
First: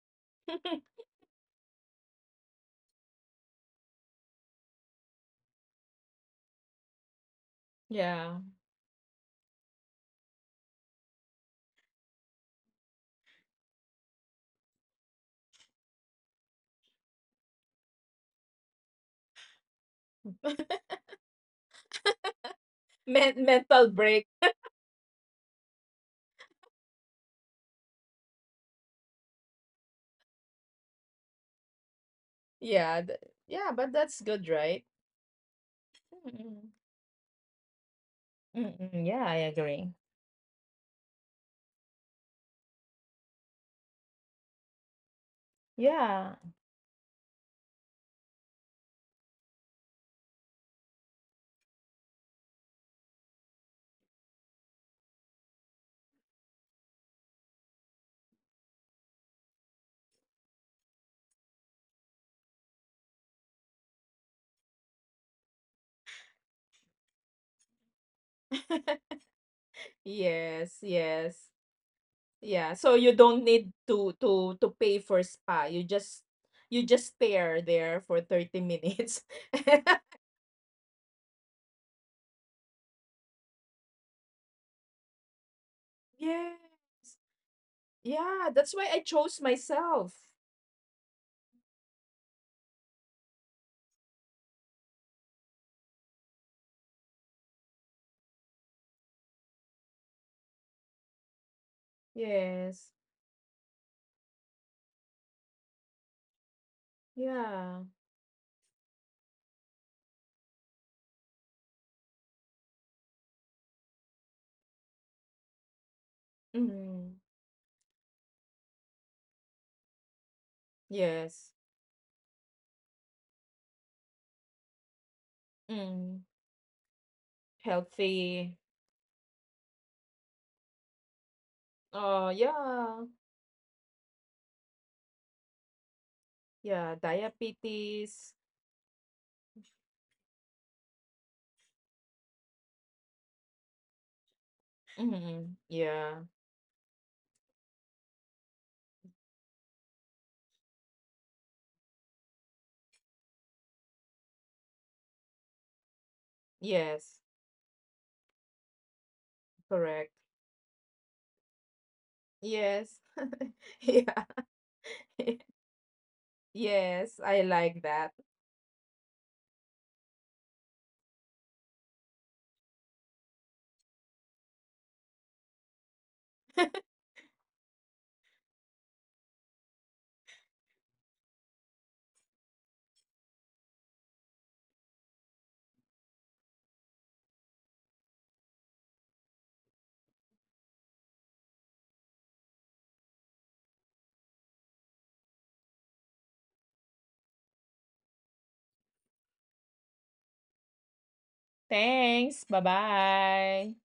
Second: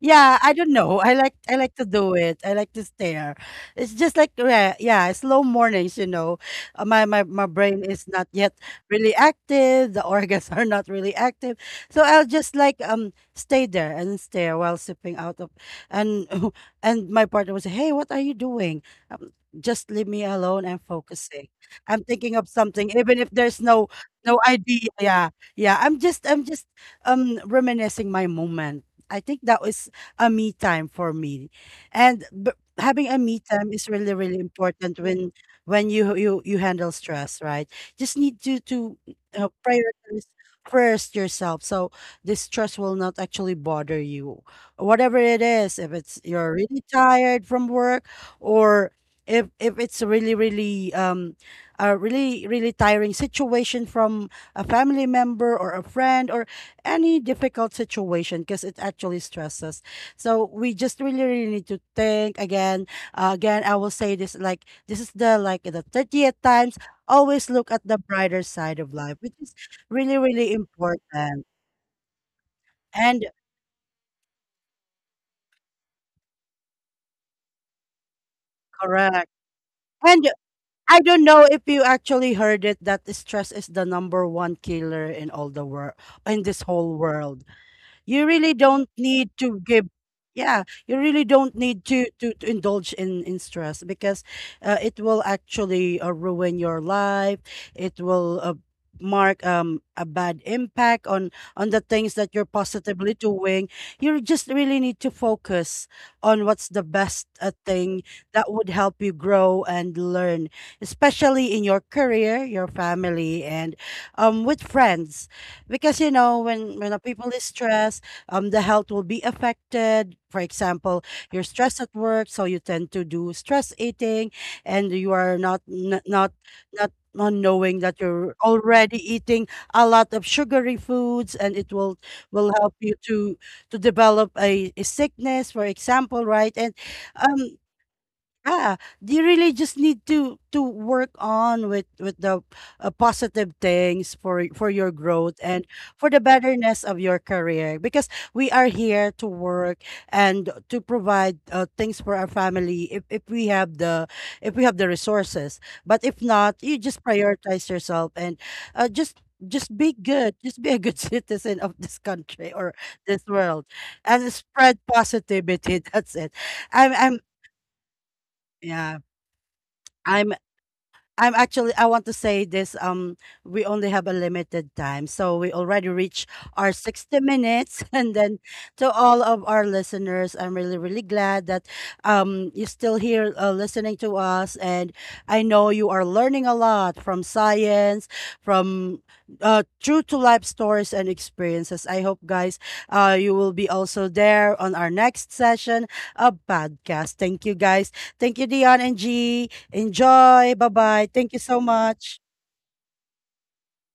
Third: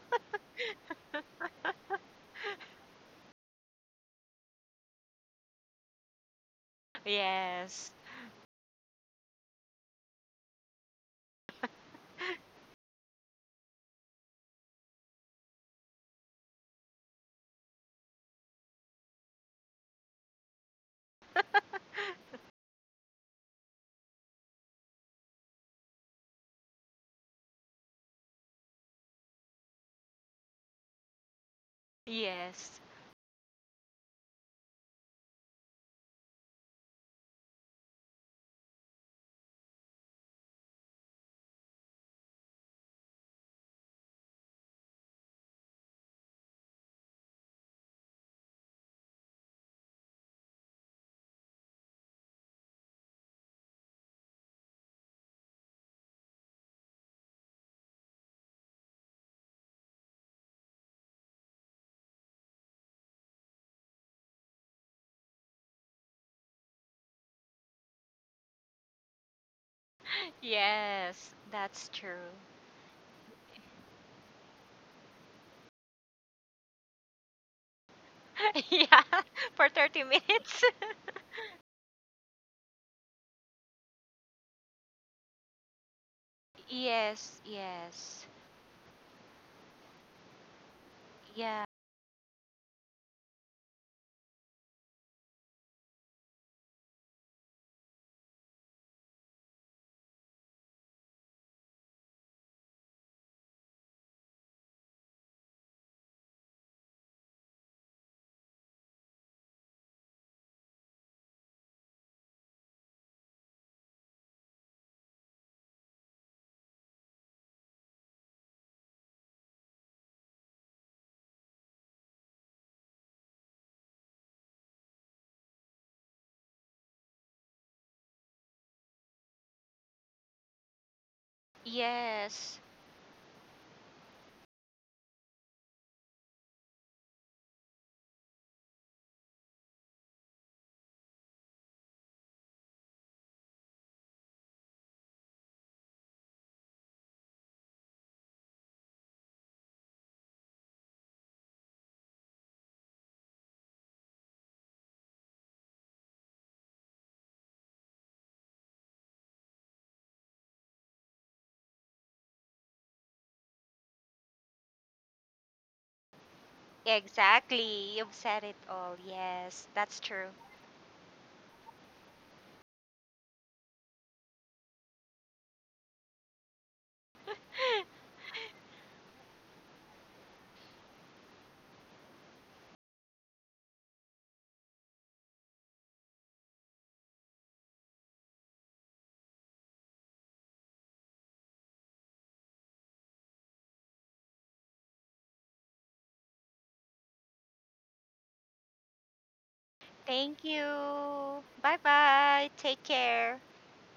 A: yeah, I don't know. I like I like to do it. I like to stare. It's just like, yeah, yeah, slow mornings, you know. Uh, My my my brain
C: Yes,
A: is not
B: Yeah.
A: yet really active. The organs are not really active. So I'll just like um stay there and stare while sipping out of and And my partner was, "Hey, what are you doing?" Um, just leave me alone. I'm focusing. I'm thinking of something, even if
B: Men
A: there's no
B: mental break.
A: no idea. Yeah, yeah. I'm just I'm just um reminiscing my moment. I think that was a me time for me. And b-
C: yes,
B: Yeah.
A: Having a
B: th-
A: me time
B: yeah,
A: is
B: but
A: really,
B: that's
A: really
B: good, right?
A: important when when you you you
B: Mm-mm.
A: handle stress, right? Just need to to
B: Mm-mm. Yeah, I
A: uh,
B: agree.
A: prioritize first yourself, so this stress will not actually bother you, whatever it is, if it's
B: Yeah.
A: you're really tired from work, or if if it's really really um a really really tiring situation from a family member or a friend or any difficult situation, because it actually stresses. So we just really, really need to think again. Uh, again, I will say this like this is the like the thirtieth times. Always look at the brighter side of life, which is really, really
B: Yes,
C: yes,
A: important.
B: yes.
C: that's true.
B: Yeah, so
A: And
B: you don't need to to to pay for spa. You just, you just stare there for thirty
C: Yeah,
A: correct.
B: minutes.
C: for thirty
A: And
C: minutes.
A: I don't know if you actually heard it that stress is the number one killer in all the world, in this
B: Yeah.
A: whole
C: Yes,
A: world.
C: yes.
A: You really
B: Yeah, that's
A: don't
B: why I
A: need
B: chose
A: to give,
B: myself.
A: yeah, you really don't
C: Yeah.
A: need to to, to indulge in in stress, because uh, it will actually uh, ruin your life. It will uh, mark um a bad impact on on the things that you're
B: Yes.
A: positively doing. You just really need to focus on what's the best uh,
B: Yeah.
A: thing that would help you grow and learn, especially in your career, your family, and um with friends. Because you know, when when a people
B: Mm.
A: is stressed, um the health will be affected. For example, you're
B: Yes.
A: stressed at work, so you tend to do stress eating, and you are not n- not
B: Mm.
A: not not knowing that you're
B: Healthy.
A: already eating a lot of sugary foods, and it will
B: Oh,
A: will
C: Yes.
A: help you
B: yeah.
A: to to develop a, a sickness, for example, right? And
B: Yeah.
A: um
B: Diabetes.
A: yeah, you really just need to to work on with with the uh, positive things for for your growth and
B: Mm.
A: for the
B: Yeah.
A: betterness of your career, because we are here to work and to provide uh, things for our family, if if we have the, if we have the resources. But if not, you just
B: Yes.
A: prioritize yourself and uh, just just be
B: Correct.
A: good. Just be a good citizen of this country or
B: Yes.
A: this world, and
B: Yeah.
A: spread positivity. That's it. I'm I'm
B: Yes. I like
C: Exactly. You've
B: that.
C: said it all.
A: yeah.
C: Yes, that's true.
A: I'm I'm actually I want to say this, um we only have a limited time, so we already reached our sixty minutes, and then to all of our listeners, I'm really really glad that um you're still here uh, listening to us. And I know you are learning a lot from science, from uh true to life stories and experiences. I hope guys uh you will be also there on our next session of podcast. Thank you guys. Thank you, Dion and G.
C: Thank
A: Enjoy. Bye bye. Thank you
C: you.
A: so
C: Bye
A: much.
C: bye.
B: Thanks. Bye
C: Take care.
B: bye.